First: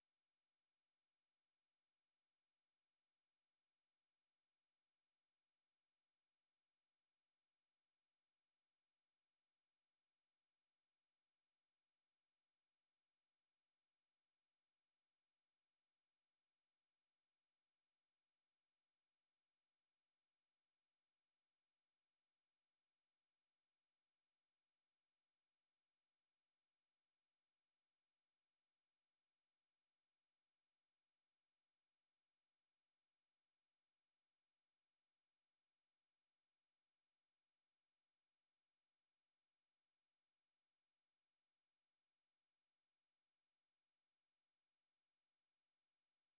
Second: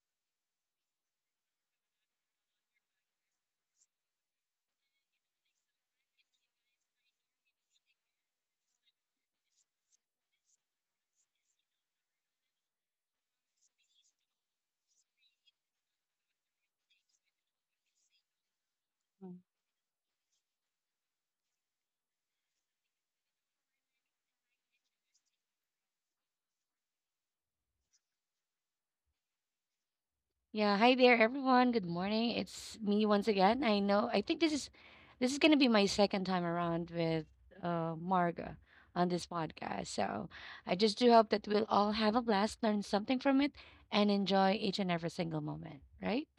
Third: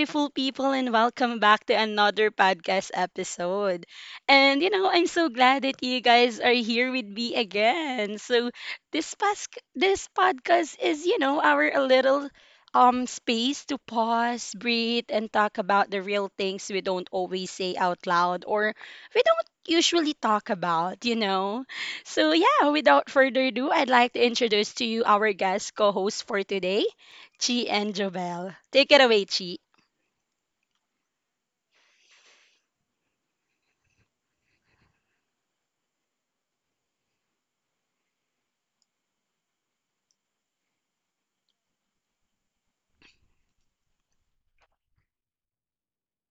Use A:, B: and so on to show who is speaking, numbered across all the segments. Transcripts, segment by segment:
A: beautiful people, and welcome back to another podcast episode. And, you know, I'm so glad that you guys are here with me again. So, this podcast is, you know, our a little space to pause, breathe, and talk about the real things we don't always say out loud or we don't usually talk about, you know. So, yeah, without further ado, I'd like to introduce to you our guest co host for today. Chi and Jobel. Take it away, Chi.
B: Yeah, hi there everyone. Good morning. It's me once again. I know I think this is going to be my second time around with Marga on this podcast. So, I just do hope that we'll all have a blast, learn something from it, and enjoy each and every single moment, right?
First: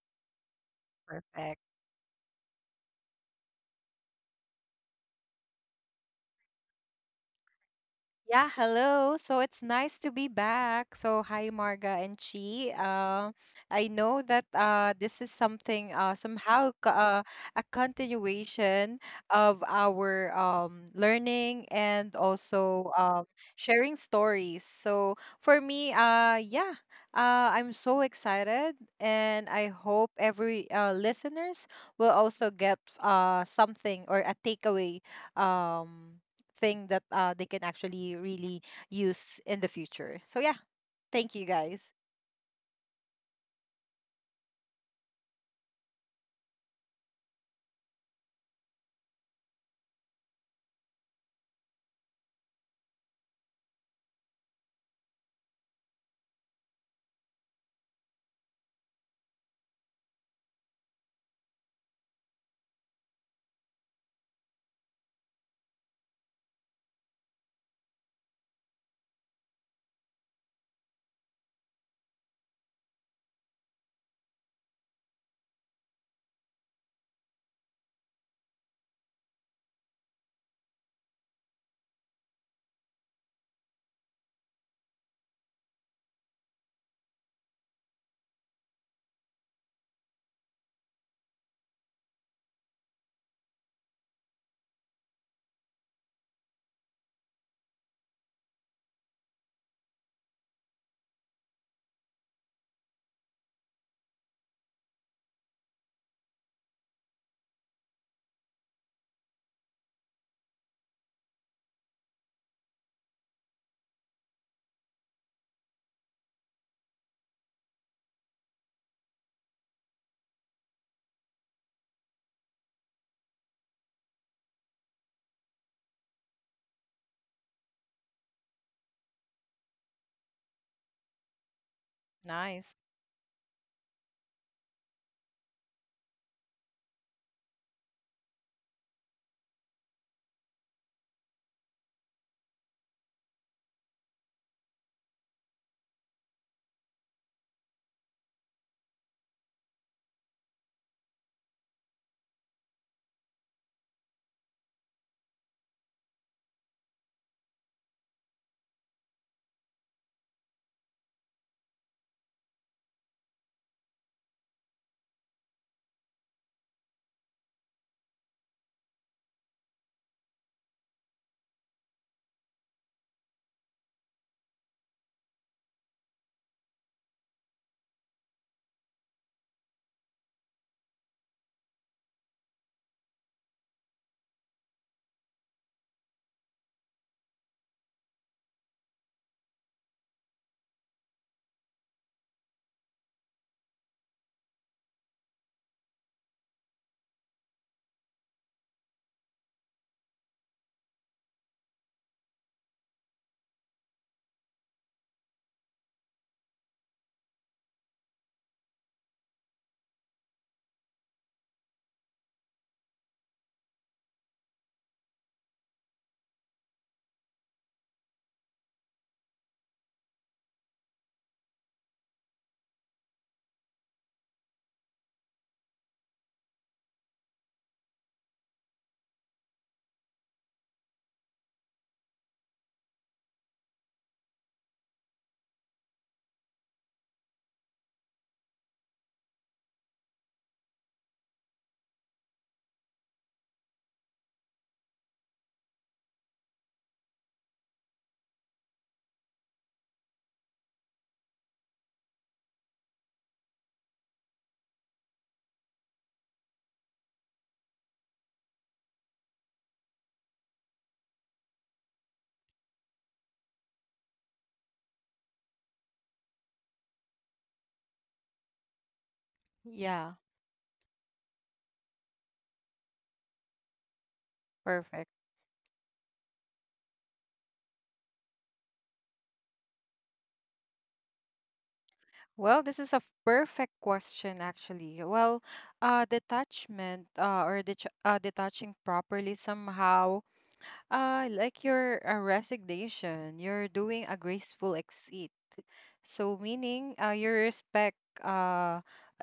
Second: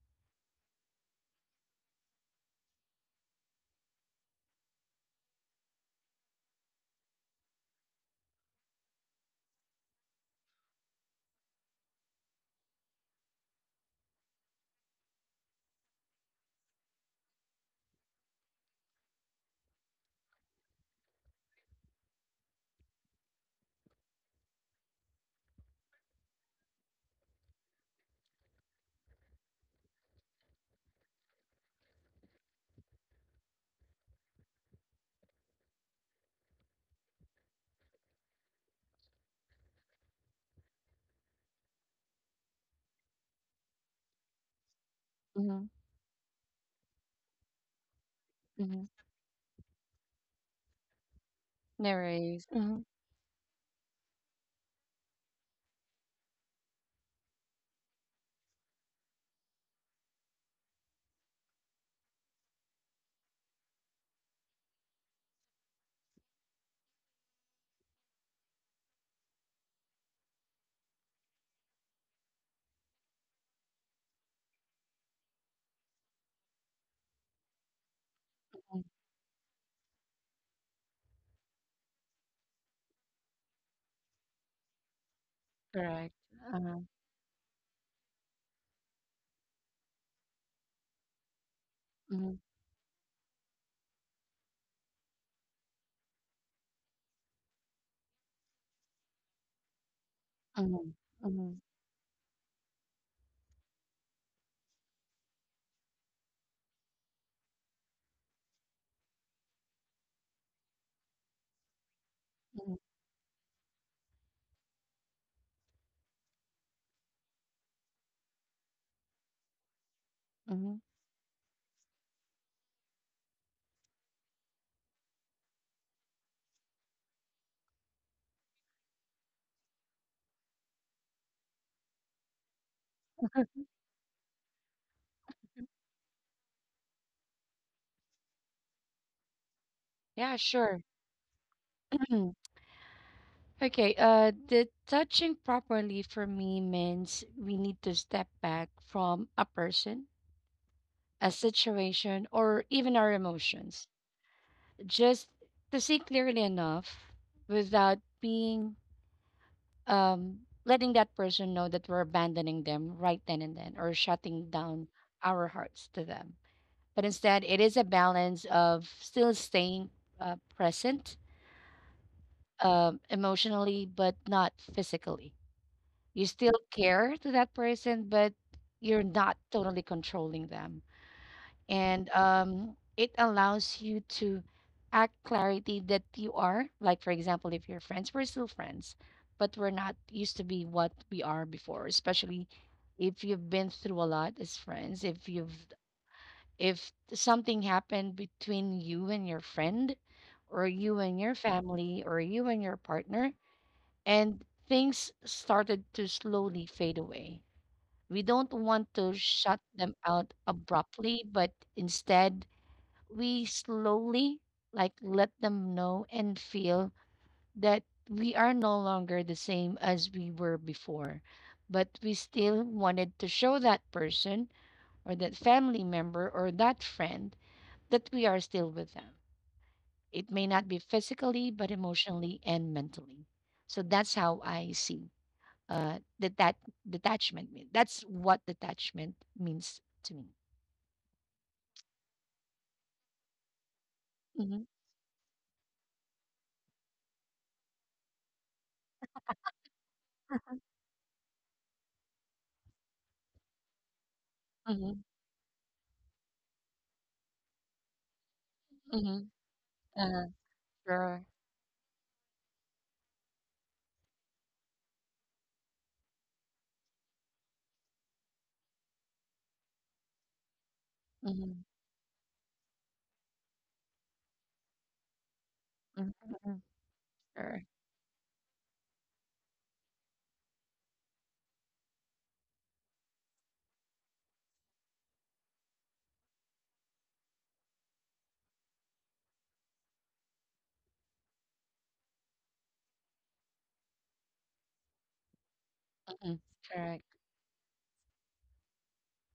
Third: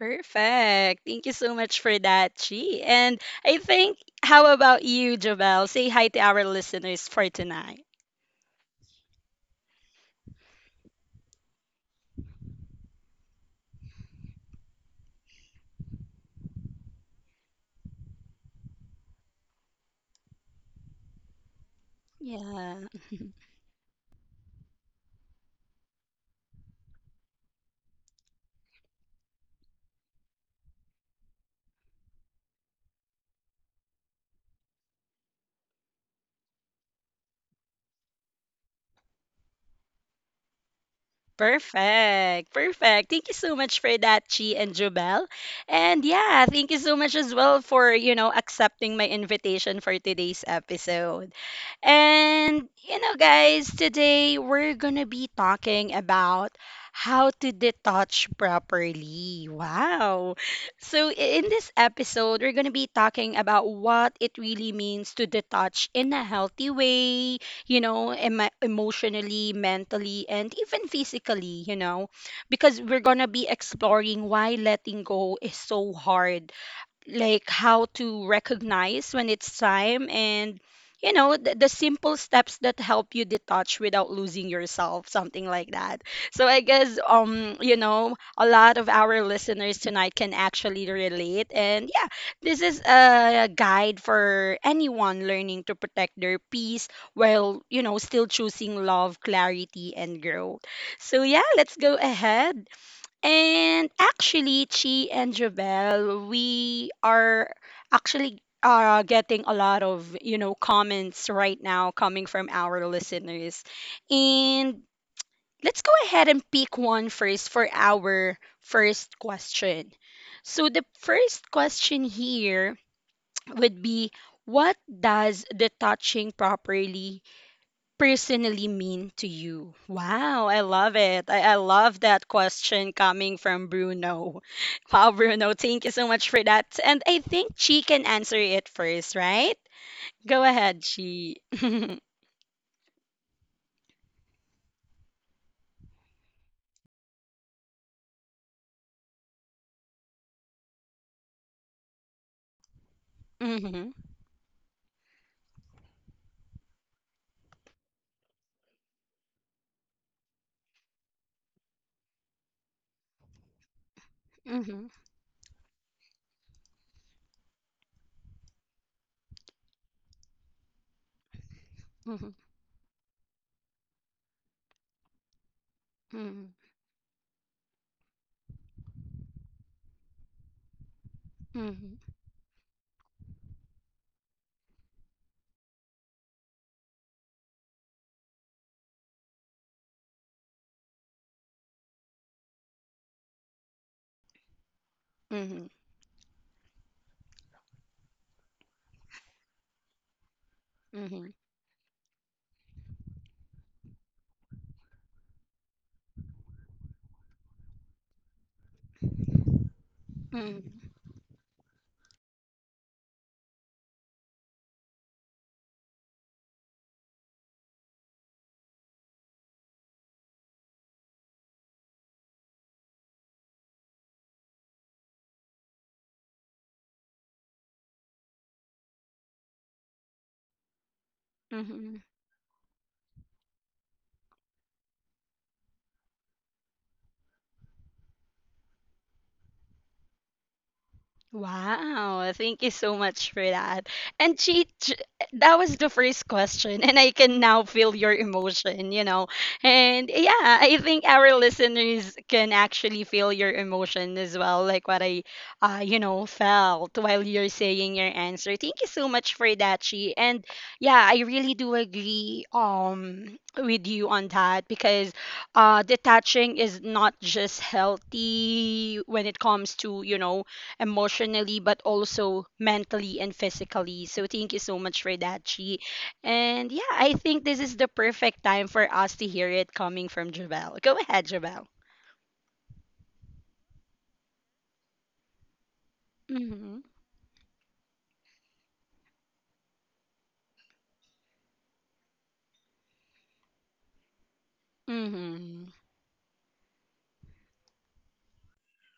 A: Perfect. Thank you so
C: Perfect.
A: much for that, Chi. And I think, how about you, Jobel? Say hi to our listeners for tonight.
C: Yeah, hello. So it's nice to be back. So hi Marga and Chi. I know that this is something somehow a continuation of our learning and
A: Yeah.
C: also sharing stories. So for me, yeah, I'm so excited and I hope every listeners will also get something or a takeaway um thing that they can actually really use in the future. So yeah, thank you guys.
A: Perfect. Perfect. Thank you so much for that, Chi and Jubel.
B: Mhm.
A: And yeah, thank you so much as well for, you know,
B: Mhm.
A: accepting my invitation for today's episode.
B: No worries.
A: And,
B: Mhm.
A: you know, guys, today we're gonna be talking about how to detach properly. Wow. So, in this episode, we're gonna be talking about what it really means to detach in a healthy way, you know, emotionally, mentally, and even physically, you know, because we're going to be exploring why letting go is so hard, like how to
B: Mm.
A: recognize when it's time and you know the simple steps that help you detach without losing yourself, something like that.
B: Correct.
A: So I
B: Uh-huh.
A: guess you know, a lot of our listeners tonight can actually relate. And yeah,
B: Mhm.
A: this is a guide for anyone learning to protect their peace while, you know, still choosing love, clarity, and growth.
B: Mhm.
A: So yeah,
B: Mhm.
A: let's go ahead. And actually, Chi and Javel, we are actually getting a lot of, you know, comments right now coming from
B: Mhm.
A: our listeners. And let's go ahead and pick one first for our first question.
B: Mhm.
A: So the first question here would be, what does the touching properly personally mean to you? Wow, I love it. I love that
C: Nice.
A: question coming from Bruno. Wow, Bruno, thank you so much for that. And I think she can answer it first, right?
B: Yeah,
A: Go
B: sure.
A: ahead, she.
B: Okay, the touching properly for me means we need to step back from a person, a situation, or even our emotions,
A: Mhm,
B: just to see clearly enough without being um letting that person know that we're abandoning them right then and then or shutting down
A: mhm,
B: our hearts to them. But instead, it is a balance of still staying present
A: mhm,
B: emotionally but not physically. You still
A: mhm,
B: care to that person, but you're not totally controlling them. And
A: mhm,
B: it allows you to act clarity that you are. Like, for example, if you're friends, we're still friends, but we're not used to be what we are before, especially if you've been through a lot as friends, if
A: mhm,
B: you've
A: mhm,
B: if something happened between you and your friend, or you and your
A: mhm,
B: family, or you and your partner, and things started to slowly fade away. We don't want to shut them out
A: mhm,
B: abruptly, but instead we slowly like let them know and feel that we are no longer the same as we were before. But we still wanted to show that person or that family member or that friend that we are still with them. It may not be physically, but
A: mhm,
B: emotionally and mentally. So that's how I see uh detach detachment mean. That's what detachment means to me.
A: Wow, thank you so much for that. And
B: Mhm.
A: she, j- that was the first question, and I can now feel your emotion, you know. And yeah, I think our listeners can actually feel your emotion as well,
B: Mhm.
A: like what I, you know, felt while you're saying your answer. Thank you
B: Mhm.
A: so much for that,
B: Uh,
A: Chi. And
B: sure.
A: yeah, I really do agree with you on that because detaching is not just healthy when it comes
C: Yeah.
A: to, you know,
B: Mhm.
A: emotionally but also mentally and physically. So thank you so
C: Perfect.
A: much for that,
B: Mhm.
A: Chi.
B: Mhm.
A: And yeah, I
B: Sure.
A: think this is the perfect time for us to hear it coming from Jabel. Go ahead, Jabel.
C: Well, this is a perfect question, actually. Well, detachment
A: Mhm.
C: or detaching properly somehow. Like your resignation, you're doing a graceful exit.
A: Mhm.
B: Mhm.
C: So
B: Correct.
C: meaning, you respect, uh,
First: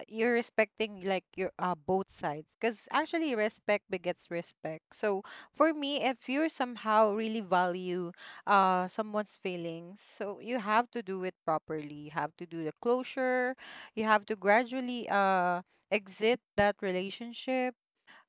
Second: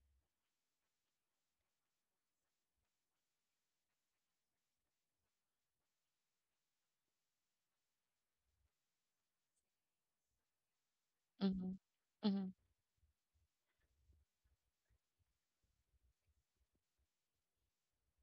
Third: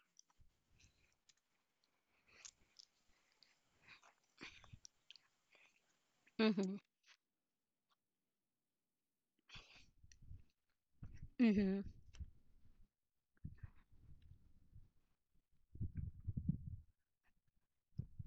C: you're respecting like your both sides. Because actually, respect begets respect. So for me, if you
A: Mhm.
C: somehow really value someone's feelings, so you have to do it
B: Mhm.
A: Mhm.
C: properly. You have to
B: Mhm.
C: do the closure. You have to gradually exit that relationship,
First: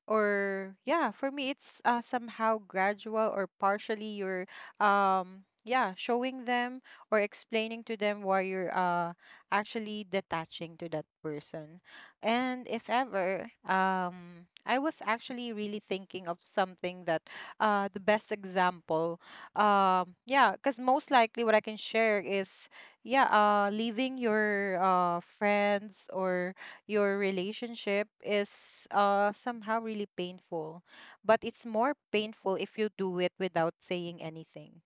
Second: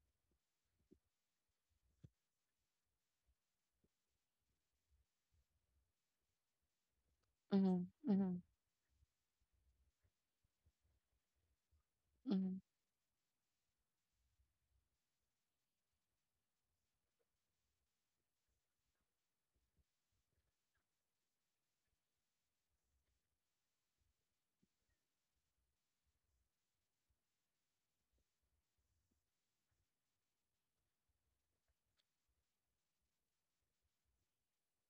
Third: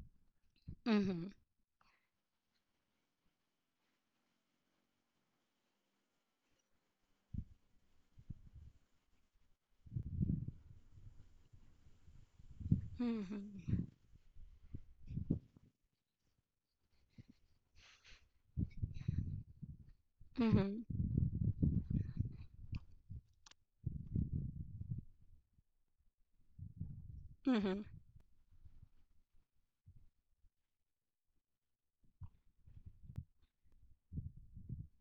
C: or yeah, for
A: Mhm.
C: me it's somehow gradual or partially you're yeah showing them or explaining
B: Mhm.
C: to them why
B: Mhm.
C: you're actually detaching to that person.
B: Mhm.
C: And if ever,
A: Mhm.
C: I was actually really thinking of something that the best example, yeah, because
A: Mhm.
C: most likely what I can share is yeah, leaving your friends or your
A: Mhm.
C: relationship is somehow really painful, but it's more painful if you do it without saying anything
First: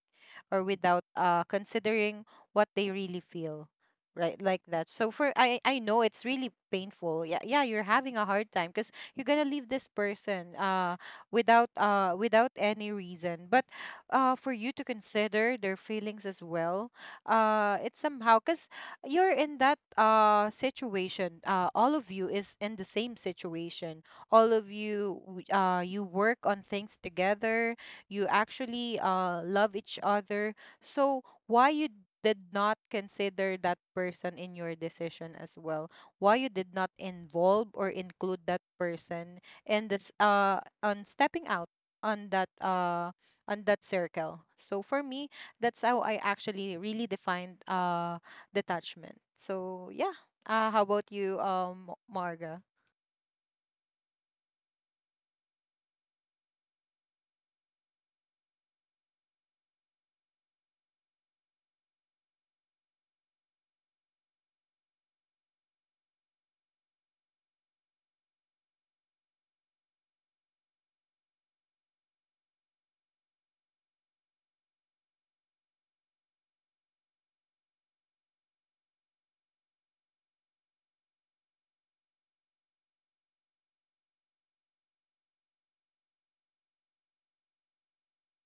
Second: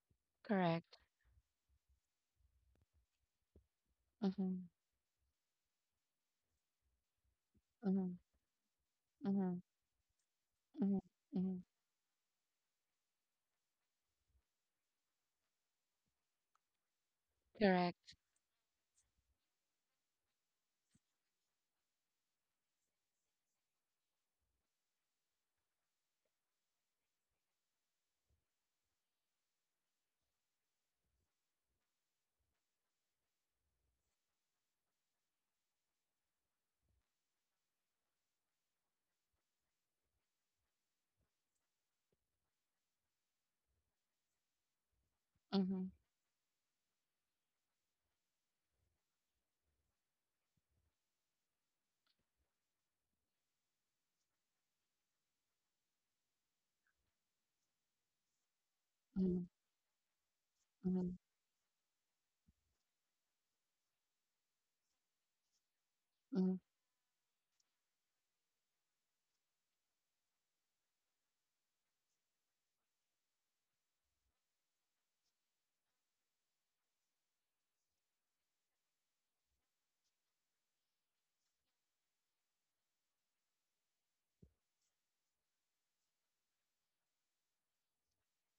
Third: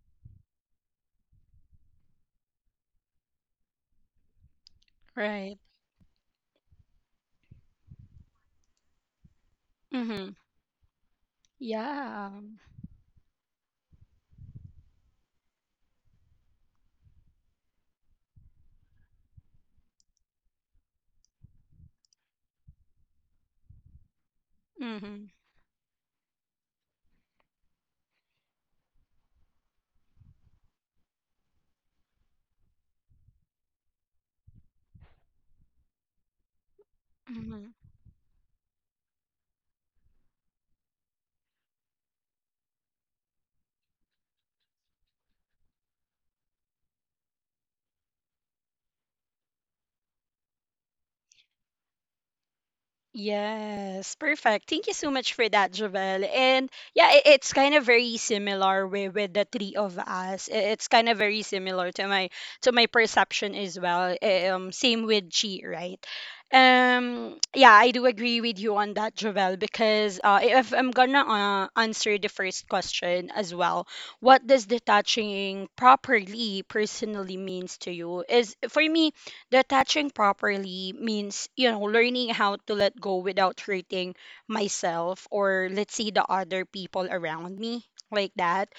C: or
B: Correct.
C: without considering what they really feel, right, like
B: Mhm.
C: that. So for
A: Right.
C: I know it's really painful. Yeah, yeah, you're having
B: Mhm.
C: a hard time because you're gonna
B: Mhm.
C: leave this
A: Mhm.
C: person
B: Mhm. Mhm.
C: without
A: Yeah.
C: without any reason, but for you to consider their feelings as well, it's
B: Correct.
C: somehow because you're in that situation, all of you is in the same situation, all of you
A: Mhm.
C: you work on things together, you actually love each other. So why you did not consider that person in your decision as well, why you did not
A: Mhm.
C: involve or include that person in this on stepping out on that uh on that circle. So for me,
B: Mhm.
C: that's how I actually really defined detachment. So yeah, how about you, Marga?
A: Yes, perfect. Thank you so much for that, Javel. And yeah, it, it's kind of very similar with the
B: Mhm.
A: three of us. It's kind of
B: Mhm.
A: very similar to my perception as well. Eh, um, same with Chi, right?
B: Mhm.
A: Yeah, I do agree with you on that, Javel, because if I'm gonna answer the first question as well, what does detaching properly personally means to you is, for me, the attaching properly means, you know, learning how to let go without hurting myself or let's say the other people around me, like that.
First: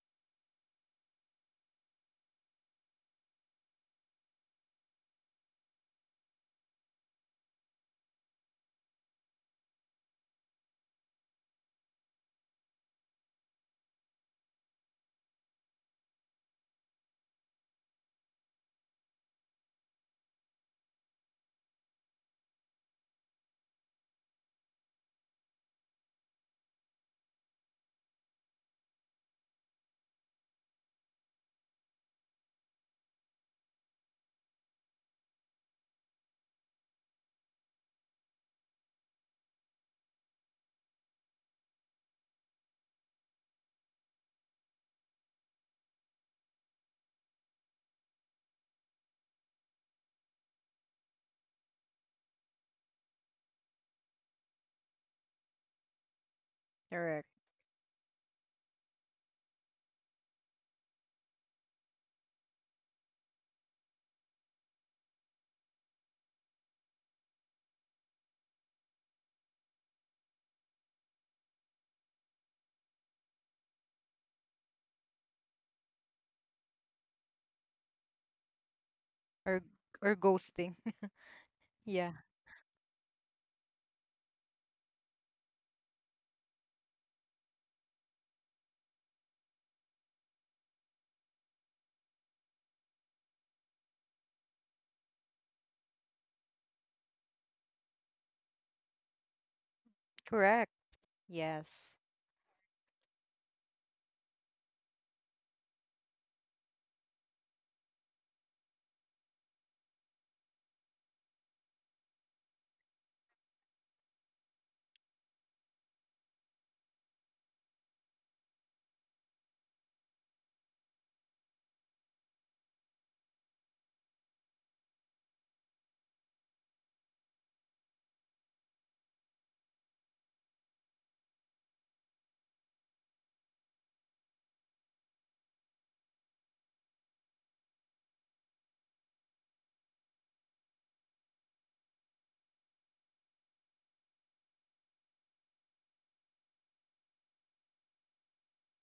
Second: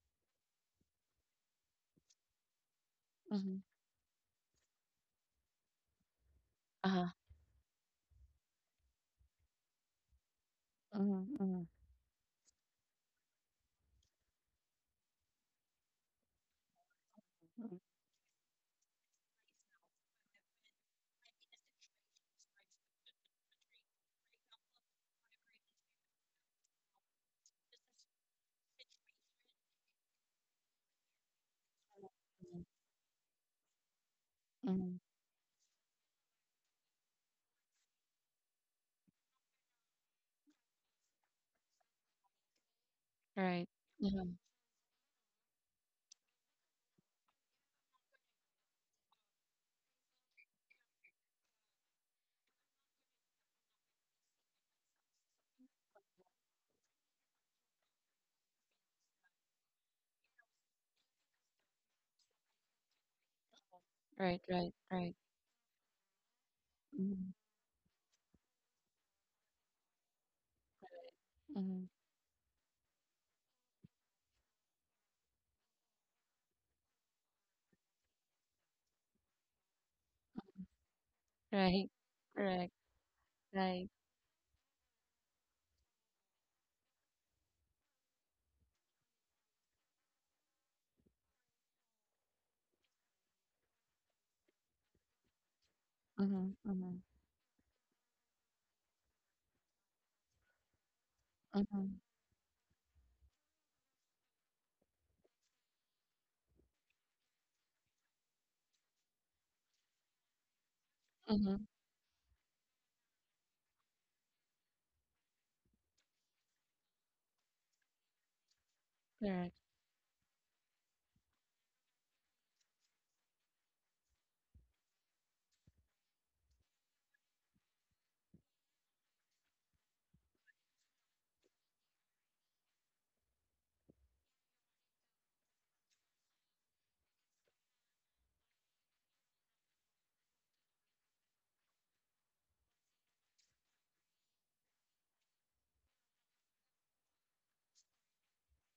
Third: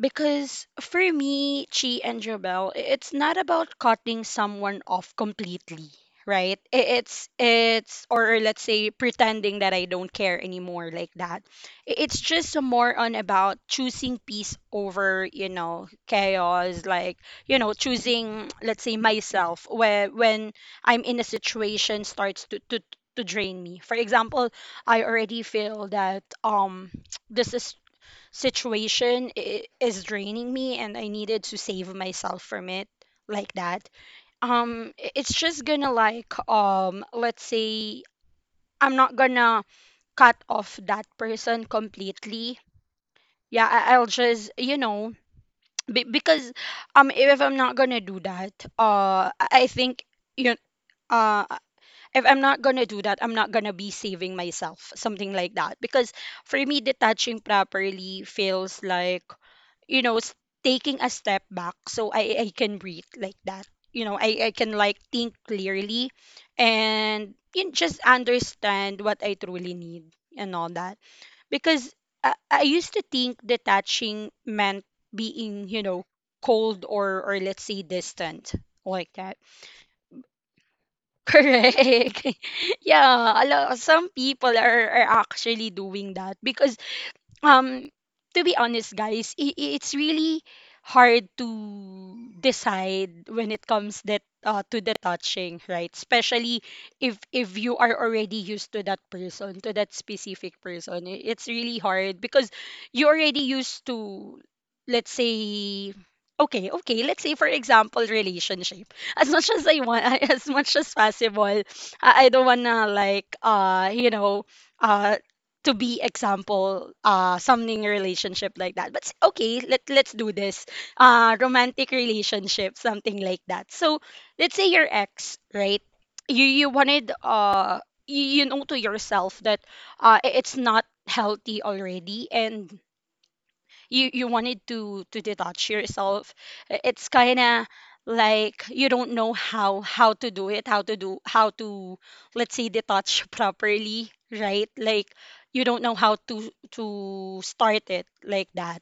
A: Because for me, Chi and Jobel, it's not
B: Mhm.
A: about cutting someone off completely, right?
B: Uh-huh.
A: It's or let's say pretending that I don't care anymore, like
B: Mhm.
A: that.
B: Mhm.
A: It's just more on about choosing peace over, you know, chaos, like, you know,
B: Mhm.
A: choosing, let's say, myself where when I'm in a situation starts to drain me. For example, I already feel that this is situation is draining me and I needed to save myself
B: Mhm.
A: from it, like that. Um,
B: Mhm.
A: it's just gonna like, um, let's say I'm not gonna cut off that person completely.
B: Right.
A: Yeah, I- I'll
B: Mhm.
A: just, you know, because if I'm not gonna do that, I think you uh if I'm not gonna do that, I'm not gonna be saving myself, something like that. Because for me,
C: Correct.
A: detaching properly feels like, you know, taking a step back so I can breathe, like that. You know,
B: Right.
A: I can
B: Right.
A: like
B: Right.
A: think clearly
B: Mhm.
A: and, you know, just understand what I truly need and all that.
B: Mhm.
A: Because I used to think detaching meant being, you know, cold or let's say distant, like that.
C: Or or ghosting.
B: Right.
C: Yeah.
A: Correct.
B: Correct.
A: Yeah, a lot,
B: Right.
A: some people are actually doing that because um to be honest guys, it's really hard to decide when it comes that, to the touching, right?
B: Mhm,
A: Especially
B: mhm,
A: if you are already used to that person, to that specific
C: correct
A: person, it's really
C: yes
B: mhm,
A: hard because you already used to, let's say, okay, okay, let's say for example relationship, as much as I want as much as possible,
B: mhm,
A: I don't wanna like you know uh to be example something relationship, like that, but
B: correct.
A: okay, let's do this, romantic relationship, something like that. So let's say your ex, right? You wanted, you, you know, to yourself that it's not healthy already, and you wanted to detach yourself. It's kind of like you don't know how to do it how to do how to let's say detach properly, right? Like you don't know how to start it, like that.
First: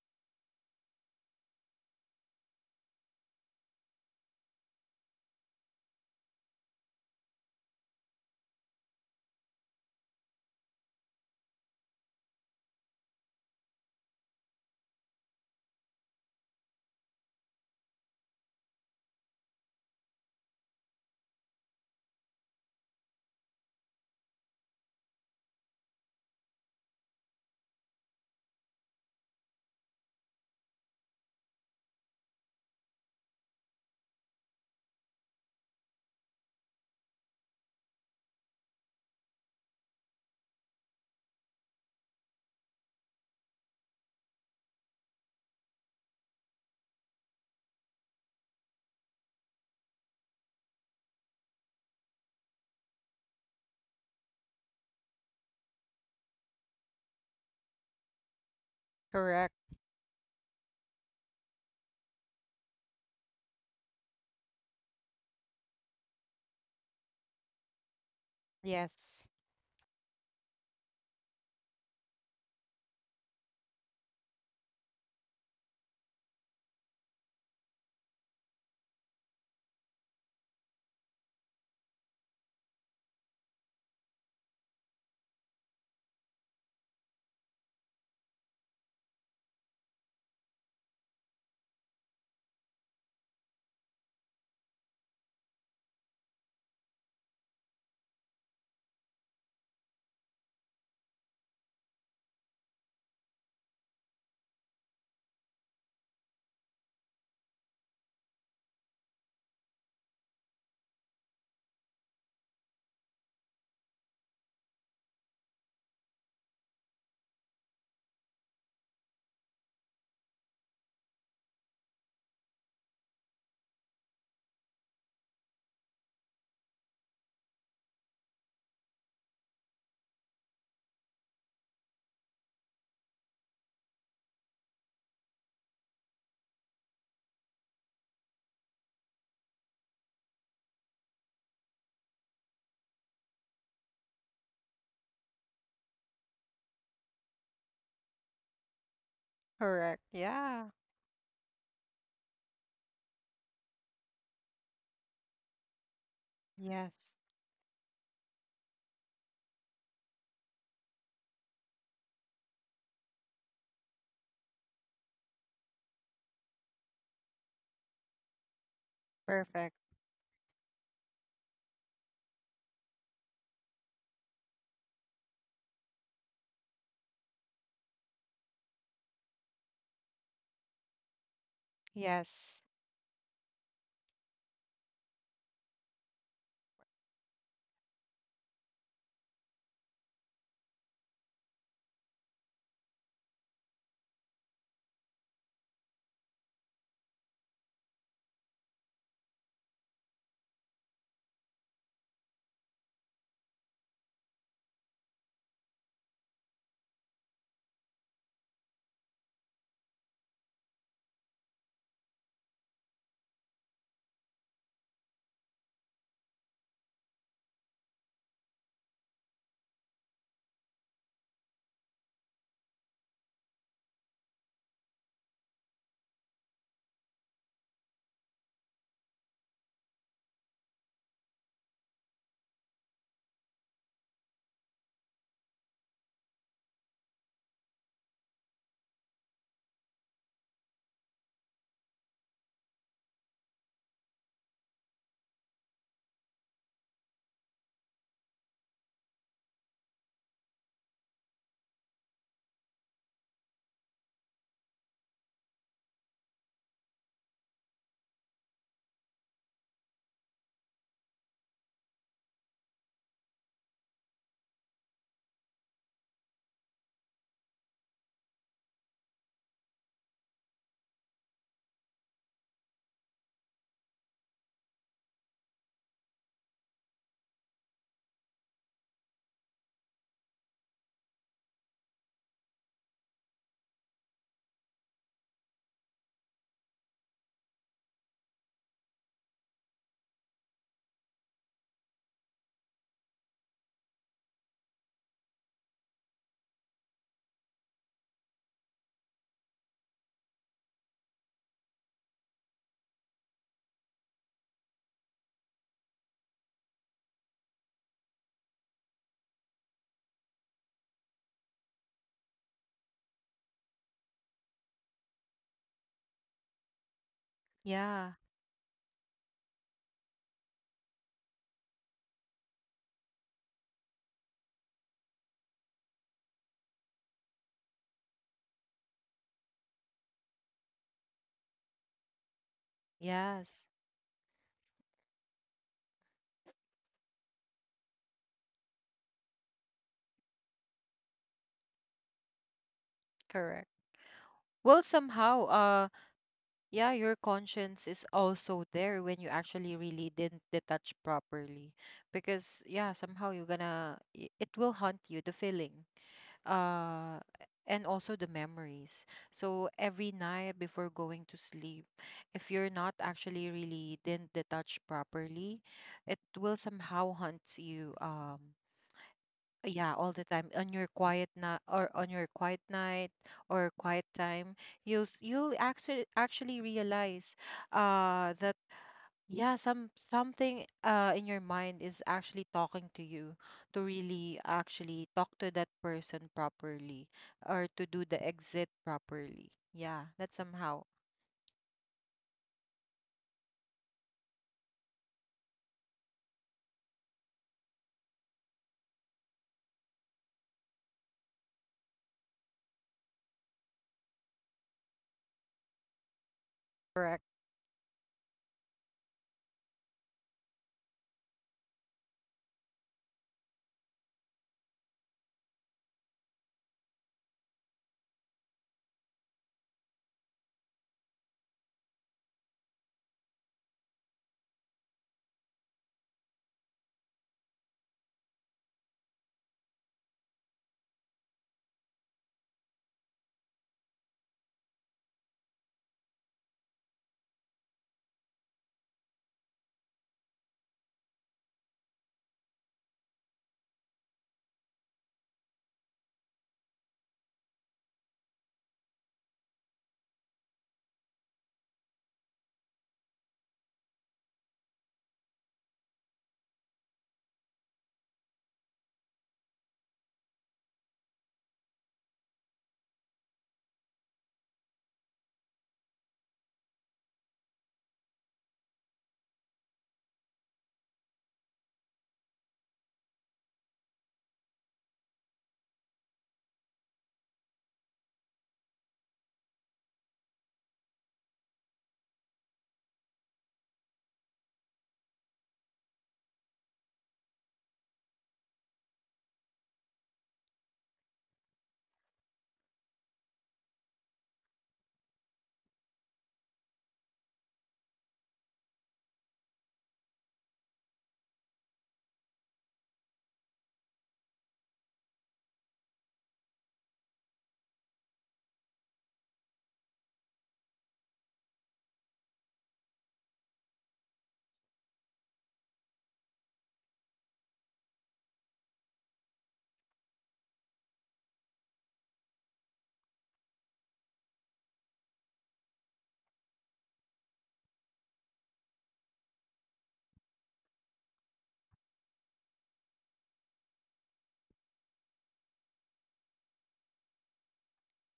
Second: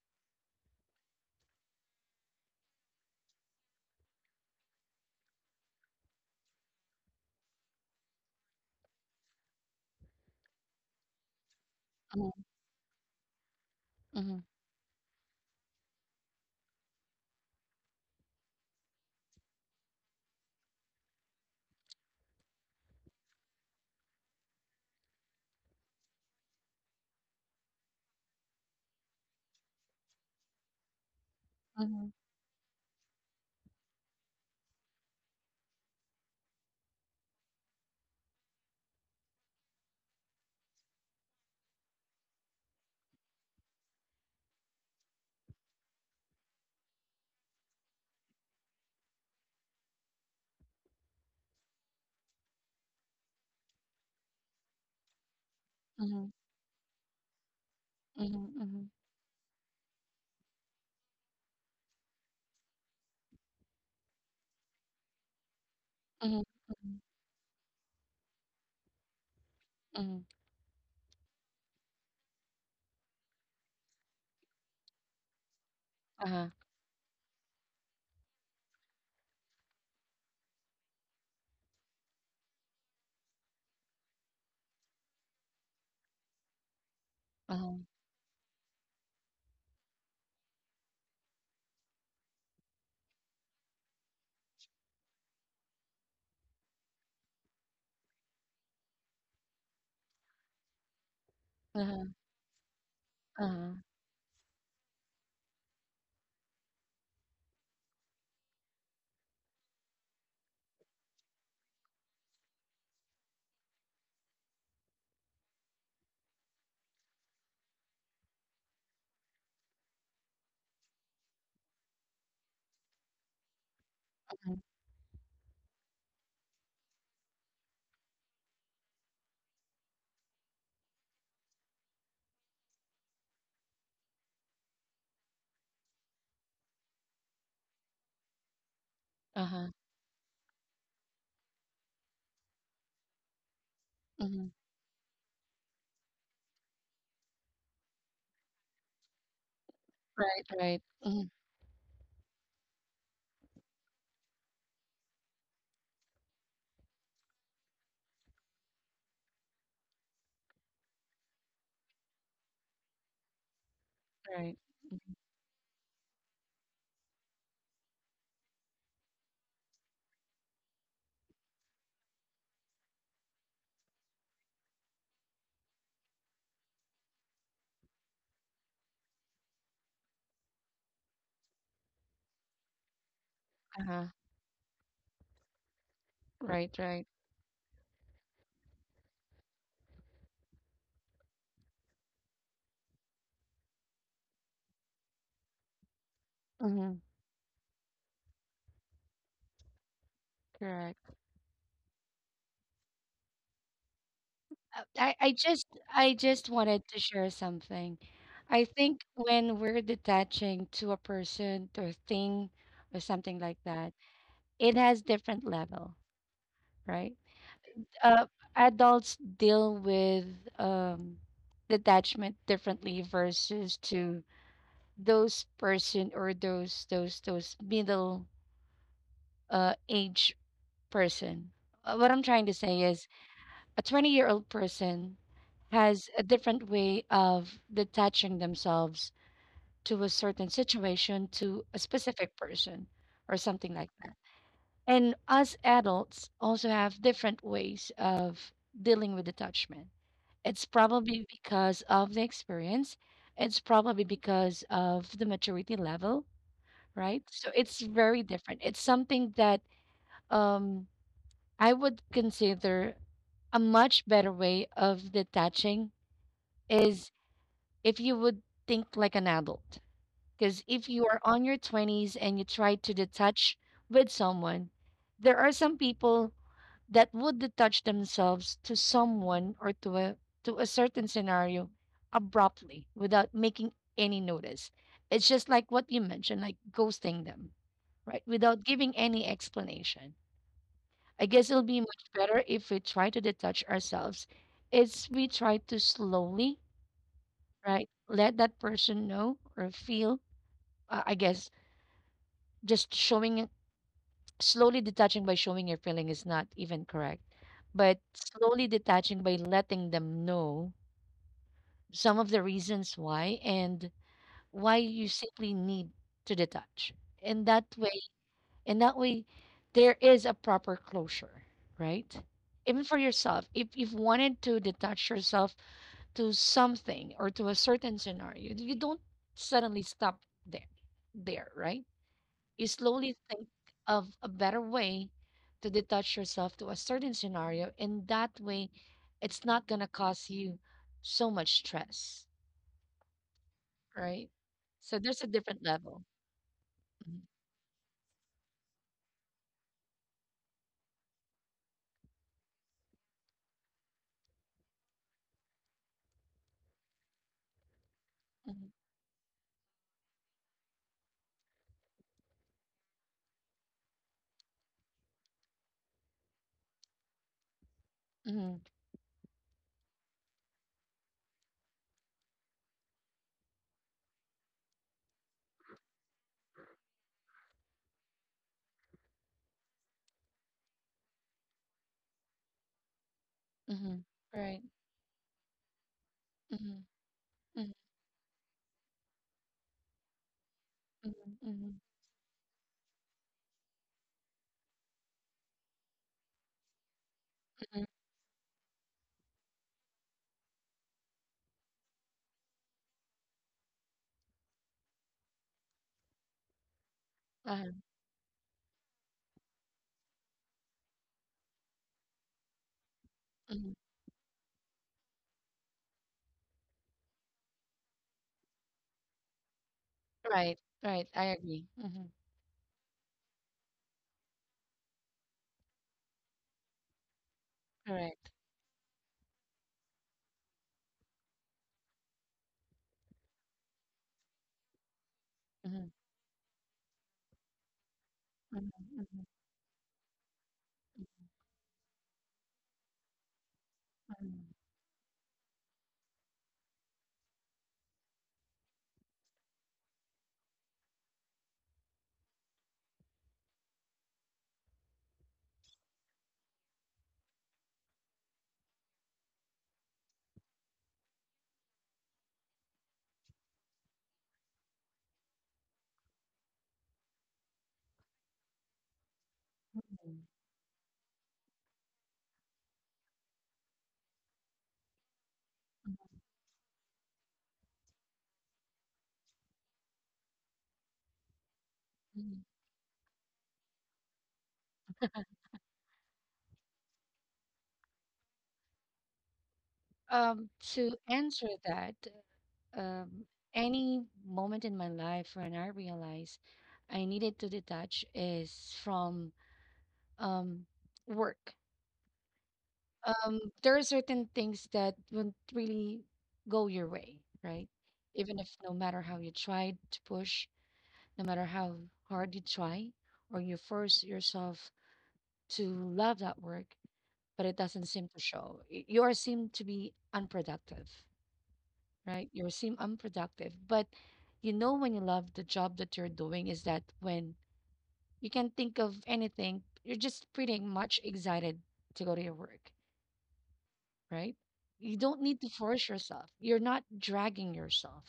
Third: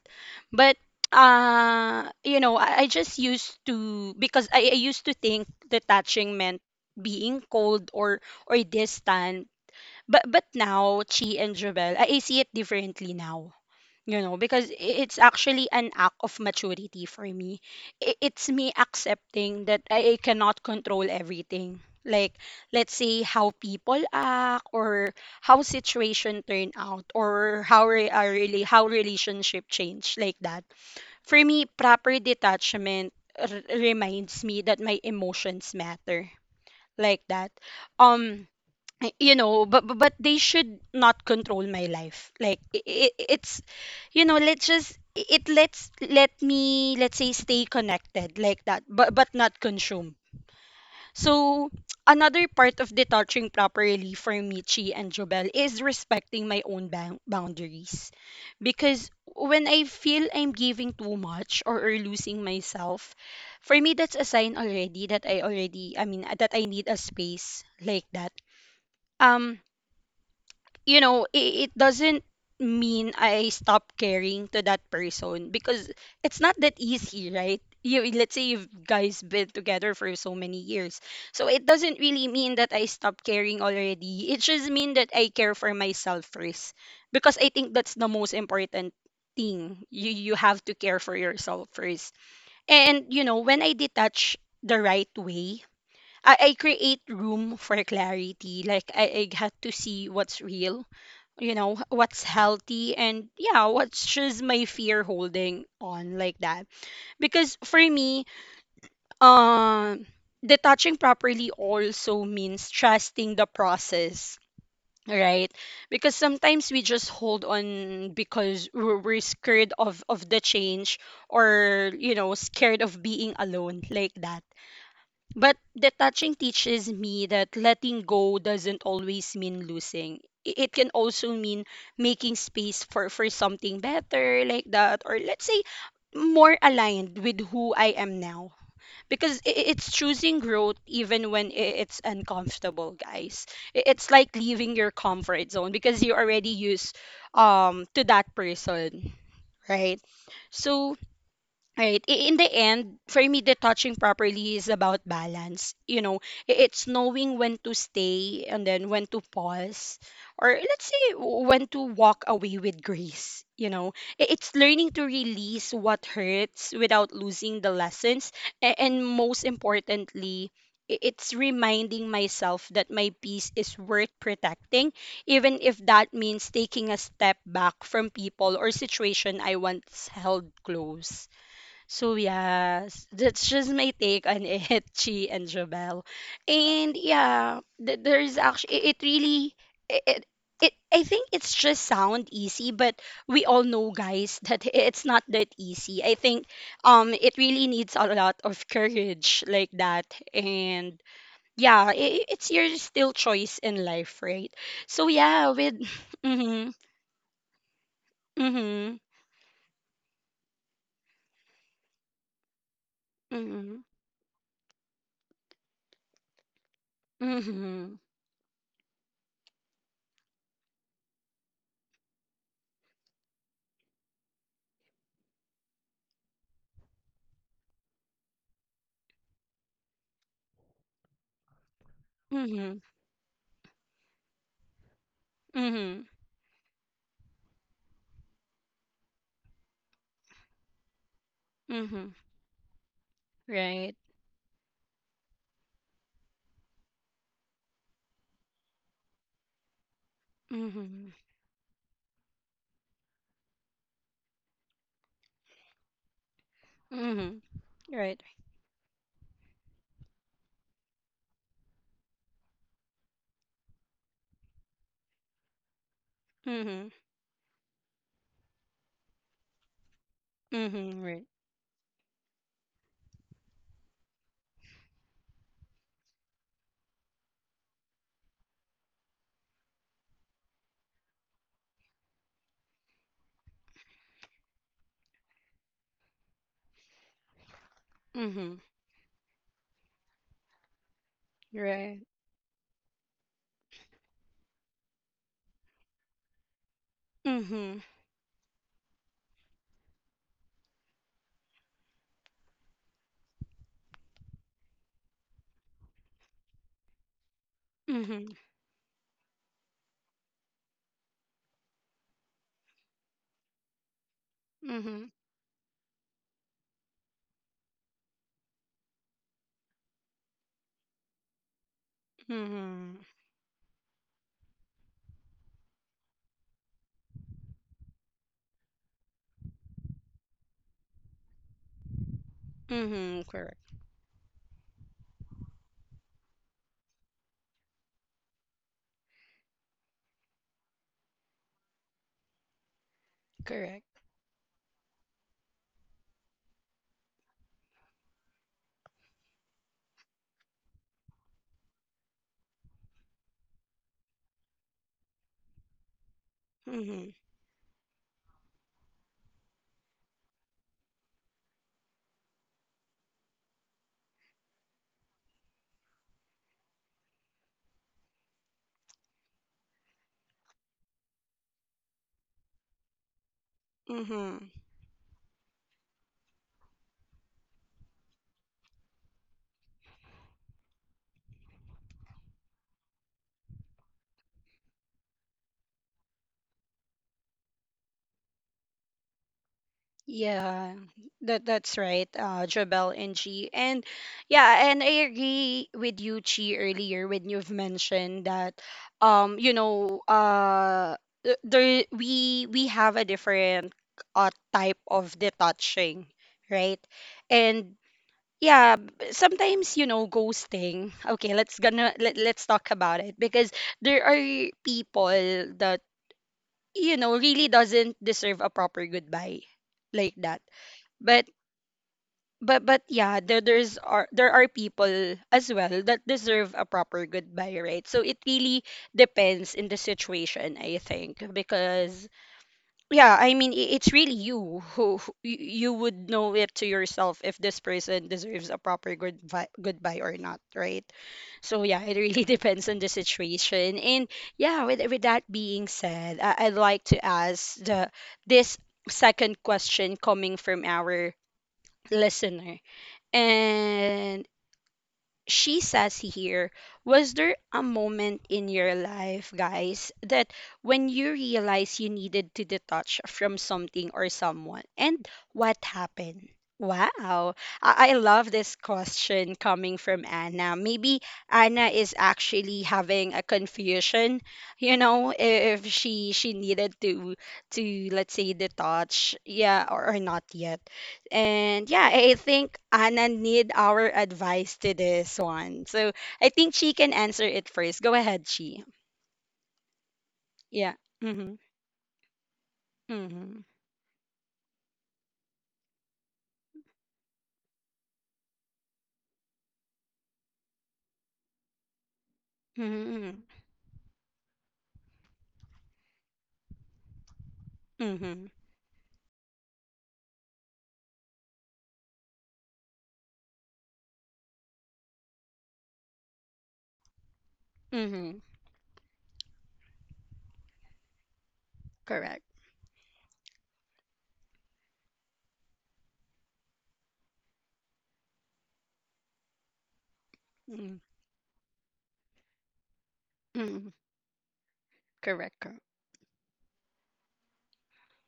A: But you know, I just used to, because I used to think detaching meant being cold or distant. But now, Chi and Jobel, I
B: Mhm,
A: see it differently now, you know,
B: mhm,
A: because it's actually an act of maturity for me. It's me accepting that I cannot control everything, like let's say how people act or how situation turn out or how really how relationship change, like that. For me,
B: mhm,
A: proper detachment reminds me that my emotions matter, like that. Um, you know, but but they should not control my life, like it, it's, you know, let's just I- it lets let me let's say stay connected, like that, but not consume. So another part of detaching properly for Michi and Jobel is
B: mhm,
A: respecting my own boundaries,
B: mhm, mhm,
A: because
C: Correct.
A: when I feel I'm giving too much or losing myself, for me that's a sign already that I already I mean
B: mhm,
A: that I need a
B: mhm,
A: space, like that.
C: Yes.
A: Um,
B: mhm.
A: you know, it doesn't mean I stop caring to that person because it's
B: Uh-huh,
A: not that easy, right? You, let's say you've guys been together for so many years. So it doesn't really mean that I stop caring already. It just mean that I care for myself first, because I think
B: uh-huh,
A: that's the most important thing. You have to care for yourself first. And you know, when I detach the right way, I create room for clarity. Like I had to see what's real, you know,
B: uh-huh,
A: what's healthy, and yeah,
B: uh-huh,
A: what's just my fear holding on, like that. Because for me, um, detaching properly also means trusting the process, right? Because sometimes we just hold on because we're scared of the change, or you know, scared of being alone, like that.
B: uh-huh,
A: But detaching teaches me that letting go doesn't always mean losing. I- It can also mean making space for something better, like that, or let's say more aligned with who I am now. Because
B: uh-huh,
A: it's choosing growth even when I- it's uncomfortable, guys. I- It's like
B: mhm.
A: leaving your comfort zone because you're already used, to that person,
C: Correct.
A: right?
B: Right,
C: Yeah.
B: right,
A: So,
B: mhm,
A: right. In the end, for me, detaching properly is about balance. You know, I- it's
C: Yes.
A: knowing when to stay and then when to pause, or let's say when to walk away with grace. You know, I-
B: right,
A: it's learning to release what hurts without losing the lessons. And most
C: Perfect.
A: importantly, I- it's reminding myself that my peace is worth protecting, even if that means taking a step back from people or situation I once held close. So
C: Yes.
A: yes, that's just my
B: uh-huh,
A: take on it, Chi and Jabel.
B: right,
A: And
B: right,
A: yeah, there is actually it it really it, it it I think it's just sound easy, but we all know, guys, that it's not that easy. I think
B: mhm,
A: it really needs a lot of courage, like that. And
B: correct.
A: yeah, it it's your still choice in life, right?
B: Uh,
A: So
B: I, I
A: yeah,
B: just
A: with
B: I just
A: mhm
B: wanted to share something. I
A: mhm
B: think when we're detaching to a person or thing or something like
A: mhm
B: that, it has different level, right?
A: mhm
B: uh, adults deal with um, detachment differently versus to those person or those middle age person. What I'm trying to
A: mhm
B: say is a 20-year-old person
A: mhm
B: has a different way of detaching themselves to a certain situation to a
A: mhm.
B: specific person or something like
A: Right.
B: that. And us adults also have different ways of dealing with attachment. It's
A: Mhm.
B: probably because of the experience. It's probably because of the maturity level, right?
A: Mhm.
B: So it's
A: Right.
B: very different. It's something that um, I would consider a much better way of detaching
A: Mhm.
B: is if you would think like an adult. Because if
A: Mhm.
B: you are
A: Right.
B: on your 20s and you try to detach with someone, there are some people that would detach themselves to someone or to a certain scenario abruptly without making any notice. It's just like what you mentioned, like ghosting them, right?
A: Mhm.
B: Without giving any explanation. I guess it'll be
A: Right.
B: much better if we try to detach ourselves. It's we try to slowly,
A: Mhm.
B: right? Let that person know or feel. I guess just showing slowly detaching by showing your feeling is not even correct, but
A: Mhm.
B: slowly detaching by letting them know some of the reasons why and why you
A: Mhm.
B: simply need to detach. In that way,
C: Yeah.
B: in that way, there is a proper closure, right? Even for
A: Mhm.
B: yourself, if you've wanted to detach yourself to something or to a certain scenario, you don't suddenly stop there, there, right? You slowly
A: Mhm.
B: think
C: Yes.
A: Correct.
B: of a better way to detach yourself to a certain scenario, and that way it's not going to cause you so much stress,
C: Correct.
A: Correct.
B: right?
C: Well,
B: So there's a
C: somehow,
B: different level.
C: yeah, your
B: Mhm,
C: conscience is also there when you actually really didn't detach properly. Because yeah, somehow you're gonna, it will haunt you, the feeling. Uh
A: Mhm.
C: and also the
B: mhm,
C: memories. So every night before going to sleep, if you're not actually really didn't detach properly, it will somehow haunt you.
B: mhm,
C: Yeah, all the time on your quiet night, or on your quiet night or quiet time,
A: Mhm.
C: you'll you'll actually realize that yeah, some something in your mind is actually talking to you to
B: mhm,
C: really
B: right.
C: actually talk to that person
B: Mhm,
C: properly or
B: mhm,
C: to do the exit properly. Yeah, that's somehow
A: Yeah,
B: mhm,
A: that's
B: mhm,
A: right, Jabel and Chi. And I agree with you, Chi, earlier when you've
B: mhm,
A: mentioned that, um, you know, uh, there we have a different type of detaching, right?
C: correct.
A: And
B: uh-huh,
A: yeah, sometimes you know ghosting. Okay, let's gonna let's talk about it because
B: mhm.
A: there are people that you know really doesn't deserve a proper goodbye like that.
B: Right. Right.
A: but
B: I agree. Mm-hmm.
A: but but yeah, there are people as well that deserve a proper goodbye, right? So it
B: Correct.
A: really depends in the situation, I think, because yeah, I mean it's really you you
B: Mm-hmm.
A: would know it to yourself if this person deserves a
B: Mm-hmm.
A: proper
B: Mm-hmm.
A: goodbye or not, right? So yeah, it really depends on the situation. And
B: Mm-hmm,
A: yeah, with that being said, I'd like to ask the this second question coming from our listener. And she says here, was there a moment in your life, guys, that when you realized you needed to detach from something or someone? And what happened? Wow. I love this question coming from
B: mm-hmm.
A: Anna. Maybe Anna is actually having a confusion, you know, if she needed to let's say detach, yeah, or not yet. And yeah, I
B: Mm-hmm.
A: think Anna need our advice to this one. So I think she can answer it first. Go ahead, she.
B: Um,
A: Yeah.
B: to
A: Mm-hmm.
B: answer that, um,
A: Mm-hmm.
B: any moment in my life when I realized I needed to detach is from um, work.
A: Mm-hmm.
B: There are certain things that won't really go your way, right?
A: Mm-hmm.
B: Even if no matter how you tried to push, no matter how hard you try, or you force yourself to love that work, but it doesn't seem
A: Mm-hmm.
B: to show. You are seem to be unproductive,
A: Correct.
B: right? You seem unproductive. But you know when you love the job that you're doing is that when you can think of anything, you're just pretty
A: Mm-hmm.
B: much excited to go to your work,
A: Correct.
B: right? You don't need
A: Correct.
B: to force yourself. You're not dragging yourself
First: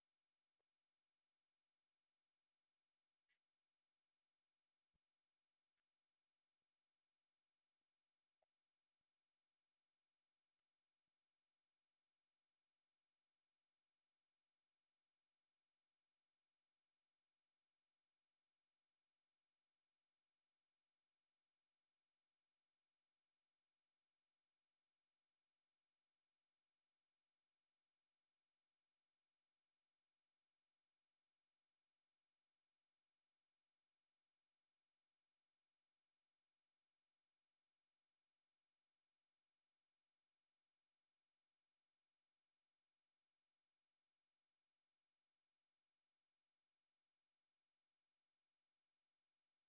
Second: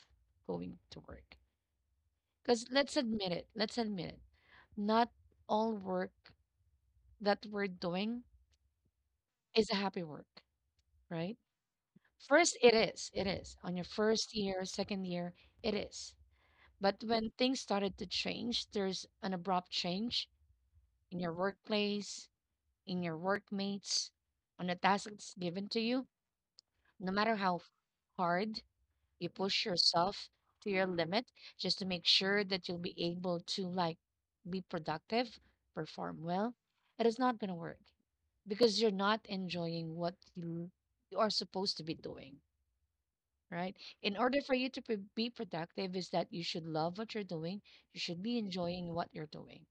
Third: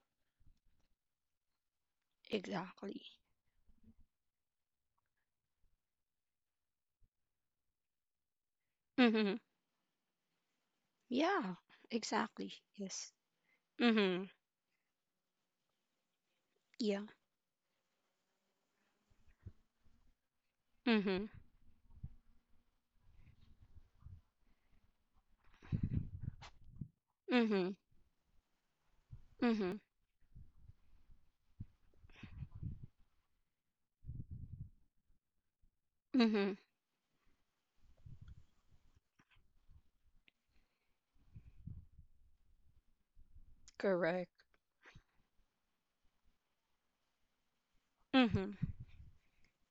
B: going to work. Because let's
A: Exactly.
B: admit it, let's admit it, not all work that we're doing
A: Mm-hmm.
B: is a happy work, right?
A: Yeah. Exactly.
B: First, it is,
A: Yes.
B: it is. On your
A: Mm-hmm.
B: first year, second year, it is.
A: Yeah.
B: But when things started to change, there's an abrupt change in
A: Mm-hmm.
B: your workplace, in your workmates, on the task that's given to you, no matter how
A: Mm-hmm.
B: hard you push
A: Mm-hmm.
B: yourself to your limit, just to make sure that you'll be able to like be productive, perform
A: Mm-hmm.
B: well, it is not going to work because you're not enjoying what you are supposed to be doing, right? In
A: Correct.
B: order for you to be productive, is that you should love what you're doing, you should be
A: Mm-hmm.
B: enjoying what you're doing,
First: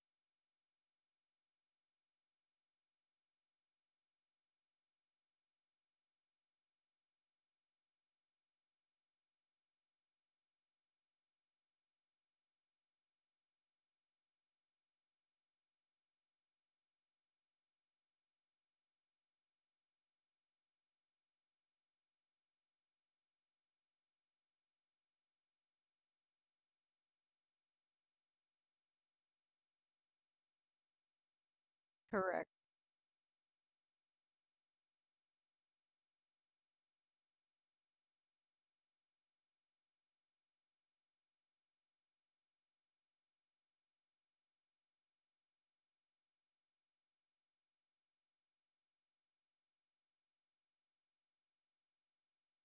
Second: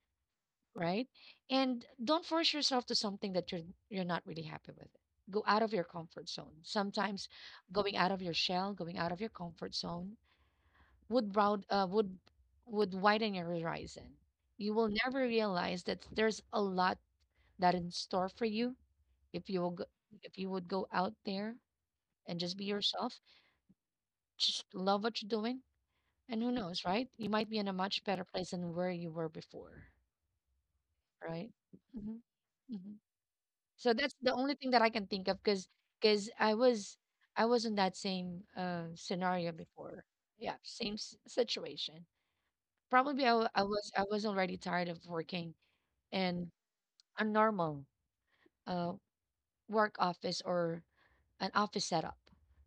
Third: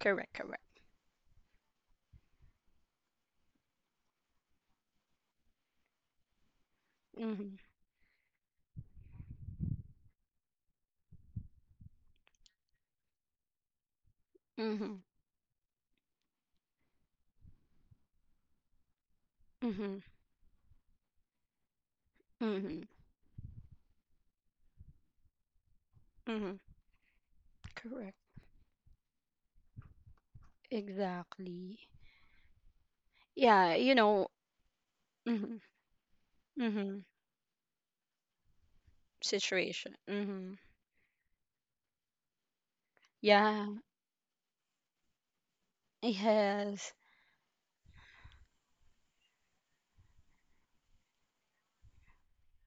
A: Correct. Correct.
B: right? And don't force yourself to something that you're not really happy with. Go out of your comfort zone. Sometimes
A: Mm-hmm.
B: going out of your shell, going out of your comfort zone would broad would widen your horizon. You will
A: Mm-hmm.
B: never realize that there's a lot that in store for you if you will go,
A: Mm-hmm.
B: if you would go out there and just be
A: Mm-hmm.
B: yourself, just love what you're doing. And who
A: Mm-hmm.
B: knows, right? You might be in a much
A: Correct.
B: better place than where you were before, right?
A: Exactly.
B: Hmm. Hmm.
A: Yeah, you
B: So that's
A: know,
B: the only thing that I can think of
A: hmm
B: because because I was
A: hmm
B: I was in that same scenario
A: situation.
B: before.
A: Hmm
B: Yeah, same situation.
A: Yeah,
B: I was already tired of working in
A: yes,
B: a normal uh, work office or an office setup.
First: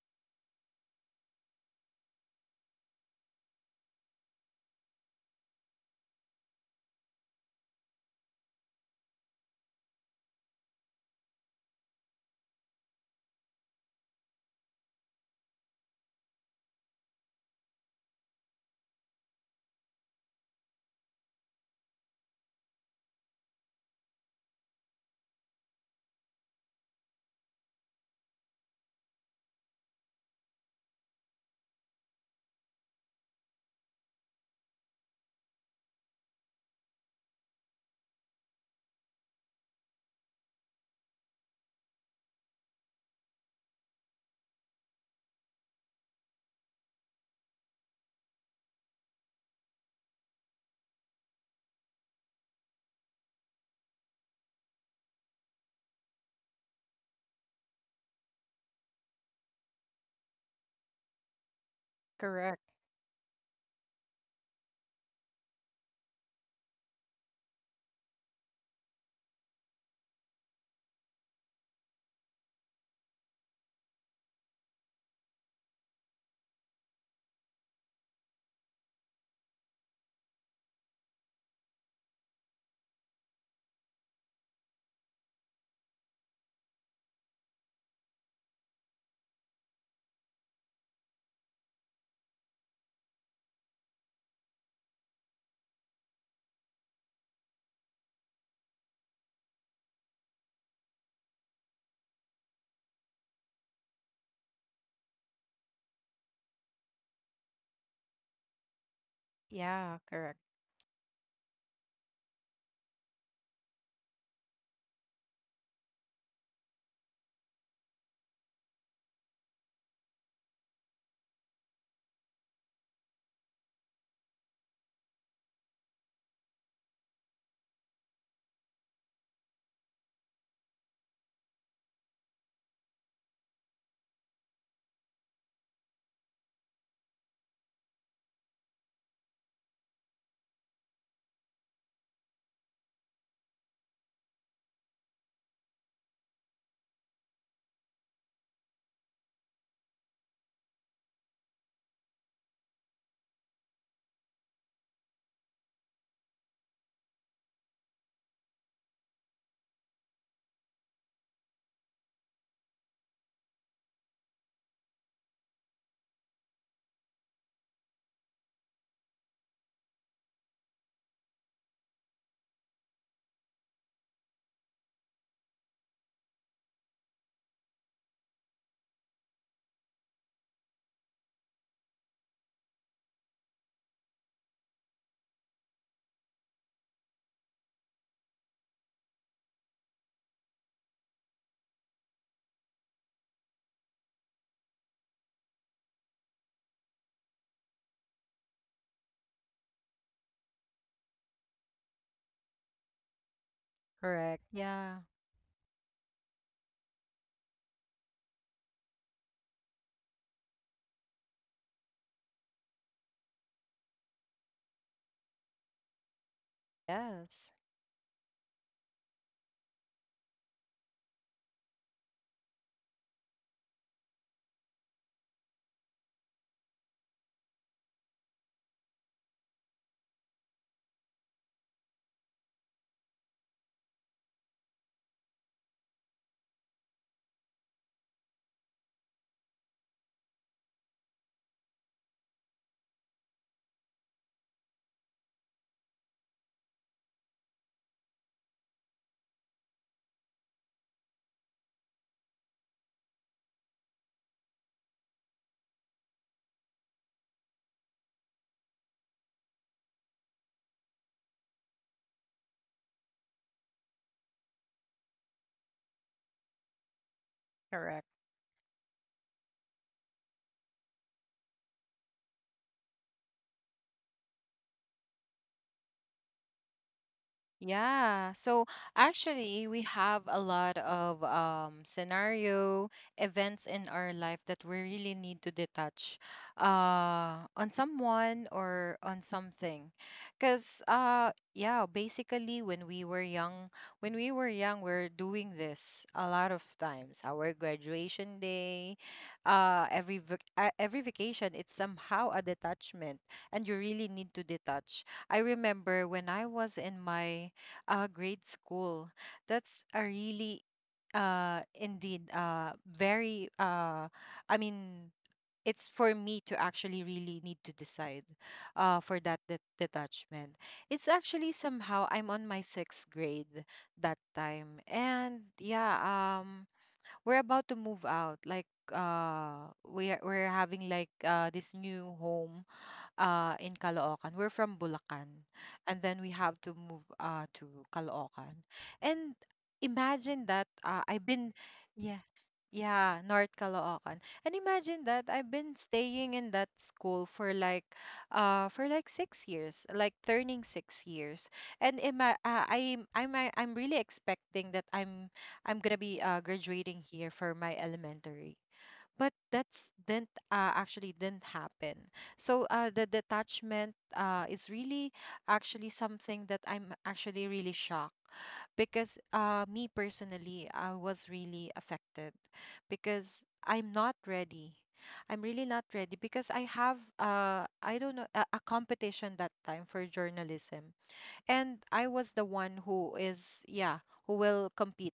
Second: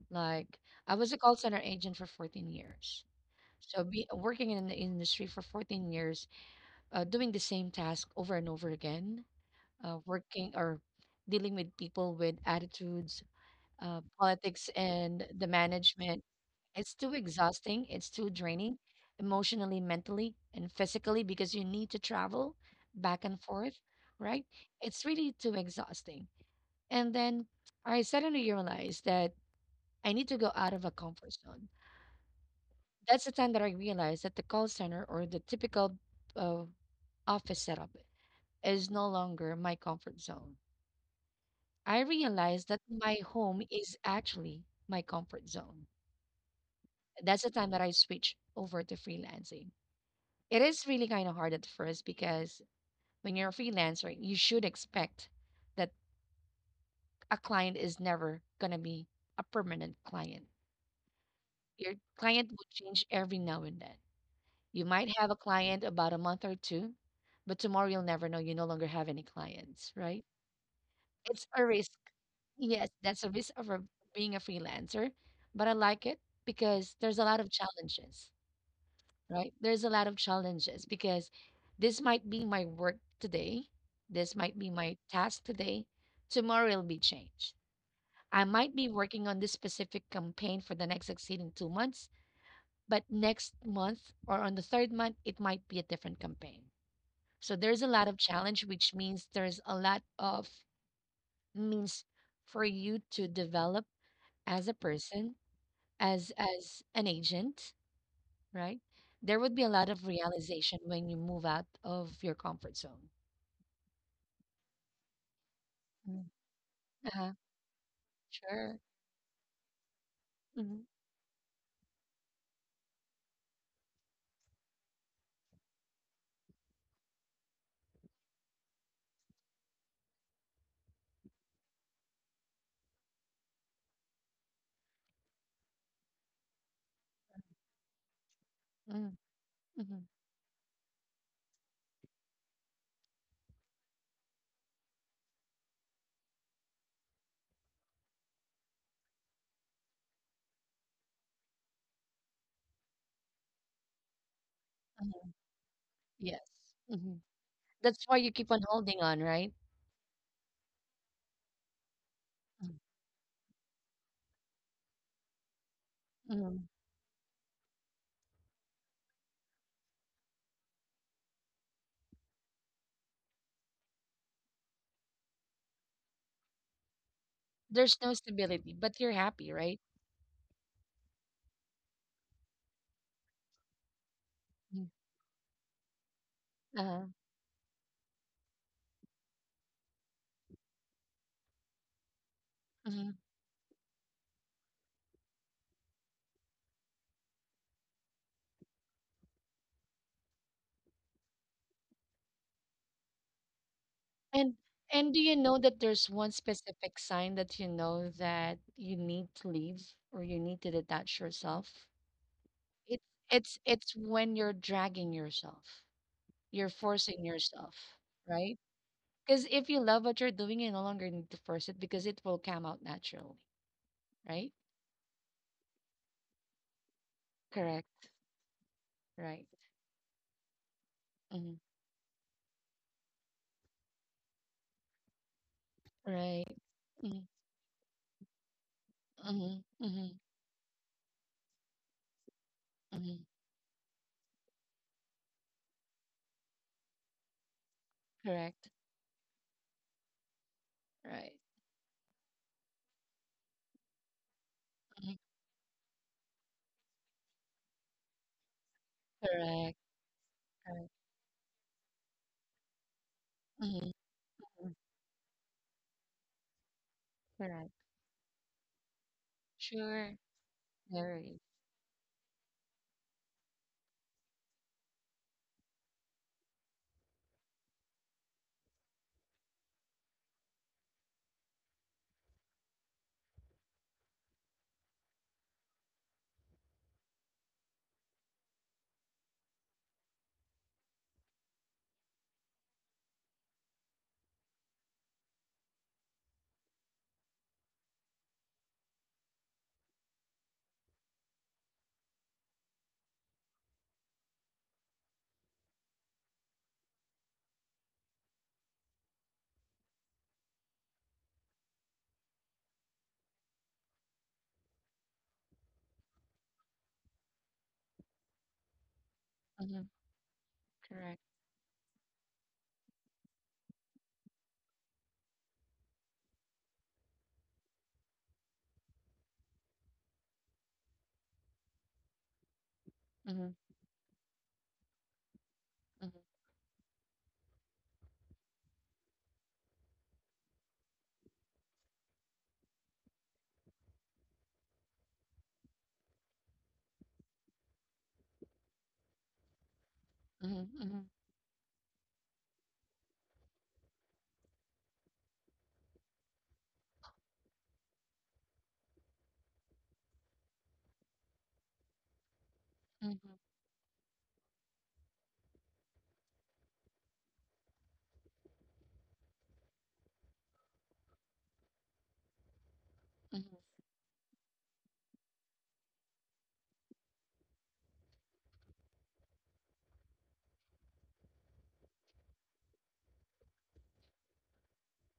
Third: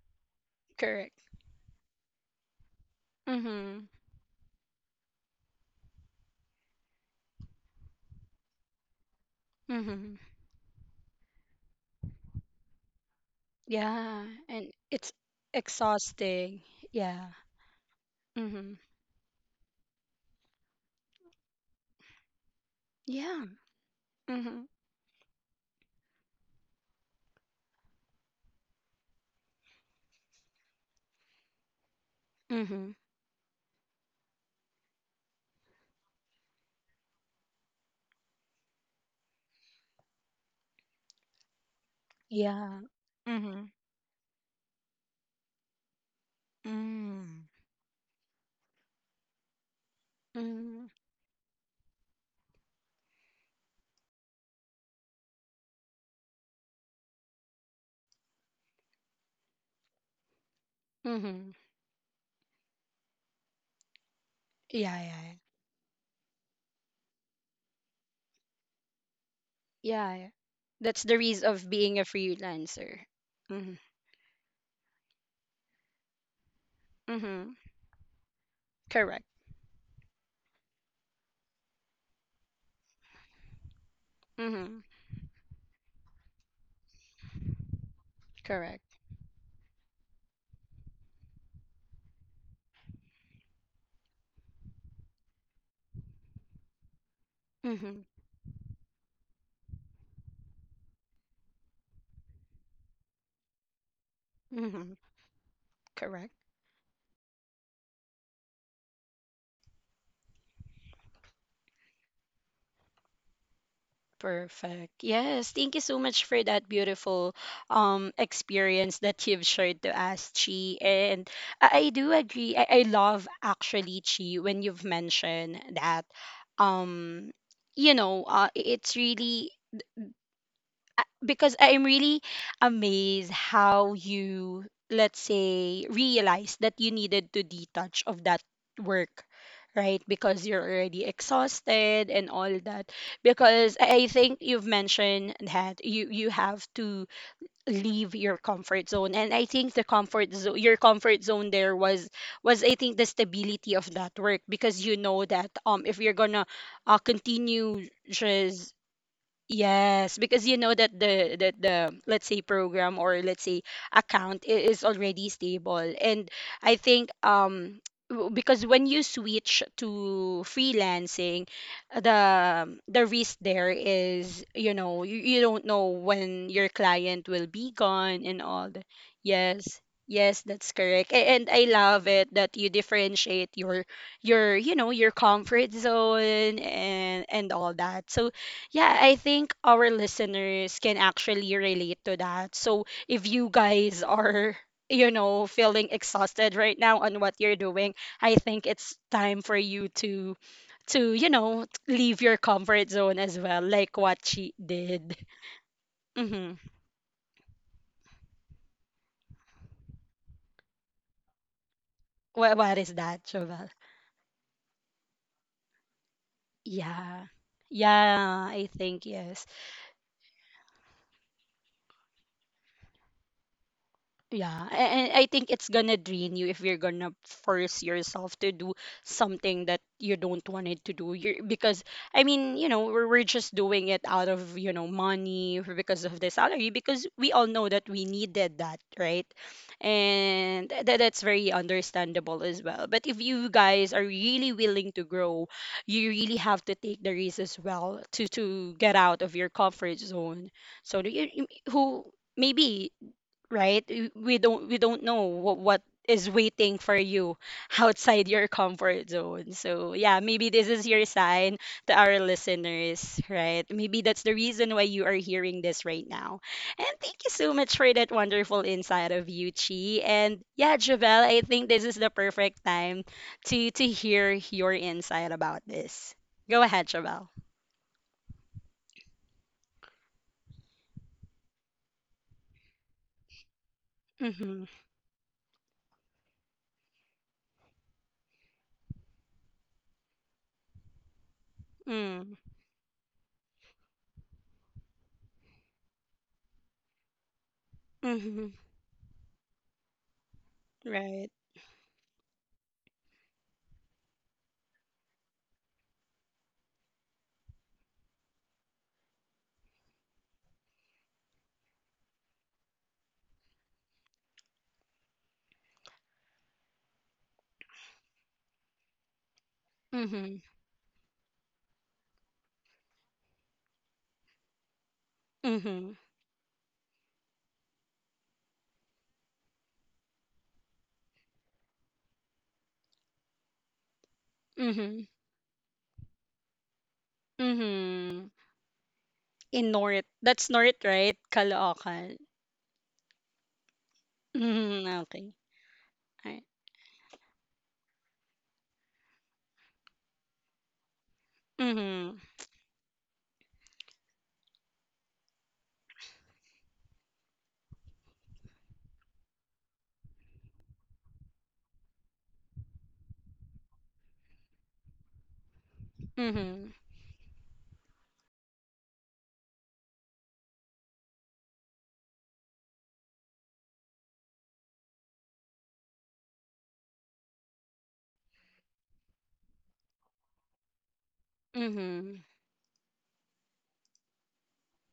B: Like I was
A: correct.
B: a call center agent for 14 years. So
A: Hmm
B: be working in the industry for 14 years doing the same task over and over again,
A: hmm
B: working or dealing with people with attitudes,
A: Yeah,
B: politics,
A: and it's
B: and the management.
A: exhausting.
B: It's too
A: Yeah.
B: exhausting. It's too draining
A: hmm
B: emotionally, mentally, and physically because you need to travel back and
A: Yeah.
B: forth, right?
A: hmm
B: It's really too exhausting. And then I suddenly realized that I need to go out of a comfort zone.
A: hmm
B: That's the time that I realized that the call center or the typical uh, office setup is no longer my comfort zone. I realized
A: Yeah.
B: that my home
A: hmm
B: is actually my comfort zone. That's
A: mm
B: the time that I switched over to freelancing. It
A: Mm-hmm.
B: is really kind of hard at first because when you're a freelancer, you should expect that a client is never going to be a permanent client.
A: hmm
B: Your client
C: Correct.
B: will change every now and then. You
A: Yeah,
B: might have
A: yeah,
B: a client about a month or two, but tomorrow you'll never know. You no longer have any clients,
A: yeah.
B: right?
A: Yeah. That's the
B: It's
A: reason
B: a
A: of
B: risk
A: being a
B: Yes,
A: freelancer.
B: that's a risk of
A: Mm-hmm.
B: being a freelancer, but I like it because there's a lot of
A: Mm-hmm.
B: challenges,
A: Correct.
B: right? There's a lot of challenges because this might be my work today, this might be
A: Mm-hmm.
B: my task today, tomorrow it'll be changed. I might be
A: Correct.
B: working on this specific campaign for the next succeeding 2 months, but next month or on the third month, it might be a different campaign. So there's a
A: Mm-hmm.
B: lot of challenge, which means there's a lot of means for you to develop as a
A: Mm-hmm.
B: person as
A: Correct.
B: as an agent, right? There would be a lot
C: Yeah,
B: of
C: correct,
B: realization when you move out of your comfort zone.
A: Perfect. Yes, thank you so
B: Mm.
A: much for that
B: Uh-huh.
A: beautiful
B: Sure.
A: experience that you've shared to us, Chi.
B: Hmm.
A: And I do agree. I love actually Chi when you've mentioned that um it's really because I'm really amazed how you, let's say, realized that you needed to detach of that
B: Hmm.
A: work, right?
B: Hmm.
A: Because you're already exhausted and all that. Because I think you've mentioned that you have to leave your comfort zone, and I think your comfort zone there was I think the stability of that work because you know
B: Hmm.
A: that if you're
B: Yes.
A: gonna
B: Hmm.
A: continue
B: That's why you keep on
A: just.
B: holding on, right?
A: Yes, because you know that the let's say program or let's say account is already stable. And
B: Mm-hmm.
A: I think because when you switch to freelancing, the risk there is, you know, you don't know when your client will be
B: There's no
A: gone and all
B: stability,
A: the
B: but you're happy, right?
A: yes. Yes, that's correct. And I love it that you differentiate your, you
B: Mm.
A: know, your comfort zone
B: Uh-huh.
A: and all that. So yeah, I think our listeners can actually relate to that. So
B: Hmm.
A: if you guys are, you know, feeling exhausted right now on what you're doing, I think it's time for you to you know, leave your comfort zone as well, like what
C: correct.
B: And
A: she
C: Yeah.
B: and
A: did.
B: do you know that there's one
A: Mm-hmm.
B: specific sign that you know that you need to leave or you need to detach yourself?
A: What is
B: It's
A: that,
B: it's
A: Jovel?
B: it's when you're dragging yourself. You're forcing
A: Yeah.
C: Yes,
B: yourself,
A: Yeah,
B: right?
A: I think
B: Because
A: yes.
B: if you love what you're doing, you no longer need to force it because it will come out naturally, right?
A: Yeah, and I think it's gonna drain you if you're gonna force
B: Correct.
A: yourself to do
B: Right.
A: something that you don't want it to do.
B: Hmm.
A: Because I mean, you know, we're just doing it out of, you know, money or because of the
B: Right.
A: salary because we all know that we needed that, right?
B: Mm-hmm. Hmm.
A: And that's very understandable as well. But if
B: Hmm.
A: you guys are really willing to grow, you really have to take the risk as well
B: Correct.
A: to get out of your comfort zone. So do
B: Right.
A: who maybe right? We
B: Mhm.
A: don't know what is waiting for you outside your comfort
B: Correct.
A: zone. So yeah, maybe
B: Correct.
A: this is your sign to our listeners,
B: Mm-hmm.
A: right? Maybe that's the
B: Mm-hmm.
A: reason why you are hearing this right now. And thank you
B: Correct.
A: so
C: correct.
A: much for that wonderful insight of you,
B: Sure.
A: Chi. And yeah,
B: Very.
A: Javel, I think this is the perfect time to hear your insight about this. Go ahead, Javel.
C: Yeah. So actually, we have a lot of scenario events in our life that we
A: Mm-hmm.
C: really need to detach on someone or on something. Because, yeah, basically,
A: Mm.
C: when we were young, we're doing this a lot of times. Our graduation
A: Mm-hmm.
C: day, every vacation,
A: Right.
C: it's somehow a detachment, and you really need to detach. I remember when I was in my grade school. That's a really, indeed, very, I mean, it's for me to actually really need to decide, for that
B: Mm-hmm.
C: detachment.
A: Mm-hmm.
C: It's
B: Correct.
C: actually somehow I'm on my sixth grade that time, and yeah,
A: Mm-hmm.
C: we're about to move out. Like, we're having like this new home
B: Mm-hmm.
C: in Caloocan. We're from
A: Mm-hmm.
C: Bulacan. And then
B: Mm-hmm.
C: we have to move to
A: Mm-hmm.
C: Caloocan. And
A: In North.
C: imagine that
A: That's North,
C: I've
A: right?
C: been, yeah,
A: Caloocan.
C: yeah, North Caloocan. And imagine
A: Mhm,
C: that I've
A: okay.
C: been staying in that
A: Alright.
C: school for like 6 years, like
B: Mm-hmm.
C: turning
B: Mm-hmm.
C: 6 years. And ima-
A: Mhm,
C: uh, I'm really expecting that I'm gonna be graduating here for my elementary, but that's didn't actually didn't happen. So the
B: Mm-hmm.
C: detachment is really actually something that I'm
A: mhm,
C: actually really shocked, because me personally, I was really affected because
B: Mm-hmm.
C: I'm not ready. I'm really not ready because I have I don't know, a competition that time for journalism, and I was
A: mhm,
C: the one who is yeah who will compete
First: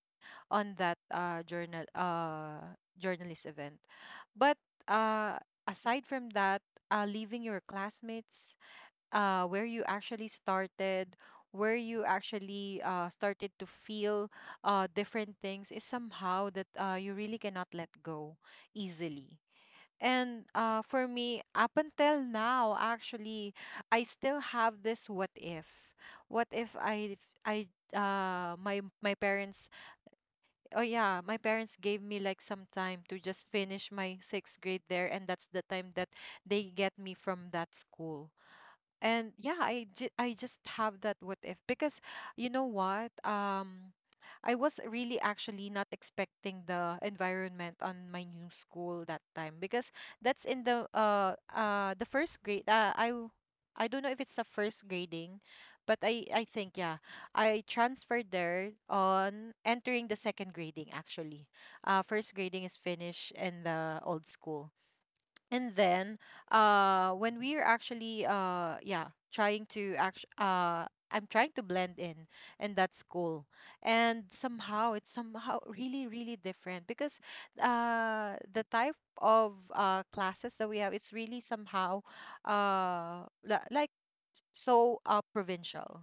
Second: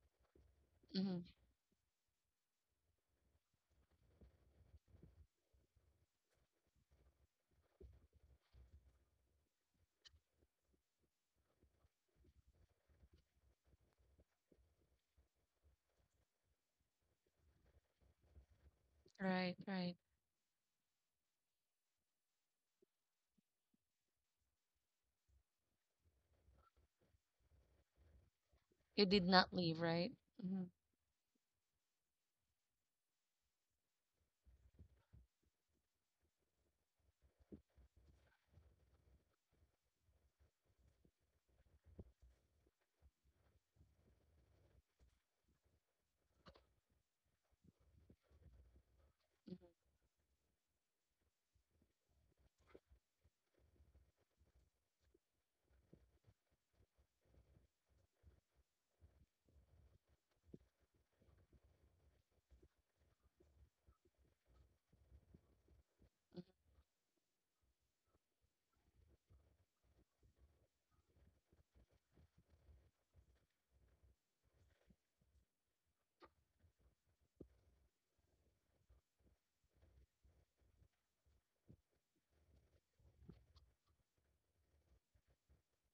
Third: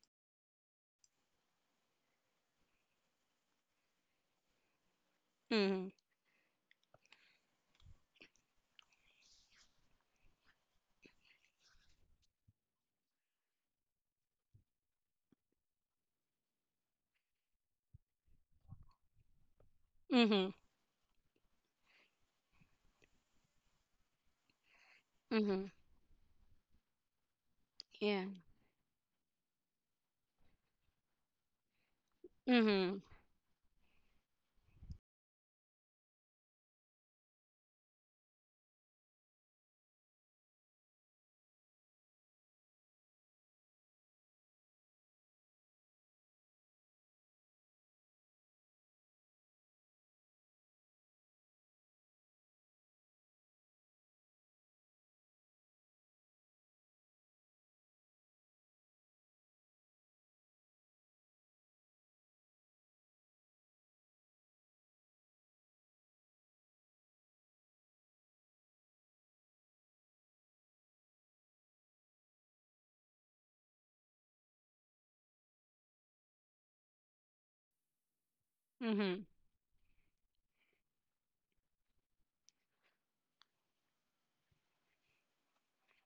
C: on that
B: Mm-hmm.
C: journalist event. But uh
A: mhm,
C: aside from that, leaving your classmates where you actually started, where you actually started to feel different things is somehow that you really cannot let go easily.
B: Right. Right.
C: And
A: mhm,
C: for me, up until now, actually, I still have this what
A: mhm.
C: if. What if I
A: Yeah.
C: my
B: You
C: my
B: did not
C: parents—
B: leave, right? Mm-hmm.
C: oh yeah, my parents gave me like some
A: Mhm,
C: time to just finish my sixth grade there, and that's the time that they get me from that school. And yeah, I just have that what if, because you know what, I was really actually not expecting the environment on my new school that time, because that's in the first grade, I don't know if it's the first grading, but I think yeah I transferred there on entering the second grading, actually. First grading is finished in the old school, and then when we're actually yeah trying to act, I'm trying to blend in, and that's cool. And somehow it's somehow really, really different because the type
A: mhm,
C: of classes that we have, it's really somehow like so provincial,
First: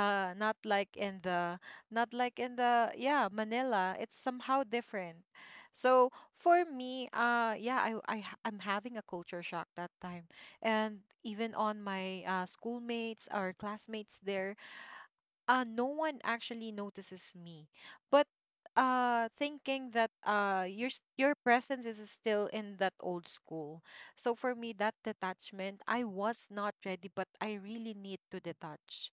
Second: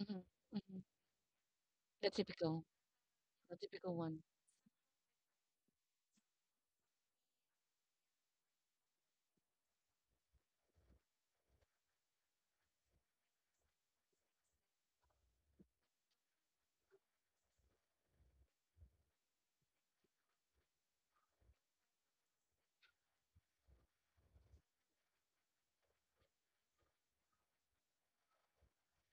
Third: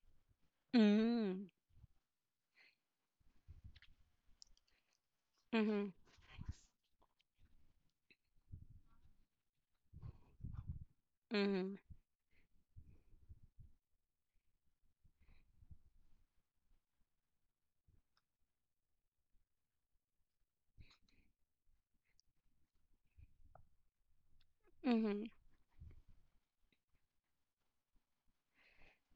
B: Mm-hmm.
C: not
B: Mm-hmm.
C: like in
A: mhm,
C: the
B: The typical,
C: yeah
B: the typical
C: Manila, it's
B: one.
C: somehow different.
A: mhm,
C: So for me, yeah, I'm having a culture shock that time. And even
A: mhm,
C: on my schoolmates or classmates there, no one actually notices me, but thinking that your presence is still in that old school. So for me, that
A: mhm,
C: detachment, I was not ready, but I really need to detach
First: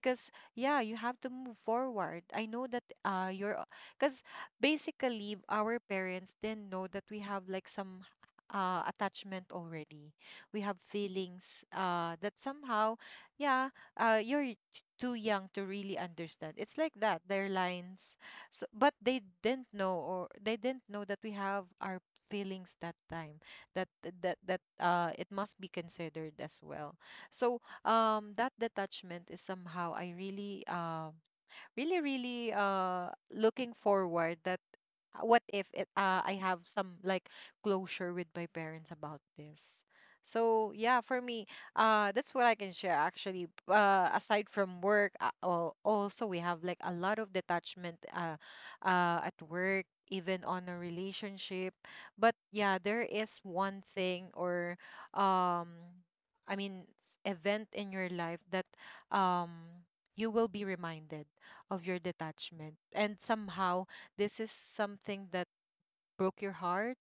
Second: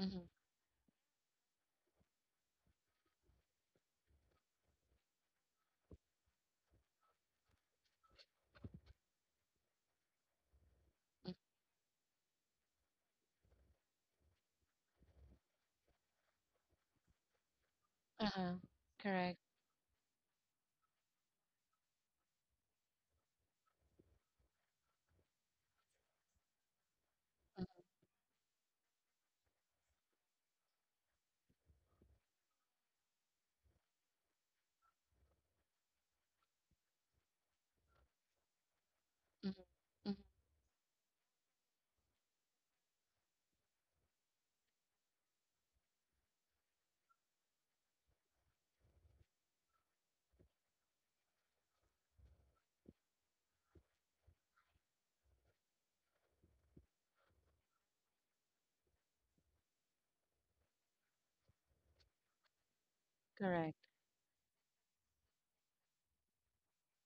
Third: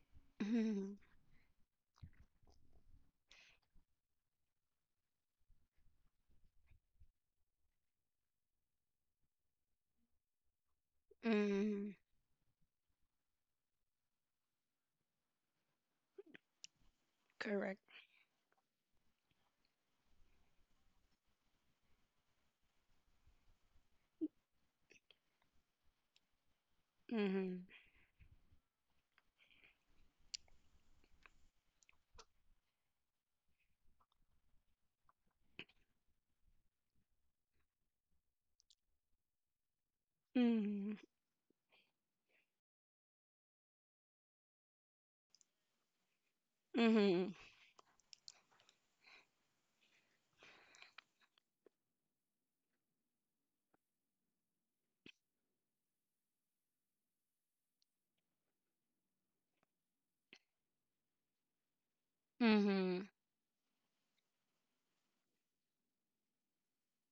B: Mm-hmm. Mm-hmm.
C: yeah,
A: mhm,
C: you have to move forward. I know that you're— because basically our parents didn't know that we have like some attachment already. We have feelings
A: mhm.
C: that somehow yeah, you're too young to really understand. It's like that, their
A: Correct.
C: lines.
B: Uh-huh.
C: So, but they
B: Correct.
C: didn't know, or they didn't know that we have our feelings that time, that it must be considered as well.
A: Mhm,
B: Mhm,
C: So that detachment is somehow, I really really, really looking forward that what if it, I have some like closure with my parents about
B: mhm,
C: this.
B: mhm.
C: So
A: mhm,
C: yeah, for me, that's what I can share, actually. Aside from work, also we have like a lot
A: mhm,
C: of detachment at work, even on a relationship. But yeah, there is one thing, or um, I mean, event in your life that um you will be reminded of your detachment.
A: mhm,
C: And
B: Correct.
C: somehow, this is something that broke your heart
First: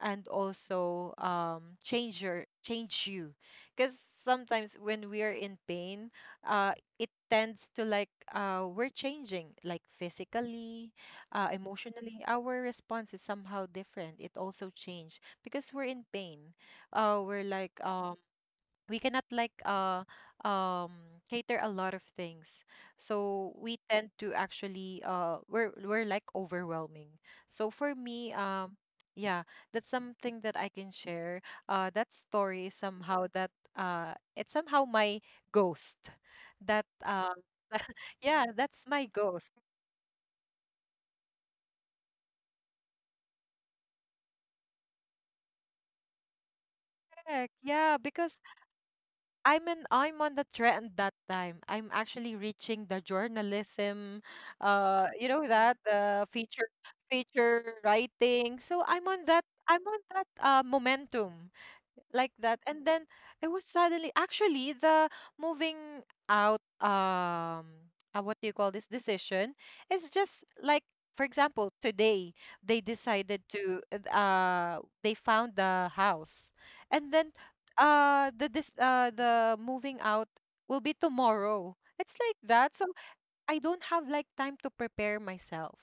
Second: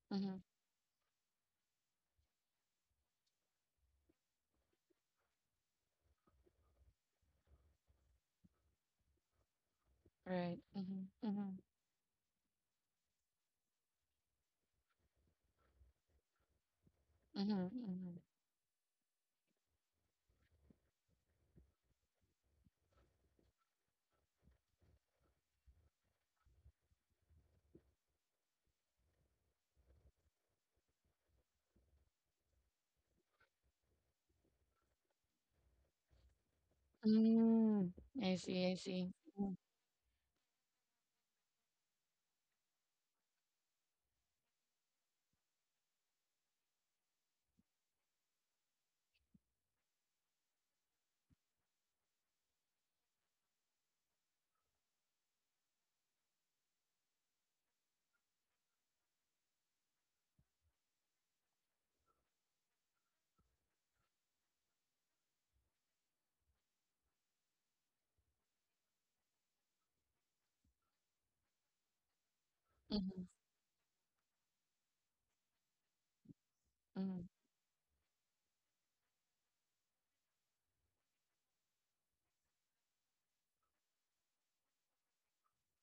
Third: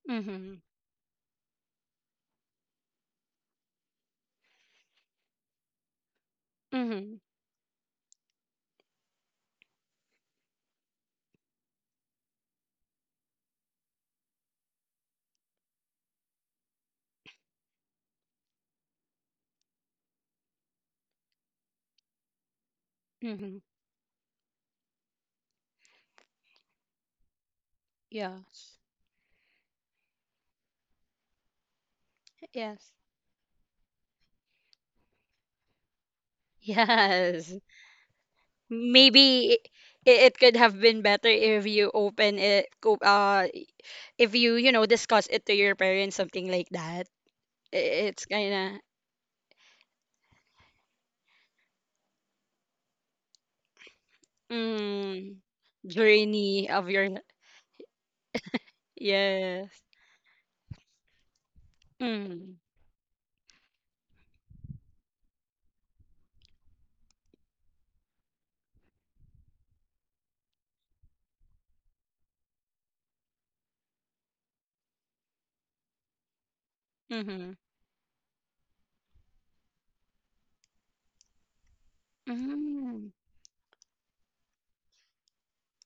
C: and
B: Mhm.
A: mhm,
C: also change you, because sometimes when we are in pain, uh it
A: mhm,
C: tends to like, we're changing like
B: Right.
C: physically,
B: Mhm, mhm,
C: emotionally our response is somehow different. It also changed because we're in pain. We're
B: mhm,
C: like,
B: mhm.
C: we cannot like cater a lot of things.
A: mhm.
C: So we tend to actually, we're like overwhelming. So for me,
A: Yes.
C: yeah, that's something that I can share. That story is
A: Yes.
C: somehow that it's somehow my ghost that
A: Yes.
B: Mm. I
C: yeah,
B: see, I
C: that's my
B: see.
A: Maybe
C: ghost.
B: Mhm,
A: it, it could have been better if you open it, if you you know discuss it to your parents something like that
C: Correct, yeah,
A: it's
C: because
A: kind of
C: I'm on the trend that time. I'm actually reaching the journalism, you
A: mm,
C: know that
A: journey of your li-
C: feature writing. So I'm on that
A: yes
C: I'm on that momentum, like
A: mm,
C: that. And then it was suddenly actually the moving out, what do you call this decision is just like, for example today they
B: mhm,
C: decided to, they found the house. And
B: mhm.
C: then
A: mm-hmm,
C: the moving out will be tomorrow. It's like that. So
A: mm-hmm,
C: I don't have like time to prepare myself,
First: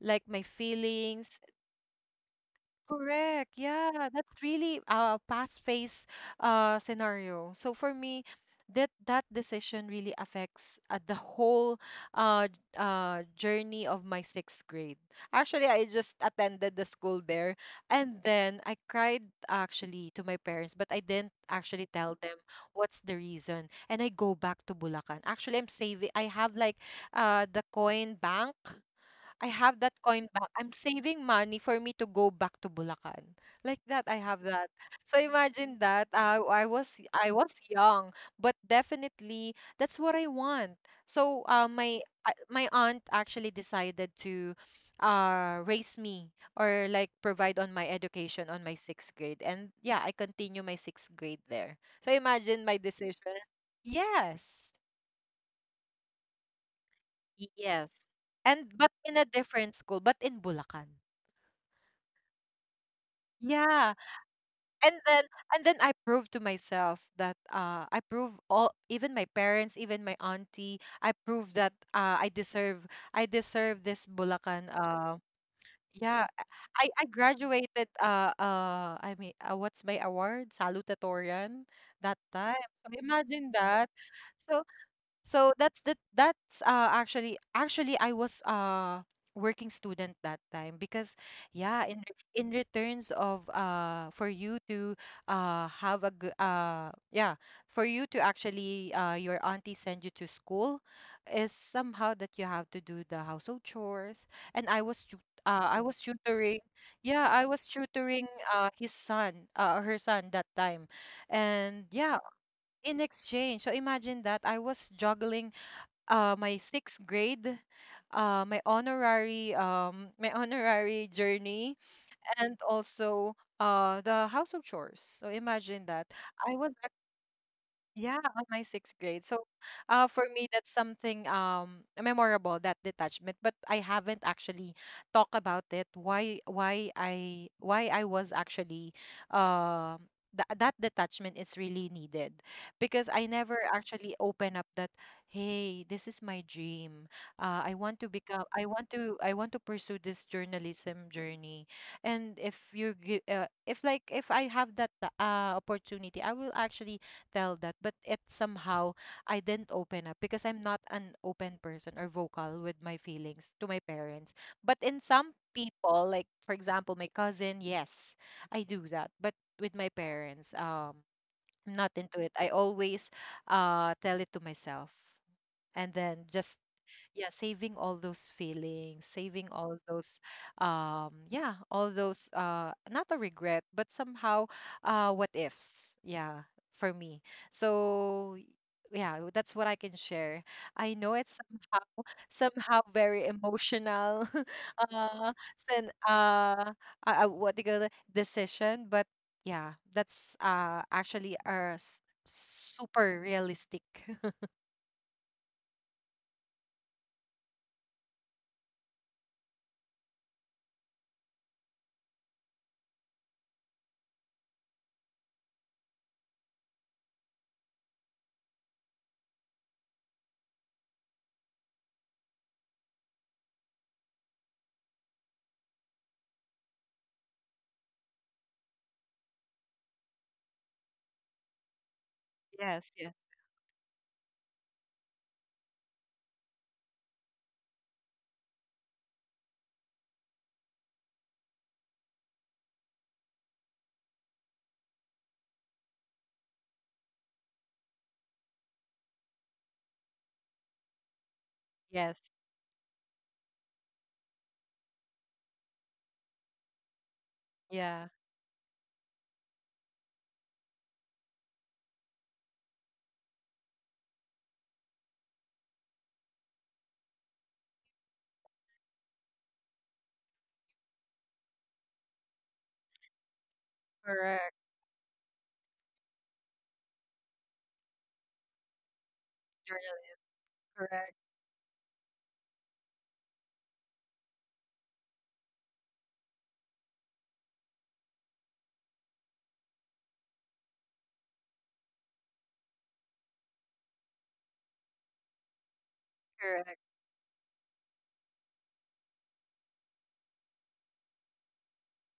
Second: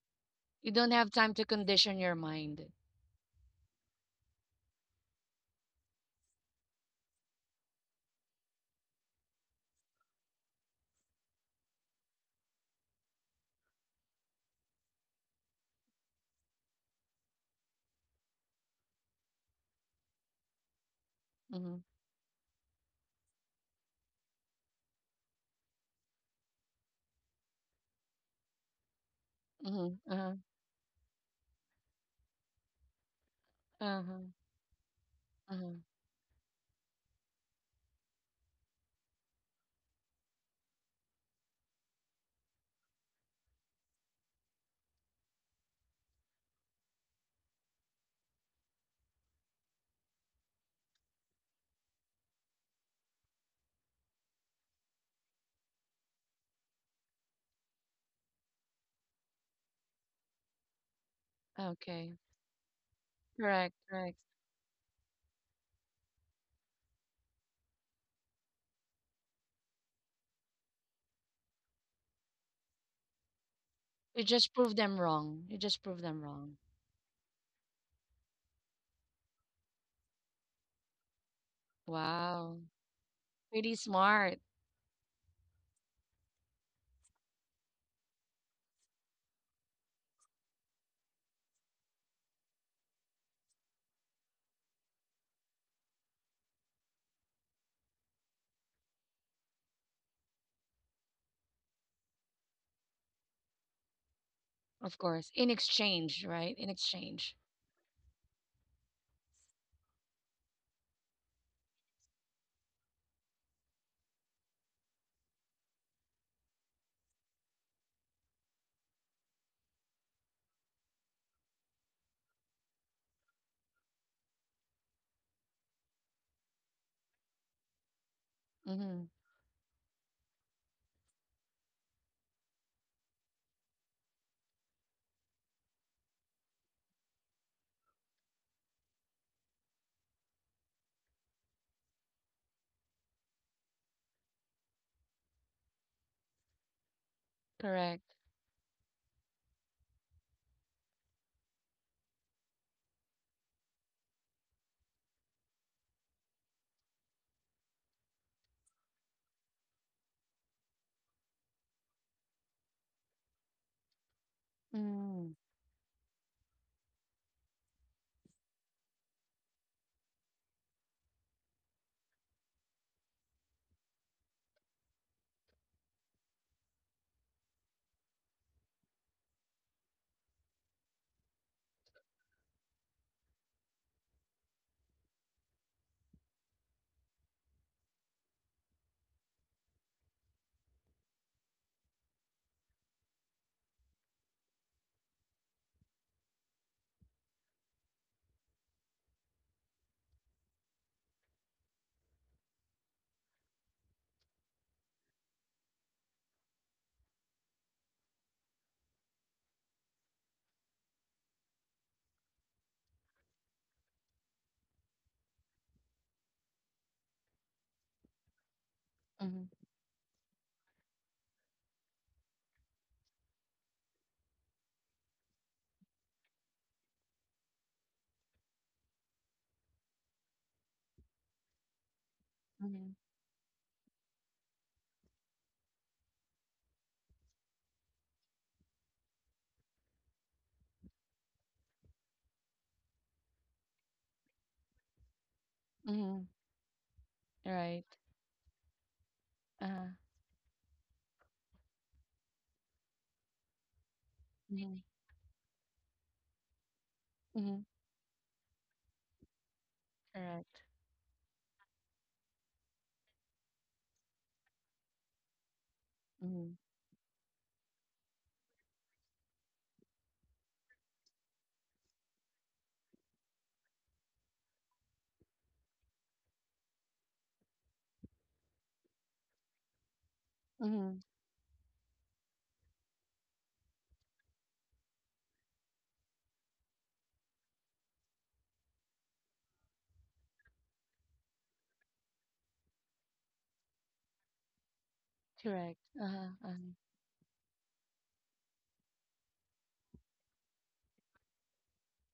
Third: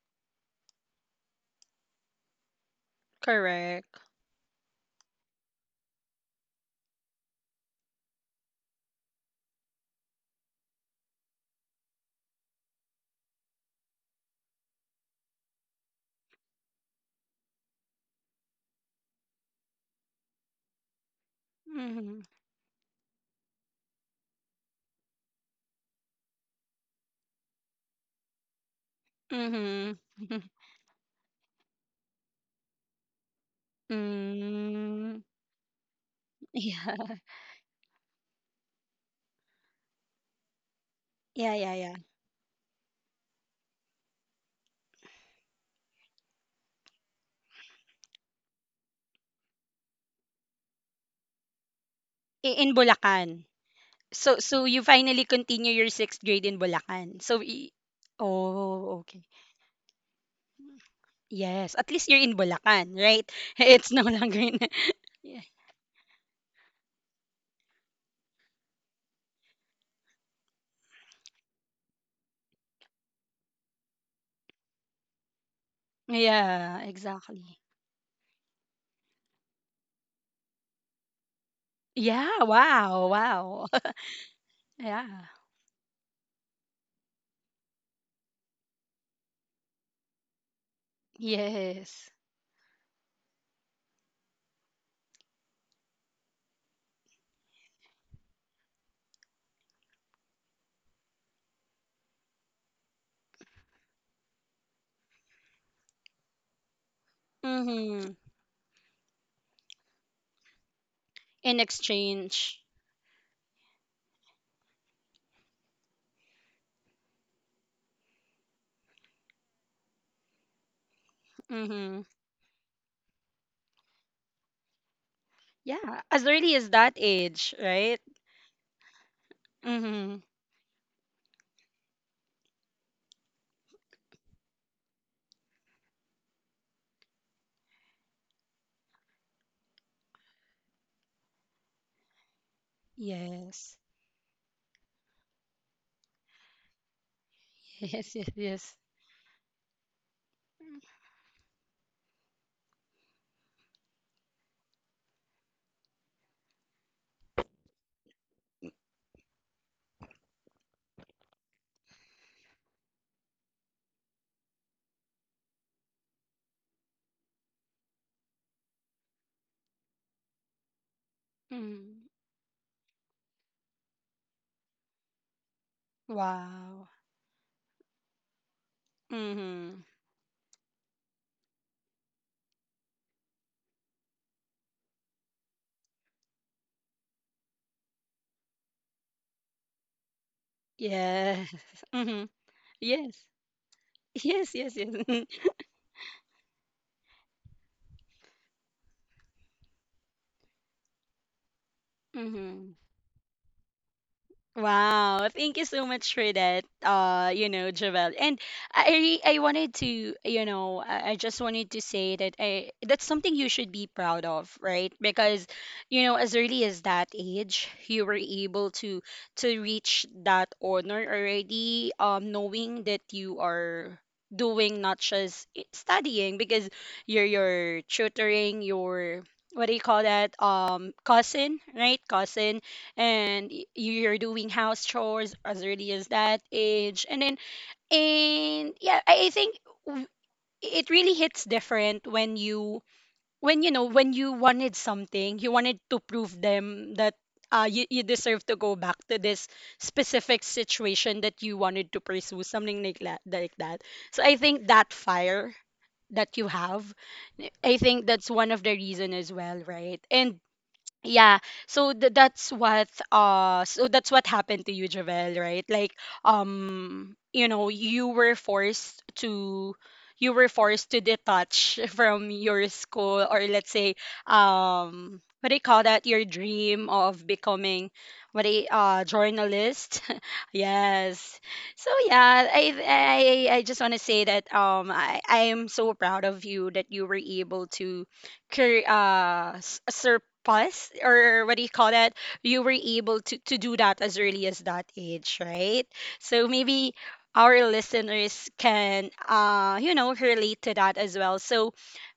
C: like my
B: You don't have time
C: feelings.
B: to condition your mind.
C: Correct.
A: correct
C: Yeah, that's really a past phase scenario. So for me, that decision really affects the whole journey of my sixth grade. Actually, I just attended the school there, and then I cried actually to my parents, but I didn't
B: Mm-hmm.
C: actually tell
A: mm-hmm,
C: them what's the reason. And I go back to Bulacan. Actually, I'm saving. I have like the coin bank. I have that
A: mm-hmm,
B: Mm-hmm.
C: coin
B: Uh-huh.
C: back. I'm saving money for me to go back to Bulacan. Like that, I
B: Uh-huh.
C: have that. So
A: mm,
C: imagine
B: Uh-huh.
C: that. I
A: yeah
C: was I was young, but definitely that's what I want. So,
A: yeah
C: uh,
A: yeah yeah
C: my uh, my aunt actually decided to raise me or like provide on my education on my sixth grade. And yeah, I continue my sixth grade there. So imagine my
A: in
C: decision.
A: Bulacan so so
C: Yes.
A: you finally continue your sixth grade in Bulacan so
C: Yes. And but
A: oh
C: in a
A: okay
C: different school, but in Bulacan.
A: yes at least
B: Okay.
A: you're in Bulacan right
B: Correct.
C: Yeah.
A: it's no
B: Correct.
A: longer in
C: And then and then I proved to myself that I prove all, even my parents, even my auntie, I proved that I deserve this
B: You just
C: Bulacan,
B: prove them wrong. You just prove
C: yeah,
B: them wrong.
A: Yeah,
C: I
A: exactly.
C: graduated, I mean, what's my award? Salutatorian that
A: Yeah,
B: Wow.
C: time.
A: wow,
C: So imagine
A: wow.
B: Pretty
C: that.
B: smart,
C: So
A: yeah.
C: so that's that's actually I was working student that time, because yeah,
A: Yes.
C: in returns of, for you to have a good, yeah, for you to actually, your auntie send you to school, is somehow that you have to do the household chores. And I
B: of
C: was
B: course. In exchange, right? In
C: tutoring,
B: exchange.
C: yeah, I was
A: Mm-hmm.
C: tutoring his son, her son that time,
A: In
C: and yeah,
A: exchange.
C: in exchange. So imagine that I was juggling my sixth grade, my honorary journey,
A: Mm-hmm.
C: and also the house of chores. So imagine
A: Yeah,
C: that.
A: as early
C: I
A: as
C: was
A: that age, right?
C: Yeah, on my sixth
B: Mm-hmm.
C: grade. So,
A: Mm-hmm.
C: for me, that's something memorable, that detachment. But I haven't actually talked about it. Why I was actually, uh, that detachment is really needed, because I never
A: Yes.
C: actually open up that, hey, this is my dream. I
B: Correct.
C: want
A: Yes,
C: to
A: yes,
C: become.
A: yes.
C: I want to pursue this journalism journey. And if you, gi- if like, if I have that opportunity, I will actually tell that, but it somehow I didn't open up, because I'm not an open person or vocal with my feelings to my parents. But in
B: Mm-hmm.
C: some people, like for example, my cousin, yes, I do that. But with my parents, I'm not
A: Mm.
C: into it. I always tell it to myself, and then just,
A: Wow.
C: yeah, saving all those feelings, saving all
A: Mm-hmm.
C: those, yeah, all those, not a regret, but somehow what ifs, yeah, for me. So yeah, that's what I can share. I know it's
A: Yes.
C: somehow
A: Mm-hmm.
C: somehow
A: Yes.
C: very emotional
A: Yes, yes, yes.
C: uh and, what do you call it, decision, but yeah, that's actually a
A: mm-hmm.
C: super realistic
A: Wow, thank you so much for that. You know, Javel. And I wanted to, you know, I just wanted to say that I that's something you should be proud of, right? Because, you know, as early as that age, you were able to
B: Mm-hmm.
A: reach that honor already, knowing that you are doing not just studying because you're tutoring your what do you call that? Cousin, right? cousin
C: yes,
B: Mm-hmm.
C: yes,
A: and you're doing house chores as early as that age and then and yeah I think w- it really hits different when you know when you wanted something you wanted to
B: Mm-hmm.
A: prove them that you,
B: Right.
A: you deserve to go back to this
B: Uh-huh.
A: specific situation that you wanted to
C: yes.
A: pursue something like that so I think
B: Mhm.
A: that fire that you have
B: Mhm.
A: I think
C: Yeah.
A: that's one of the reason as well right and
B: Correct.
A: yeah so that's what so that's what happened to you Javel right like
B: Mhm.
A: you know you were forced to detach from your school or let's say
C: Correct.
A: what do you call that your dream of becoming what a
C: Journal.
A: journalist
B: Mhm.
C: Correct,
A: yes so yeah I just want to say that I am so proud of you that you were able to s- surpass or what do you call that? You were able to do that as early as that age,
B: Correct.
A: right?
B: Uh-huh.
A: So
B: Uh-huh.
C: correct.
A: maybe our listeners can, you know, relate to that as well. So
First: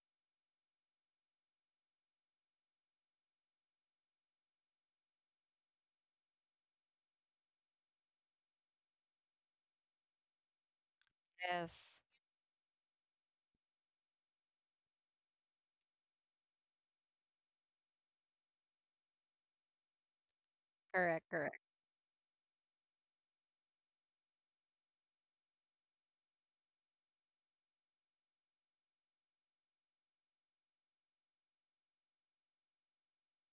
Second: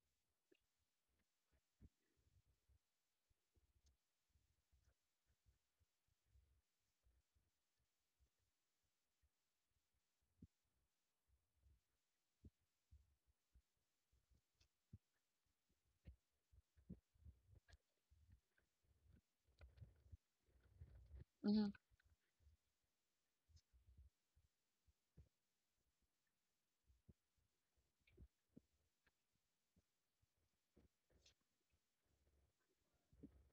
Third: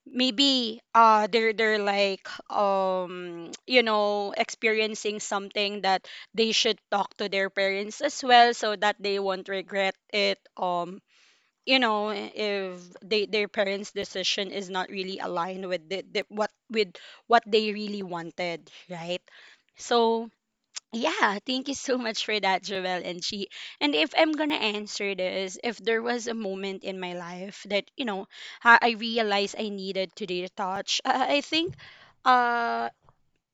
A: maybe they're like, you know, experiencing something that they should talk to their parents as well so that they won't regret it you
C: Yes.
A: know if they their parents decision is not really aligned with the what with what they really wanted right so
C: Correct,
A: yeah
C: correct,
A: thank
B: Mhm.
A: you so much for that joel and she and if I'm gonna answer this if there was a moment in my life that you know I realized I needed to detach I think uh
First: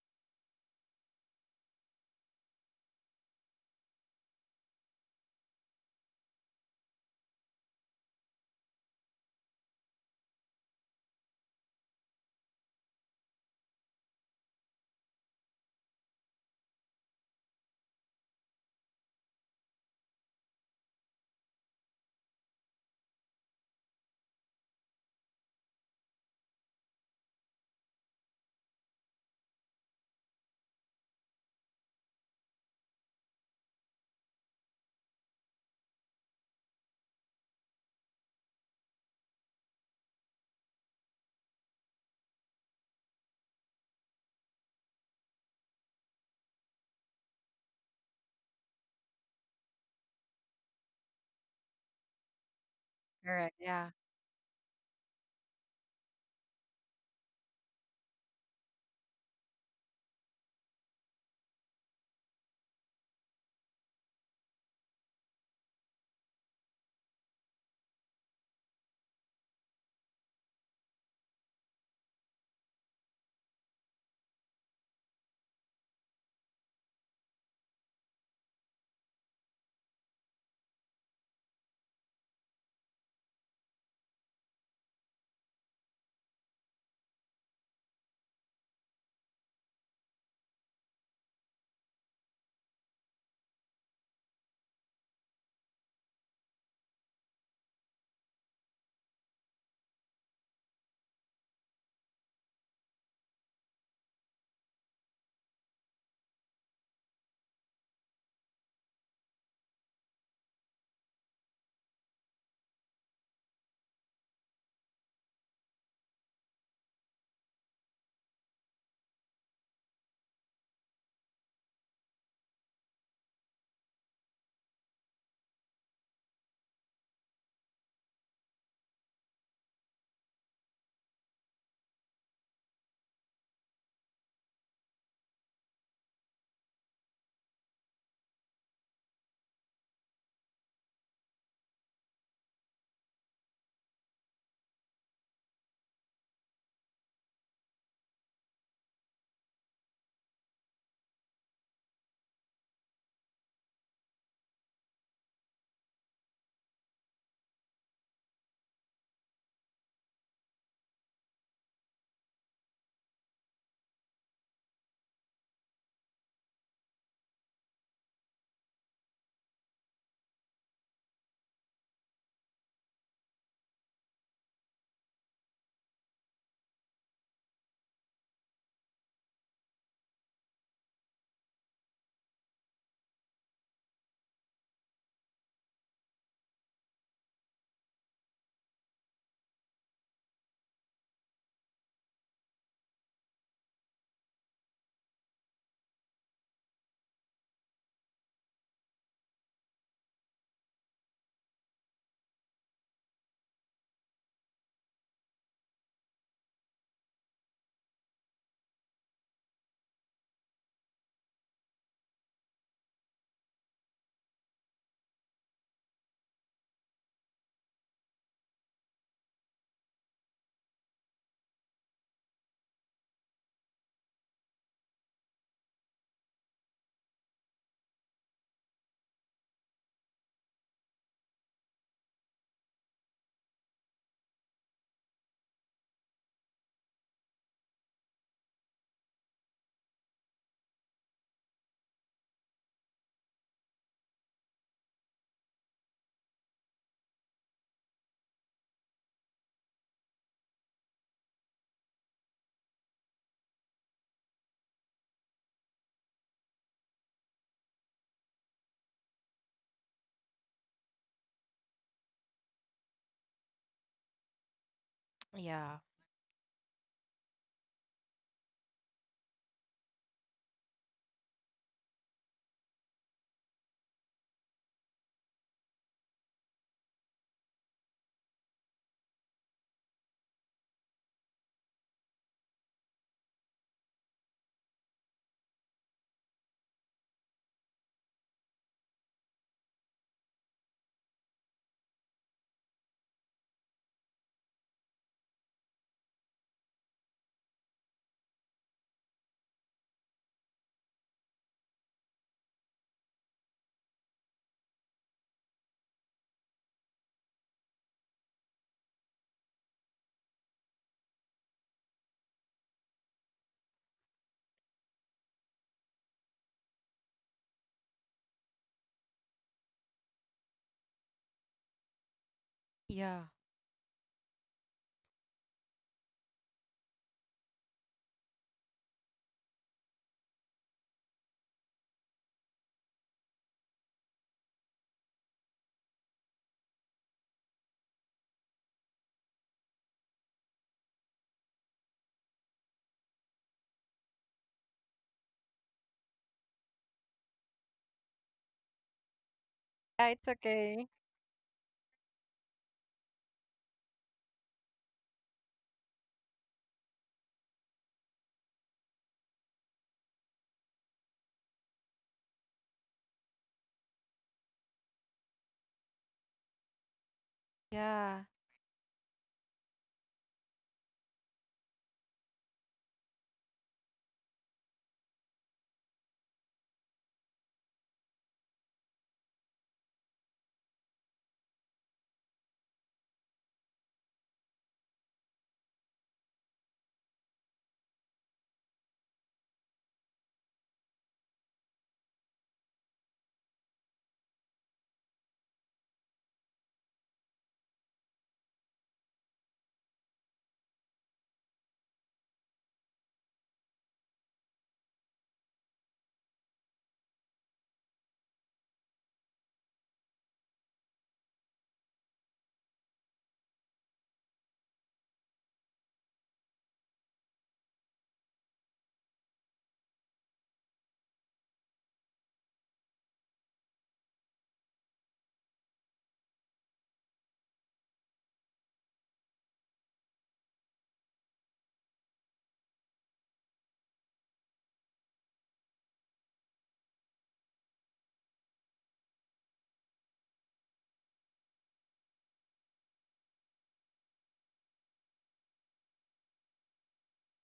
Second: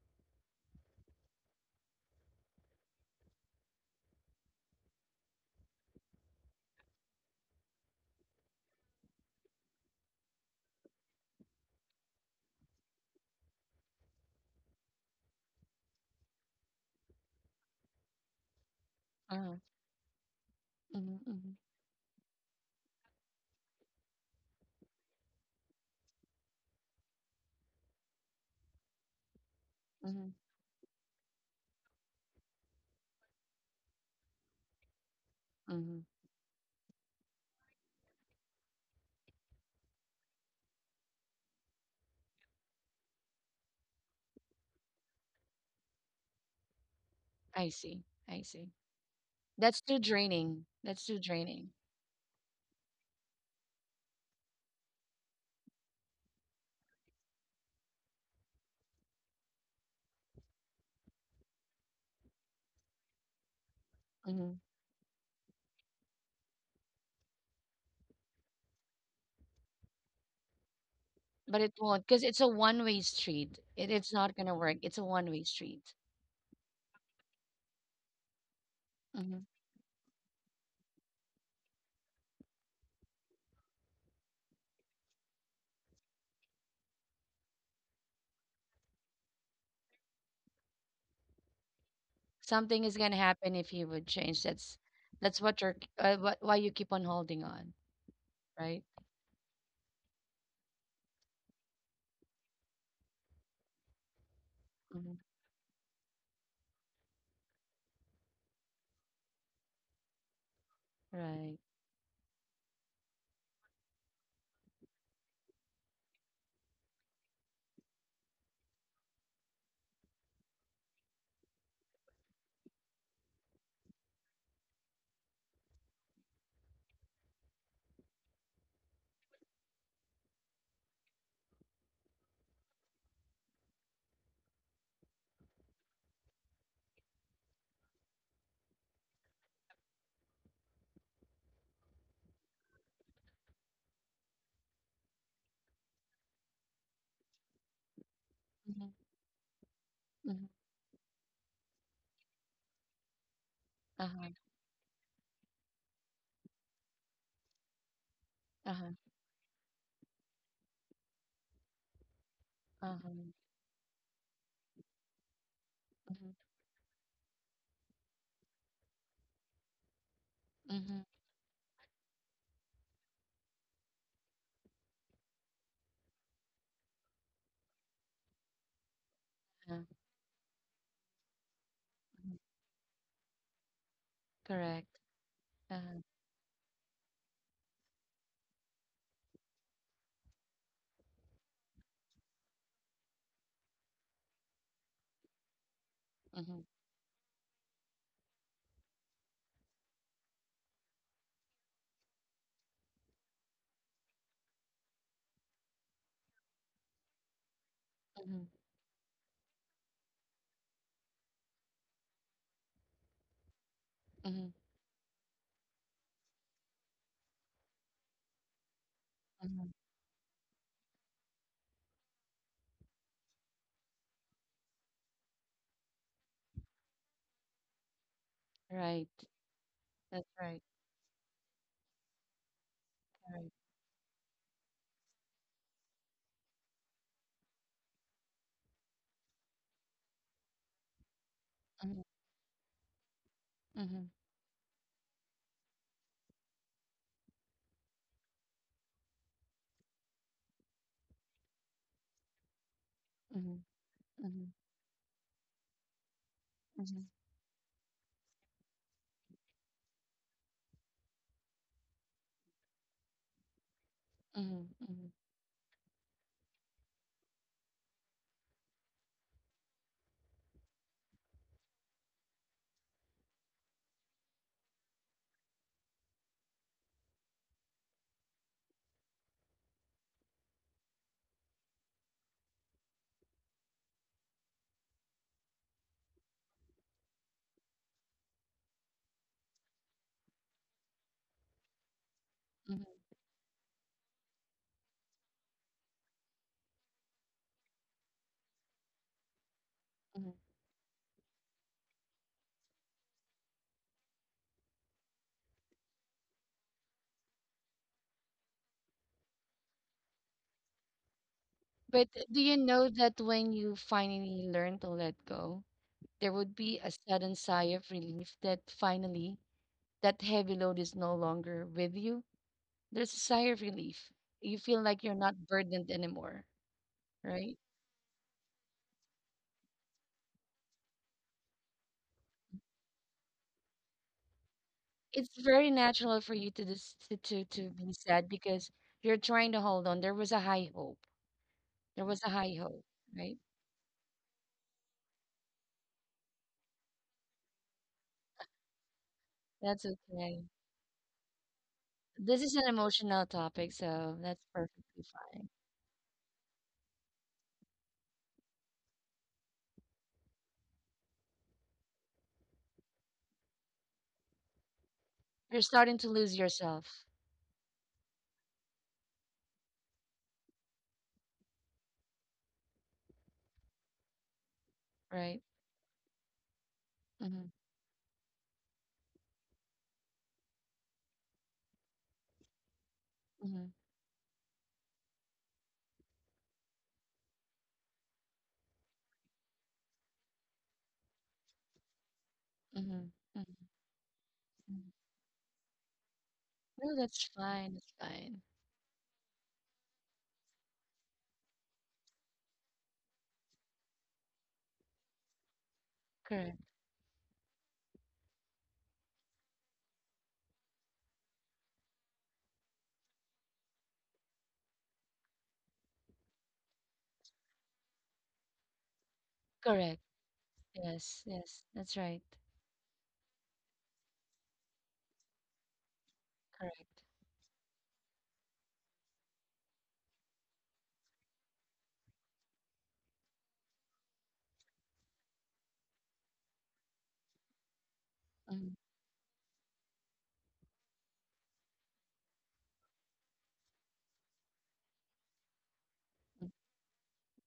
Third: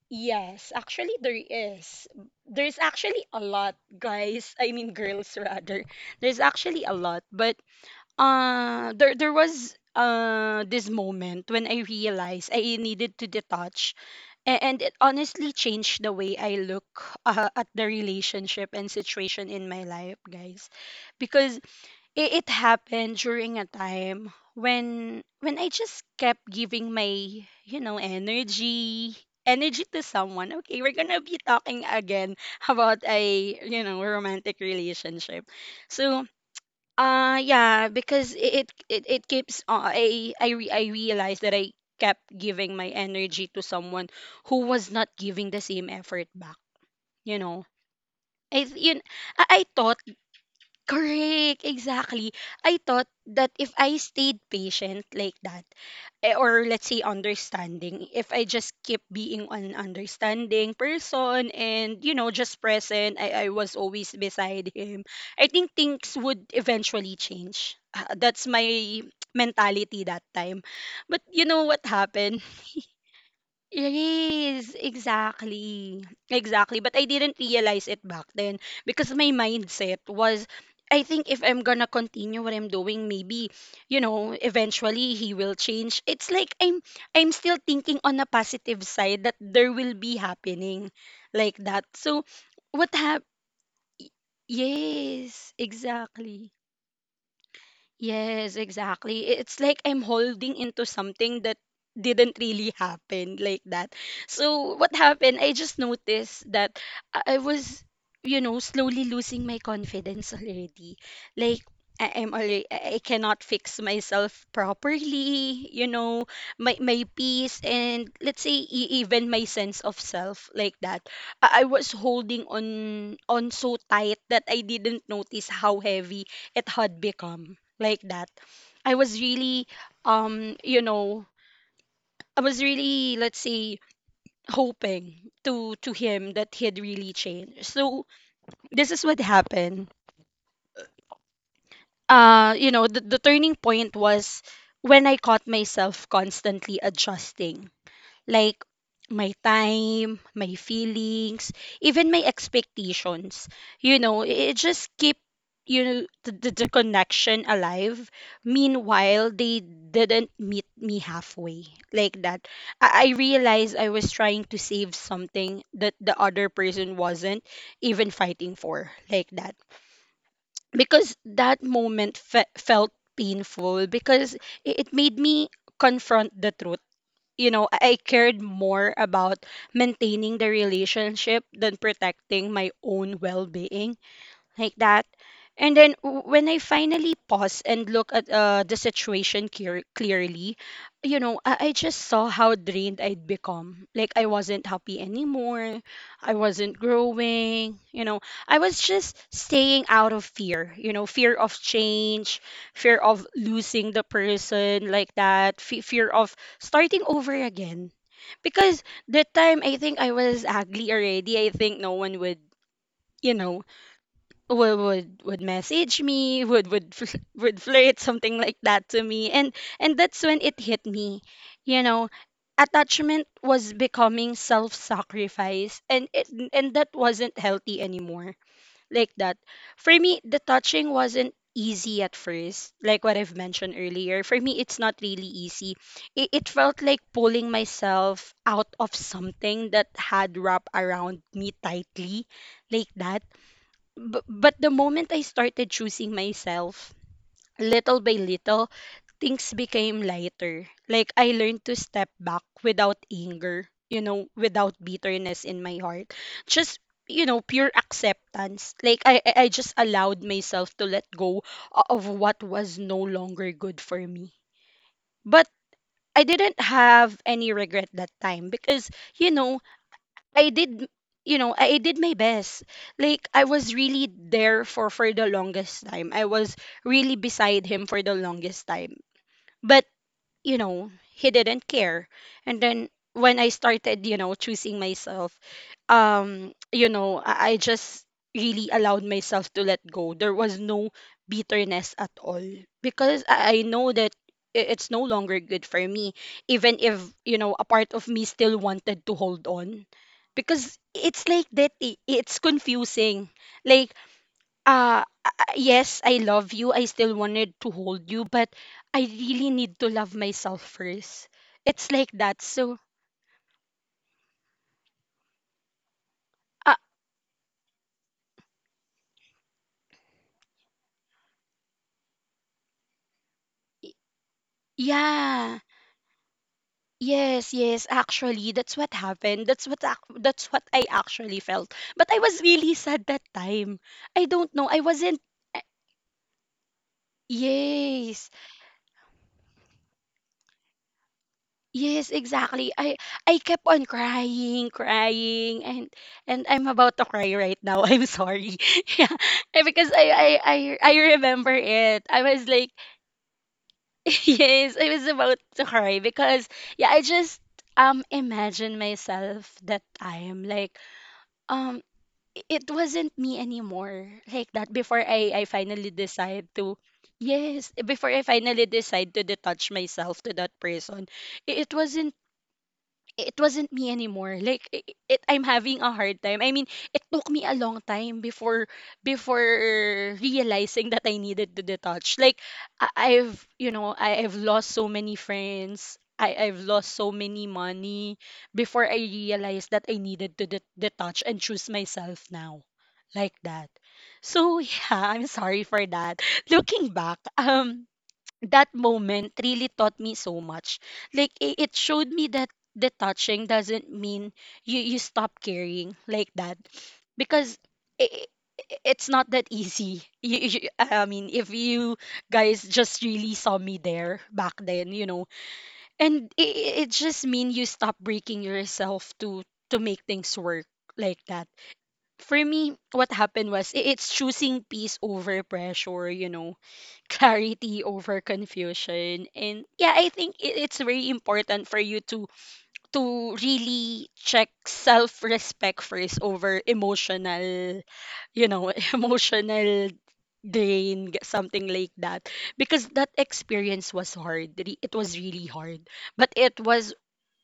A: yes actually there is there's actually a lot guys I mean girls rather there's actually a lot but there there was this moment when I realized I needed to detach and it honestly changed the way I look at the relationship and situation
B: Uh-huh.
A: in my life, guys.
B: Mhm. Mhm.
A: Because it happened during a time when I just kept giving my, you know, energy to
B: Mhm.
A: someone. Okay, we're gonna be talking again about a, you know, romantic relationship.
B: Mhm.
A: So yeah, because it keeps I realized that I kept giving my energy to someone who was not giving the same effort back, you know.
B: I see. I
A: I
B: see.
A: th- yun, I
B: That's too
A: thought
B: draining. That's too
A: Correct,
B: draining.
A: exactly. I thought that
C: correct.
A: if
C: Yeah.
A: I stayed patient like that, eh, or let's say understanding, if I just keep being an understanding person and, you know, just present, I was always
B: Mhm.
A: beside him, I think things would eventually change. Ah, that's my mentality that time. But you
B: But
A: know
B: it
A: what
B: won't because it's
A: happened?
B: a one-way street. It,
A: It
B: it's not gonna
A: is,
B: work. It's a one-way street.
A: exactly. Exactly. But I didn't realize it back then because my
B: Hmm.
A: mindset was I think if I'm gonna continue what I'm doing, maybe, you know, eventually he will change. It's like I'm still thinking on a positive side that there will be happening like that. So
B: Something
A: what
B: is gonna
A: hap
B: happen if you would change. That's
A: yes,
B: what you're what,
A: exactly.
B: why you keep on holding on,
A: Yes,
B: right?
A: exactly. I- It's like I'm holding into something that didn't really happen like that. So what
B: Hmm.
A: happened? I just noticed that I was, you know, slowly losing my confidence already.
B: Right.
A: Like I'm already, I cannot fix myself properly, you know, my peace and let's say even my sense of self like that. I was holding on so tight that I didn't notice how heavy it had become like that. I was really you know, I was really let's say hoping to him that he had really changed. So this is what happened. You know, the turning point was when I caught myself constantly adjusting like
B: Mm-hmm.
A: my time,
B: Mm-hmm.
A: my feelings, even my expectations. You know,
B: Uh-huh.
A: it just keep you know the connection alive.
B: Uh-huh.
A: Meanwhile, they didn't meet me halfway like that.
B: Uh-huh.
A: I realized I was trying to save something that the
B: Mm-hmm.
A: other person wasn't even fighting for like that,
B: Mm-hmm.
A: because that moment felt painful because it made me confront the truth. You know, I cared more about
B: Uh-huh.
A: maintaining the relationship than protecting my own well being like
B: Correct.
A: that. And then
B: Uh-huh.
A: when I finally pause and look at the situation clearly, you know, I just saw how drained I'd become. Like I wasn't happy anymore. I
B: Mhm.
A: wasn't growing. You know, I was just staying out of fear, you know, fear of change, fear of losing the person like that, fe fear of starting over again.
B: Mhm.
A: Because that time I think I was ugly already. I think no one would. You know,
B: Mhm.
A: would would message me, would fl- would flirt something like that to me,
B: Mhm.
A: and that's when it hit me. You know, attachment was becoming self-sacrifice, and it and that wasn't healthy anymore
B: Right.
A: like that. For me,
B: That's
A: the
B: right.
A: touching wasn't easy at first, like what I've
B: Right.
A: mentioned earlier. For me, it's not really easy. It felt like pulling myself out of something that had wrapped around me
B: Mhm.
A: tightly like that.
B: Mhm.
A: But the moment I started choosing myself, little by little, things became lighter. Like I learned to step back without
B: Mhm.
A: anger, you know,
B: Mhm.
A: without bitterness in my heart. Just
B: Mhm.
A: you know, pure acceptance. Like I just allowed myself to let go of what was no longer good for me.
B: Mhm. Mhm.
A: But
C: Yeah.
A: I didn't have any regret that time because you know I did, you know, I did my best. Like I was really there for the longest time. I was really beside him for the longest time. But you know, he didn't care. And then when I started, you know, choosing myself, you know, I just really allowed myself to let go. There was no bitterness at all
B: Mhm.
A: because I know that it's no longer good for me, even if, you know, a part of me still wanted to hold on.
B: Mhm.
A: Because it's like that, it's confusing. Like, yes, I love you. I still wanted to hold you, but I really need to love myself first. It's
B: But
A: like
B: do
A: that.
B: you
A: So,
B: know that when you finally learn to let go, there would
A: uh,
B: be a sudden sigh of relief that finally that heavy load is no longer with you? There's a
C: Yeah.
B: sigh of
A: y-
B: relief. You feel like you're not
A: yeah.
B: burdened anymore,
A: Yes,
B: right?
A: yes, actually, that's what happened. That's what that's what I actually felt. But I was really sad that time. I don't know. I wasn't
B: It's
A: eh,
B: very natural for you to dis to be sad
A: yes.
B: because you're trying to hold on. There was a high hope. There
A: Yes,
B: was a high
A: exactly.
B: hope,
A: I
B: right?
A: I kept on crying, crying, and I'm about to cry right now. I'm sorry. Yeah,
B: That's
A: because
C: Yeah, it's
A: I
B: okay.
A: I I,
C: okay.
A: I remember it. I
B: This
A: was
B: is an
A: like,
B: emotional topic, so that's
A: yes, I
B: perfectly
A: was about
B: fine.
A: to cry because yeah, I just imagine myself that time like um it wasn't me anymore like that, before I
B: You're
A: finally
B: starting to lose
A: decide to
B: yourself,
A: yes before
C: Yeah.
A: I finally decide to detach myself to that person. i- It wasn't it wasn't me anymore. Like it,
B: right?
A: I'm having a hard time. I mean, it took
B: Mm-hmm.
A: me a long time before before realizing that I needed to detach. Like I, I've
B: Mm-hmm.
A: you know I've lost so many friends. I've lost so many money before I realized that I needed to detach and choose myself now,
B: Mm-hmm.
A: like that. So
B: Hmm.
A: yeah, I'm sorry for that. Looking
B: No,
A: back,
B: that's fine. That's fine.
A: that moment really taught me so much. Like it showed me that detaching doesn't mean you stop caring like
B: Correct.
A: that, because i i- it's not that easy. I mean, if you guys just really saw me there back then, you know, and it just mean you stop breaking yourself to
B: Correct.
A: make things work like
B: Yes.
A: that.
B: Yes. That's right.
A: For me, what happened was it's choosing peace over pressure, you know,
B: Correct.
A: clarity over confusion. And yeah, I think it's very important for you to really check self-respect first over emotional you know
B: Mm-hmm.
A: emotional something like that, because that experience was hard. It was really hard, but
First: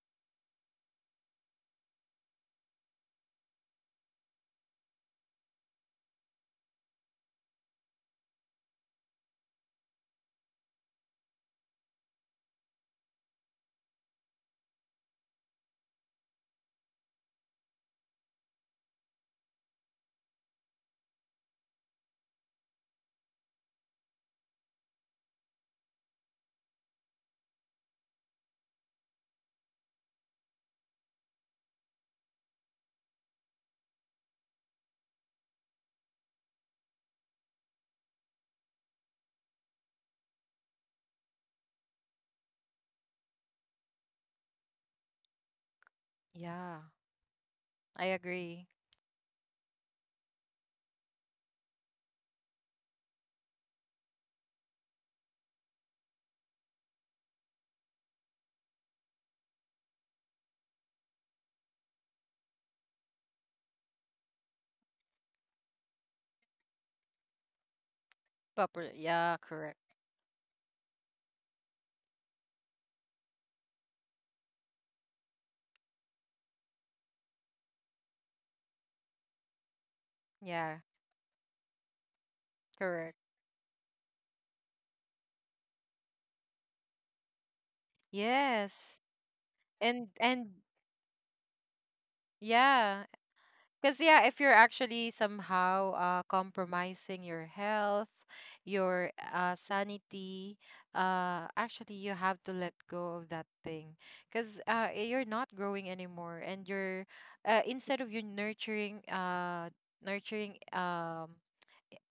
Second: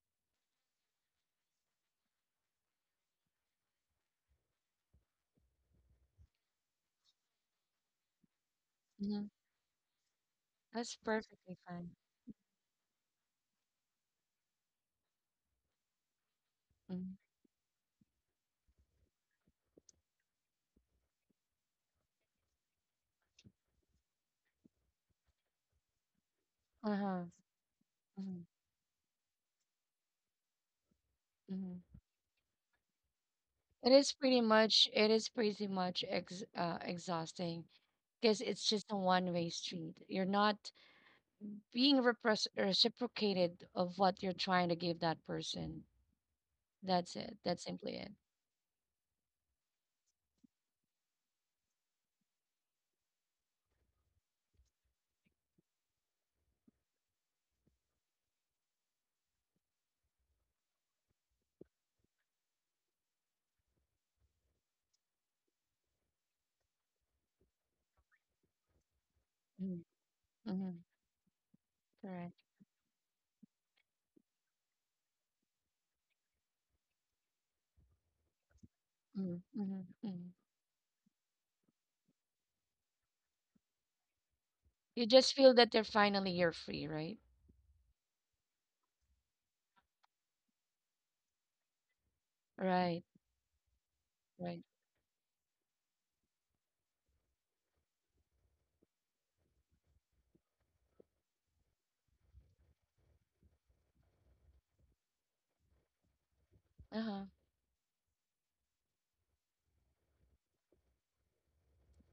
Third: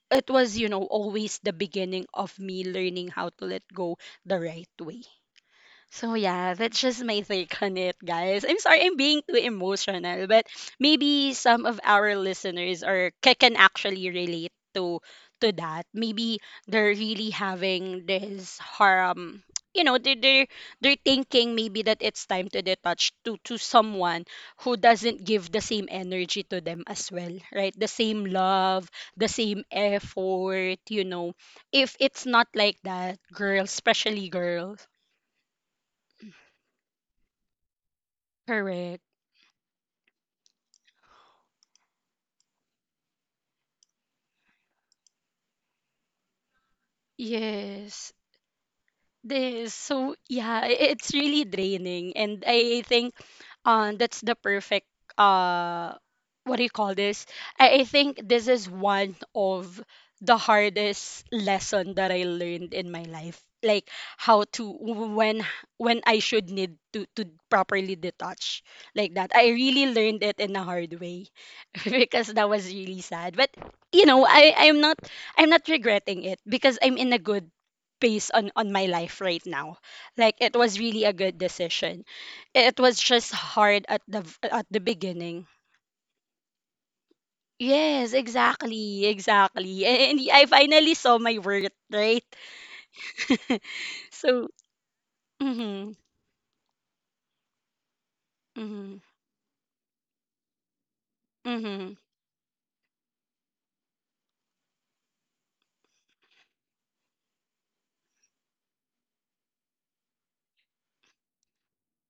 A: it was you know always the beginning of me learning how to let go the right way. So yeah, that's just my take on it, guys. I'm sorry I'm being
B: Mm-hmm.
A: too emotional, but
B: That's
A: maybe
B: perfectly
A: some of
B: fine.
A: our listeners can actually relate to that. Maybe they're
B: Mm-hmm.
A: really having this harm. You know, they they're thinking maybe that it's time to detach to someone who doesn't give the same energy to them as
B: Uh-huh.
A: well, right? The same
B: Mm-hmm.
A: love, the same effort. You know,
B: Mm-hmm.
A: if it's not like that, girls,
B: It is
A: especially
B: pretty
A: girls.
B: much it is pretty much ex exhausting because it's just a
A: Correct.
B: one-way street. You're not being repres reciprocated of what you're trying to give that person.
C: Yeah.
B: That's it. That's simply
C: I
B: it.
A: Yes.
C: agree.
A: This, so yeah, it's really draining. And I think that's the perfect uh what do you call this? I think this is one of the hardest lesson that I learned in my life. Like how to when I should need to properly detach
C: Proper.
A: like
C: Yeah,
A: that. I
C: correct.
B: Mm-hmm.
A: really learned it in a
B: Mm-hmm.
A: hard way
B: Correct.
A: because that was really sad. But you know, I'm not regretting it because I'm in a good based on my life right now.
B: Mm-hmm. Hmm.
A: Like it
C: Yeah,
A: was really a good decision. It was
C: correct.
A: just hard at the
B: You just
A: beginning.
B: feel that they're finally you're free, right?
A: Yes,
C: Yes.
A: exactly, exactly.
C: And
A: And
C: and
A: I finally saw my worth, right?
C: yeah.
B: Right.
C: Because, yeah, if
A: So,
C: you're
B: Right.
C: actually somehow
A: mhm,
C: compromising your health,
A: mhm,
C: your sanity, actually,
A: mhm,
C: you have to let go of that thing. Because you're not growing anymore, and you're,
B: Uh-huh.
C: instead of you nurturing, nurturing, um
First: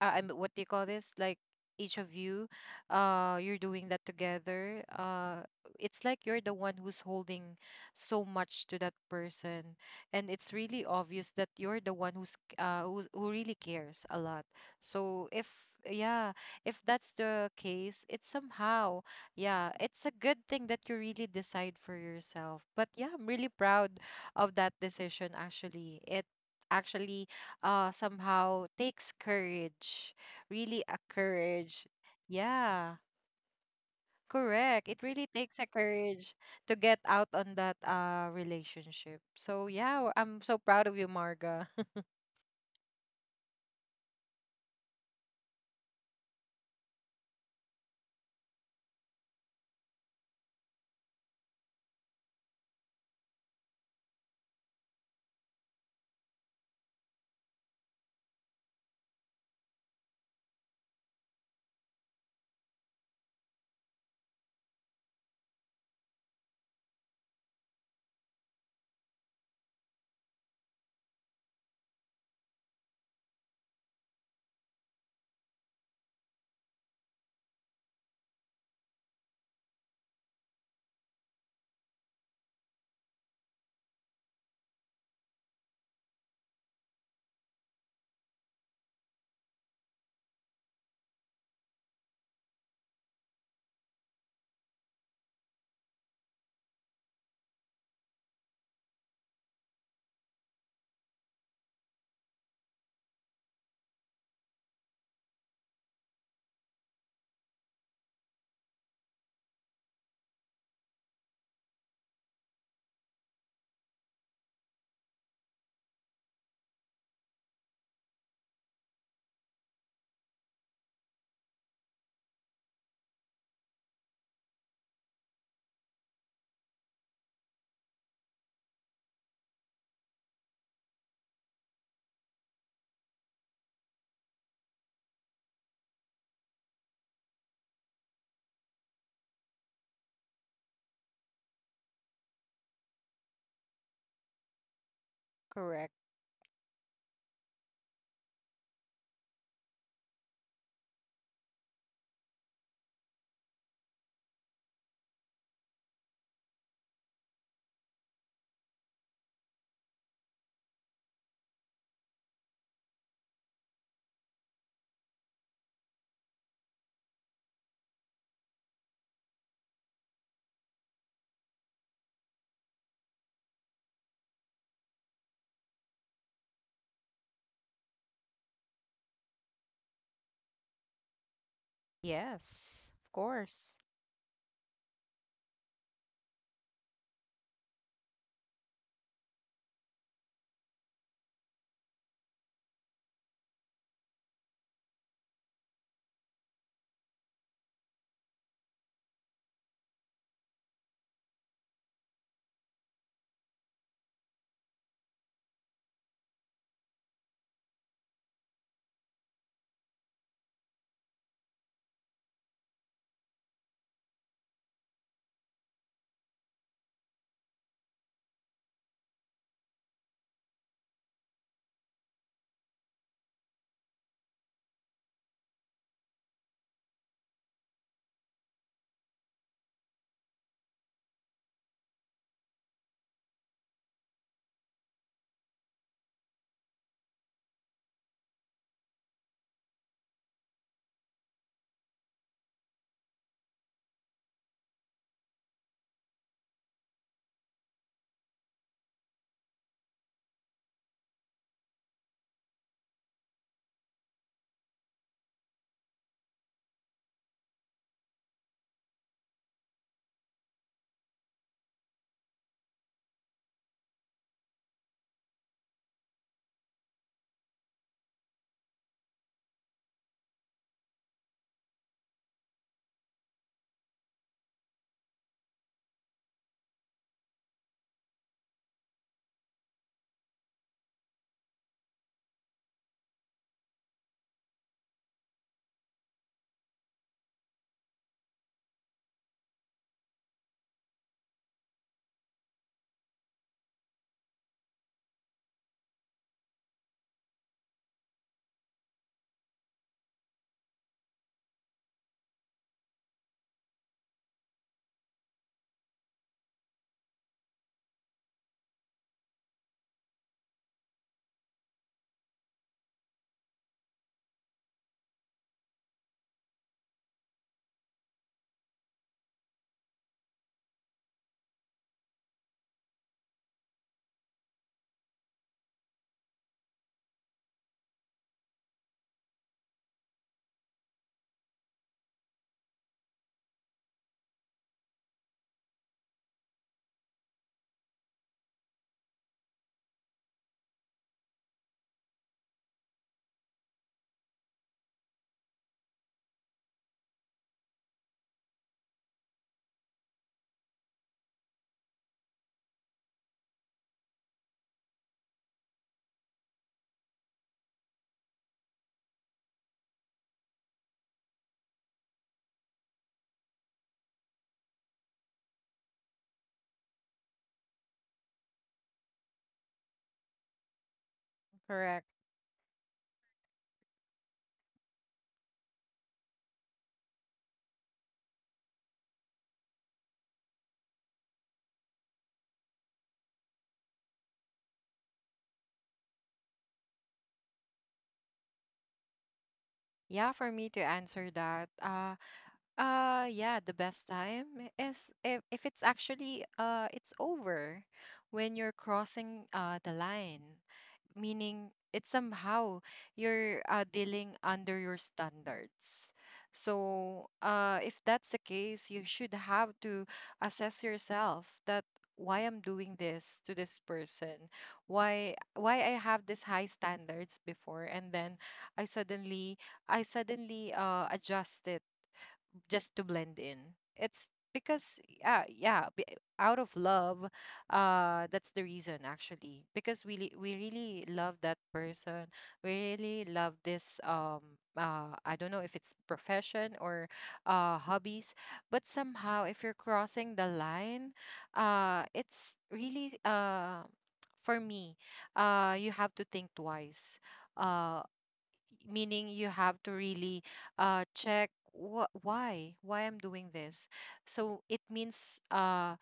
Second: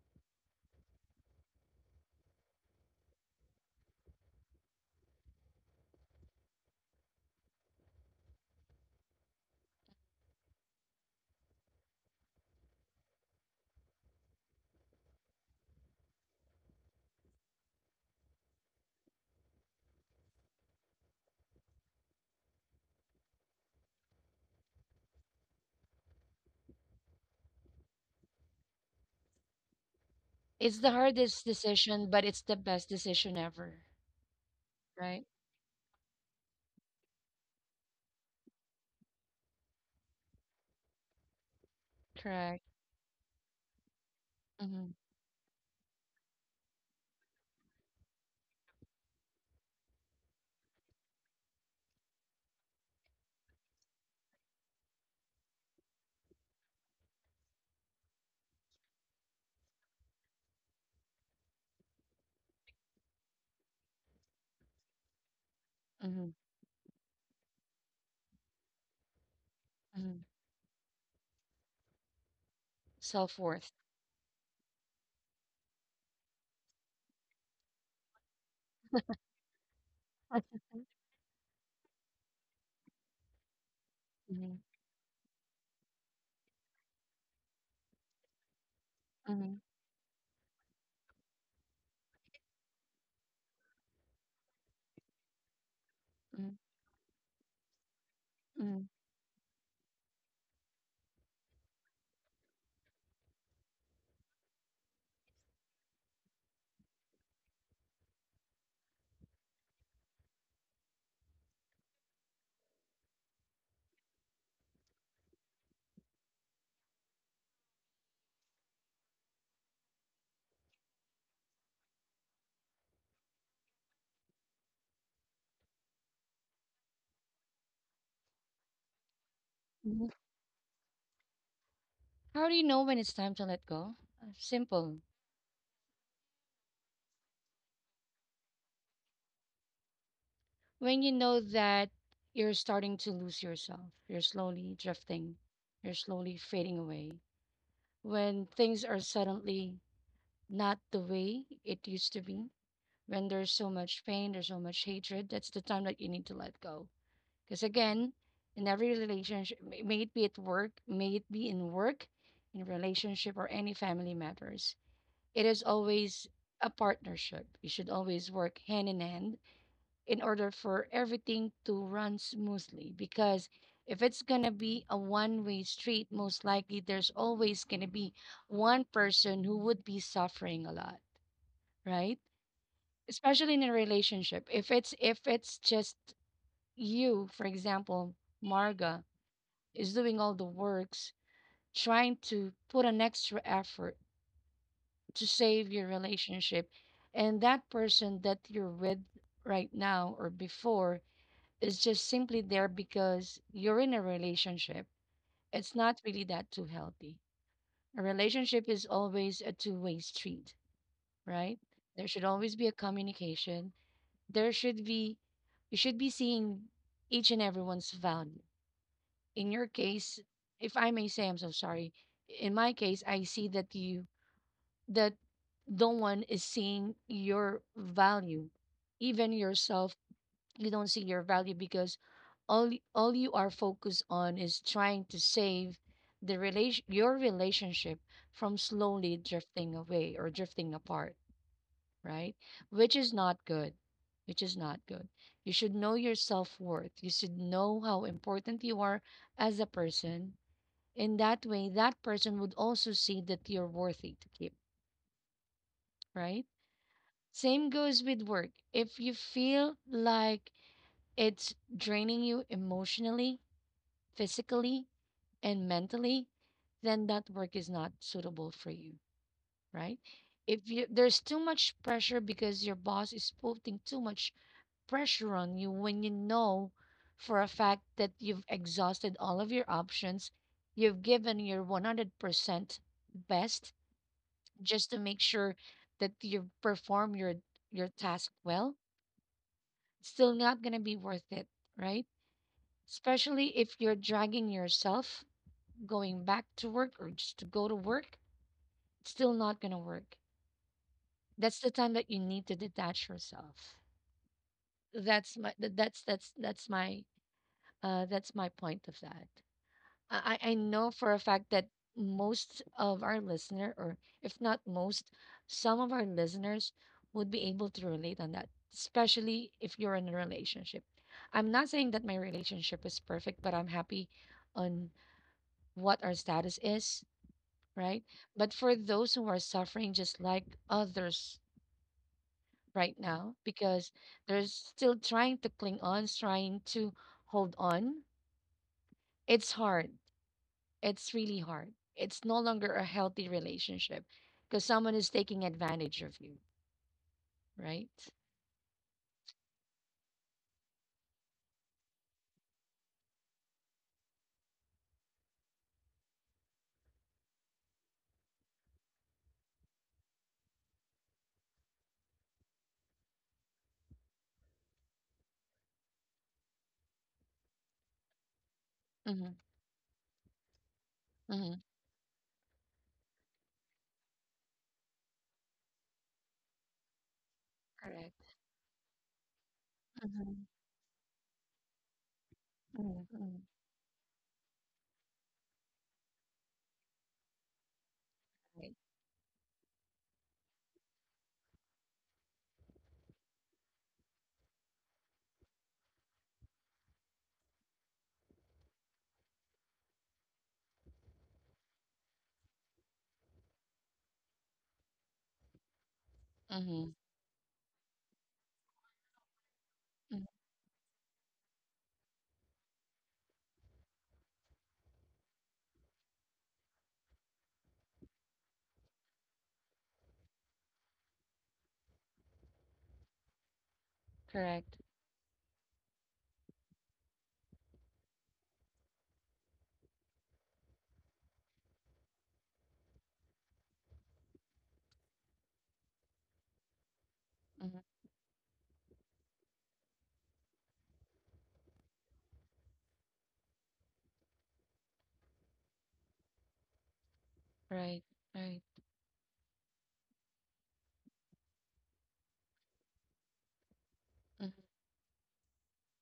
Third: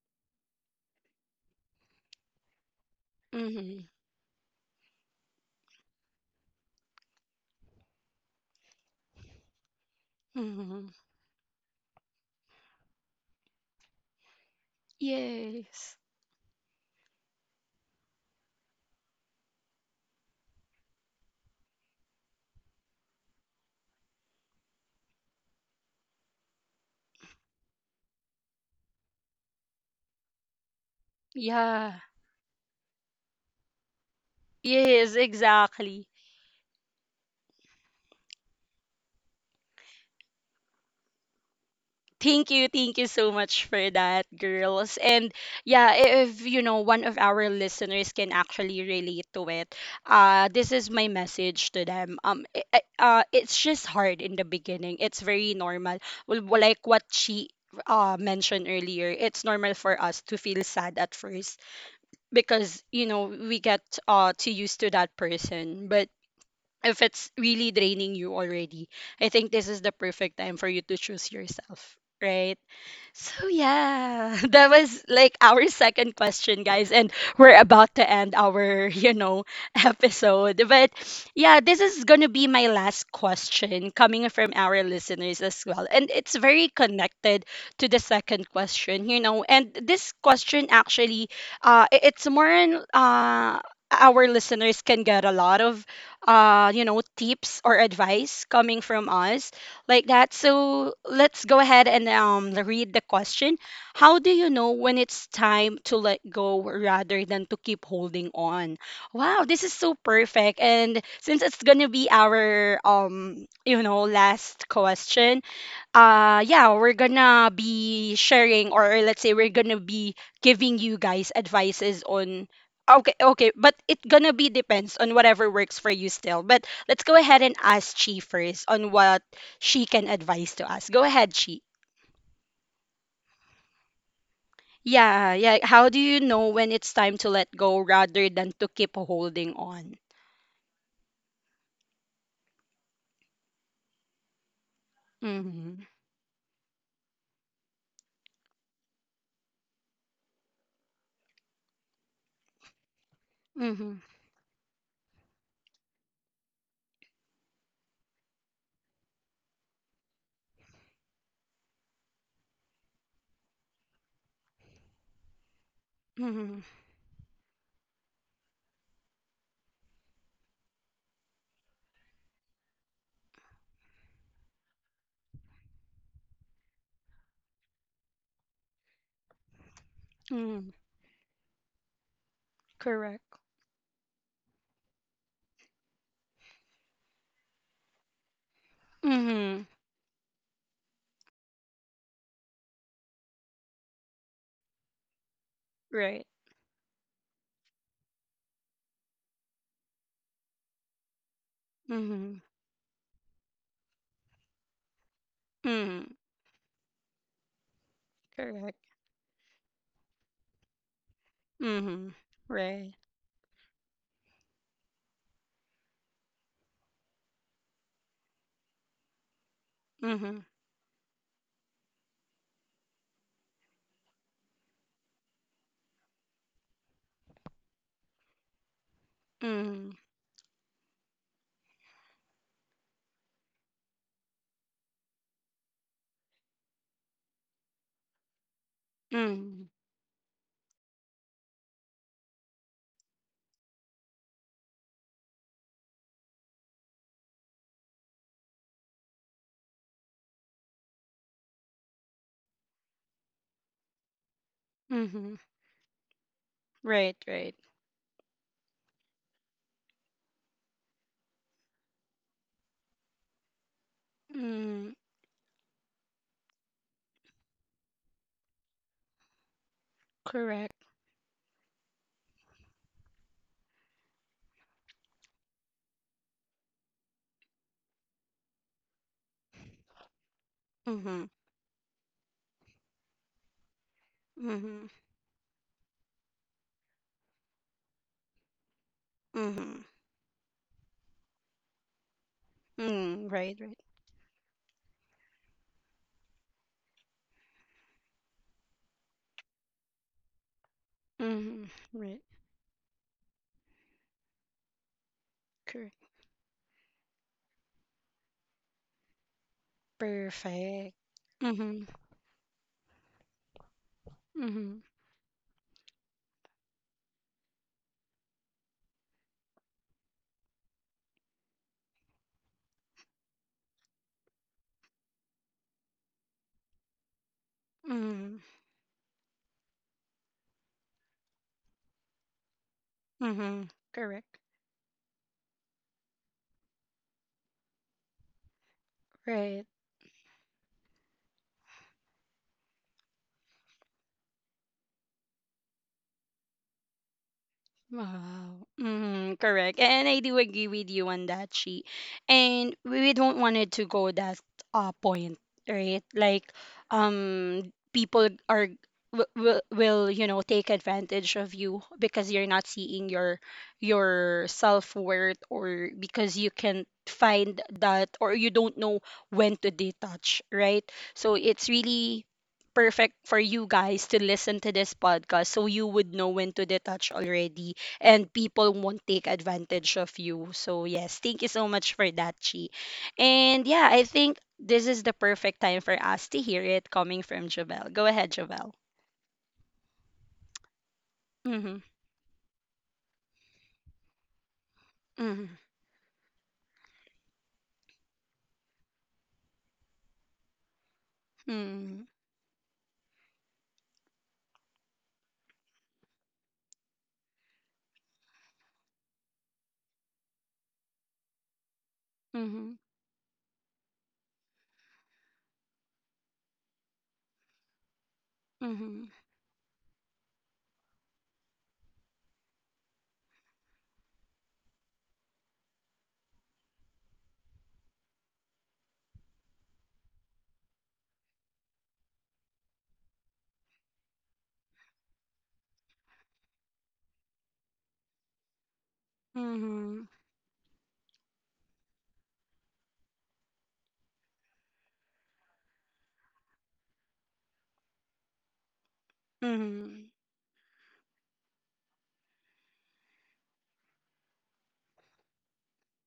C: uh, I mean, what do you call this? Like, each of you, you're doing
A: mhm,
C: that together. It's like you're the one who's holding so much to that person, and it's really
A: mhm.
C: obvious that you're the one who really cares a lot. So, if
A: Yes.
C: yeah, if that's the case, it's somehow, yeah, it's a good thing that you really decide for yourself. But yeah, I'm really proud of that decision. Actually, it actually somehow takes courage,
B: It's
C: really
B: the
C: a
B: hardest
C: courage.
A: Yeah.
B: decision, but it's the best
C: Yeah,
B: decision ever,
C: correct, it
A: Yes,
B: right?
C: really takes a
A: exactly.
C: courage to get out on that relationship. So, yeah, I'm so proud of you, Marga
B: Correct.
A: Thank you so much for that,
B: Mm-hmm.
A: girls. And yeah, if you know one of our listeners can actually relate to it, this is my message to them. It's just hard in the beginning. It's very normal. Well, like what she mentioned earlier, it's normal for us to feel sad at first because you know we get too used to that person, but.
B: Mm-hmm.
A: If it's really draining you already, I think this is the
B: Mm-hmm.
A: perfect time for you to choose yourself, right? So
B: Self-worth.
A: yeah, that was like our second question, guys, and we're about to end our, you know, episode. But yeah, this is gonna be my last question coming from
B: Mm-hmm.
A: our listeners as well. And it's very connected to the second question, you know.
B: Mm-hmm.
A: And this question actually it's more on, our listeners can get a lot of you know tips or advice coming
B: Mm.
A: from us like that. So let's go ahead and read the question. How do you know when it's time to let go rather than to keep holding on? Wow, this is so perfect. And since it's gonna be our you know last question, yeah, we're gonna be sharing, or let's say we're gonna be giving you guys advices on okay okay, but it gonna be depends on whatever works for you still. But let's go ahead and ask Chi first on what she can
B: Mhm.
A: advise to us. Go ahead, Chi.
B: How do you know when it's time to let go? Simple.
A: Yeah yeah, how do you know when it's time to let go rather than to keep holding on?
B: When you know that you're starting to lose yourself, you're slowly drifting,
A: Mm-hmm,
C: correct.
B: you're slowly fading away. When things are suddenly not the way it used to be, when there's so
A: mm-hmm,
B: much pain, there's so much hatred, that's the time that you need to let go. Because again, in every relationship, may it be at work, may it be in work, in relationship, or any family matters, it is always
A: mm-hmm,
B: a partnership. You should always work hand in hand in order for everything to run smoothly. Because if it's going to be a one way street, most likely there's always going to be one person who would be
A: mm-hmm.
B: suffering a lot, right?
C: Yes, of
A: Correct.
B: Especially in a
C: course.
B: relationship. If it's just you, for example, Marga
A: Mm-hmm.
B: is doing all the works, trying to put an extra effort to save your
A: Right.
B: relationship. And that person that you're with right now or before is just
A: Mm-hmm.
B: simply there because you're in a relationship. It's
A: Mm-hmm.
B: not really that too healthy. A relationship is always a two-way street, right? There
A: Mhm.
B: should always be a
A: Right.
B: communication. There should be, you should be seeing each and everyone's value. In your case,
A: Mhm.
B: if I may say, I'm so sorry. In my case, I see that you that no one is seeing your value, even
A: Mhm.
B: yourself. You don't see your value because all you are focused on is trying to save the relation your relationship from slowly
A: Mhm.
B: drifting away or drifting apart, right? Which is not good, which is not good. You should know your self-worth, you should know how important you are as a person. In that way that person would also see that you're worthy to keep,
A: Mhm.
B: right?
A: Right, right.
B: Same goes with work. If you feel like it's draining you emotionally, physically,
A: Mm.
B: and mentally, then that work is not suitable for you, right? If
A: Correct.
B: you there's too much pressure because your boss is putting too much pressure on you when you know for a fact that you've exhausted all of your options, you've
A: Mhm.
B: given your 100% best
A: Mhm.
B: just to make sure that you perform your task well,
A: Mhm.
B: still not going to be worth it, right?
A: Mm. Right,
B: Especially
A: right.
B: if you're dragging yourself going back to work or just to go to work, it's still not going to work. That's
A: Mhm.
B: the time that
A: Right.
B: you need to detach yourself. That's my th-
A: Correct.
B: that's my That's my point of that. I
A: Perfect.
B: know for a fact that
A: Mhm.
B: most of our listener, or if not
A: Mhm.
B: most, some of our listeners would be able to relate on that, especially if you're in a relationship. I'm not saying that my relationship is perfect, but I'm happy on what our status is, right?
A: Mhm.
B: But for those who are suffering just like others right now,
A: Mhm.
B: because
A: Correct.
B: they're still trying to cling on, trying to hold on, it's
A: Right.
B: hard, it's really hard. It's no longer a healthy relationship because someone is taking advantage of you, right?
A: Wow. Hmm, correct. And I do agree with you on that, she. And we don't want it to go that point, right? Like, people are will, you know, take advantage of you because you're not seeing your self-worth, or because you can find that or you don't know
B: Mm-hmm.
A: when to detach, right? So
B: Mm-hmm.
A: it's
C: Correct.
A: really perfect for you guys to listen to this podcast so you would know when to detach already, and
B: Correct.
A: people won't take advantage of
B: Mm-hmm.
A: you. So, yes, thank you so much for that, Chi.
B: Mm-hmm. Mm-hmm.
A: And yeah, I think this is the perfect time for us to hear it coming from Javel. Go ahead, Javel.
B: Right.
C: Yeah, for me to answer that,
A: Mm-hmm.
C: yeah, the best time is if,
A: Mm-hmm.
C: if it's actually, it's over, when you're crossing the line, meaning it's somehow you're dealing under your standards.
B: Mm-hmm.
C: So, if that's the case, you should have to
B: Mm-hmm.
C: assess yourself that why I'm
A: Mm-hmm.
C: doing this to this person, why I have this high standards before, and then I
A: Mm-hmm.
C: suddenly I suddenly adjust it just to blend in. It's
B: Correct.
C: because, yeah, yeah, out of love, that's the reason actually. Because we really love that person. We really love this I don't know if it's profession or
B: Mm-hmm.
C: hobbies, but somehow if you're
A: Mm-hmm.
C: crossing the line, it's really for me, you have to think twice. Uh
B: Right. Right.
C: meaning you have to
A: Mm-hmm.
C: really check, why I'm doing this.
B: Mm-hmm.
C: So it means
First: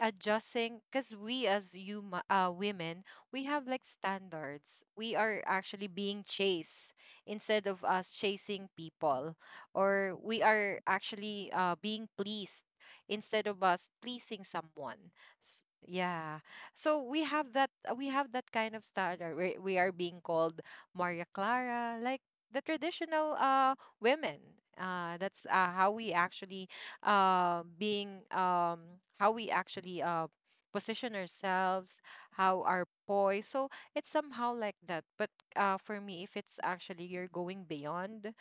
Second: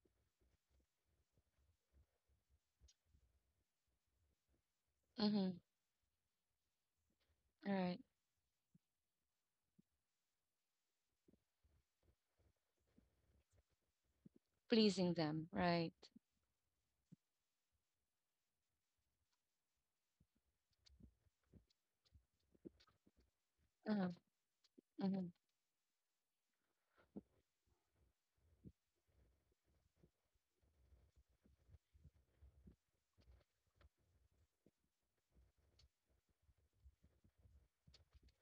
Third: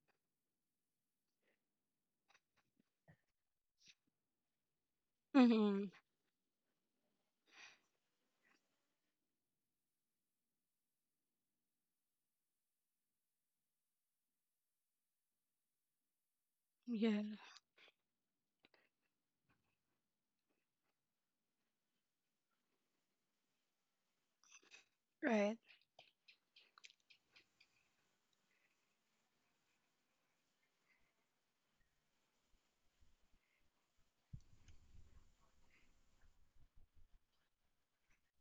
C: adjusting, because we, as you, women, we have like standards. We are
B: Mm-hmm.
A: Mm-hmm.
C: actually being chased instead of
B: Right.
C: us chasing people, or we are actually being pleased instead of us pleasing someone.
B: Pleasing them. Right.
C: Yeah, so we
A: Yeah.
C: have that, we have that kind of standard. We are being called Maria Clara, like the traditional
B: Uh-huh.
C: women.
B: Mm-hmm.
C: That's,
A: Right.
C: how we actually, being, how we actually, position ourselves, how our poise. So it's somehow like that. But, for me, if it's actually you're going beyond,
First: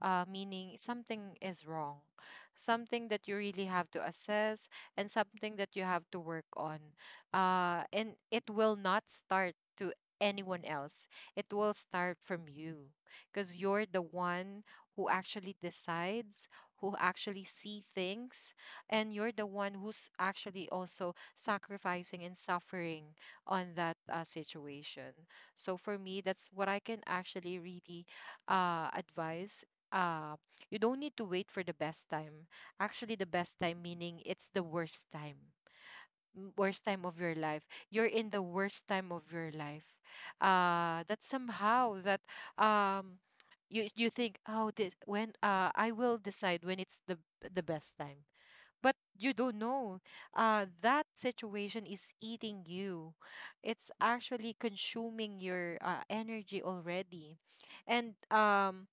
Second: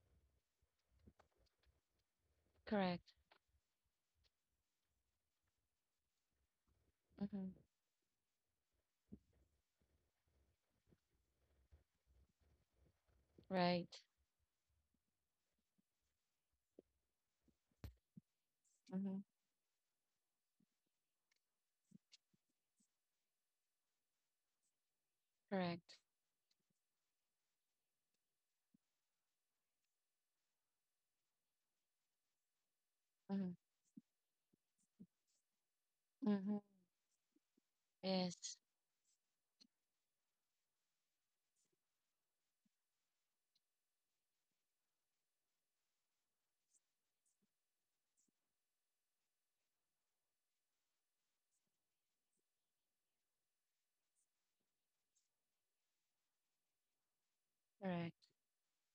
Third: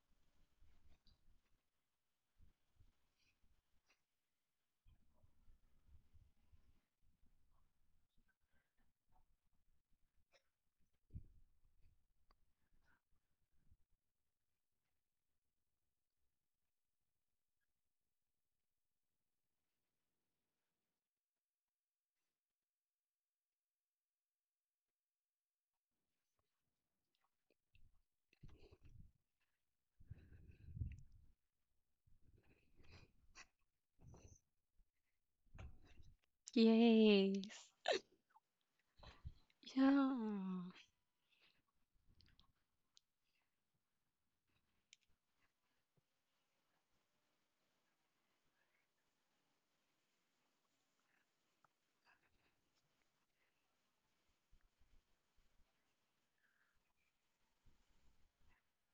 C: meaning something is wrong, something
B: Correct.
C: that you really have to assess, and something that you have to work on.
B: Mm-hmm.
C: And it will not start to anyone else. It will start from you, because
B: Right.
C: you're the one who actually decides, who actually see things, and
B: Mm-hmm.
C: you're the one who's actually also sacrificing and suffering on that situation. So
B: Correct.
C: for me, that's what I can actually really advise. uh, you don't need to wait for the best time. Actually, the
B: Mm-hmm.
C: best time meaning it's the worst time,
B: Mm-hmm.
C: worst time of your life.
A: Yes.
C: You're in the
B: Yes.
C: worst time of your life,
A: Yeah.
C: that somehow that, um you think, oh, this when, I will decide when it's the best time. But you don't know, that situation is eating you, it's actually consuming your energy already,
B: Correct.
C: and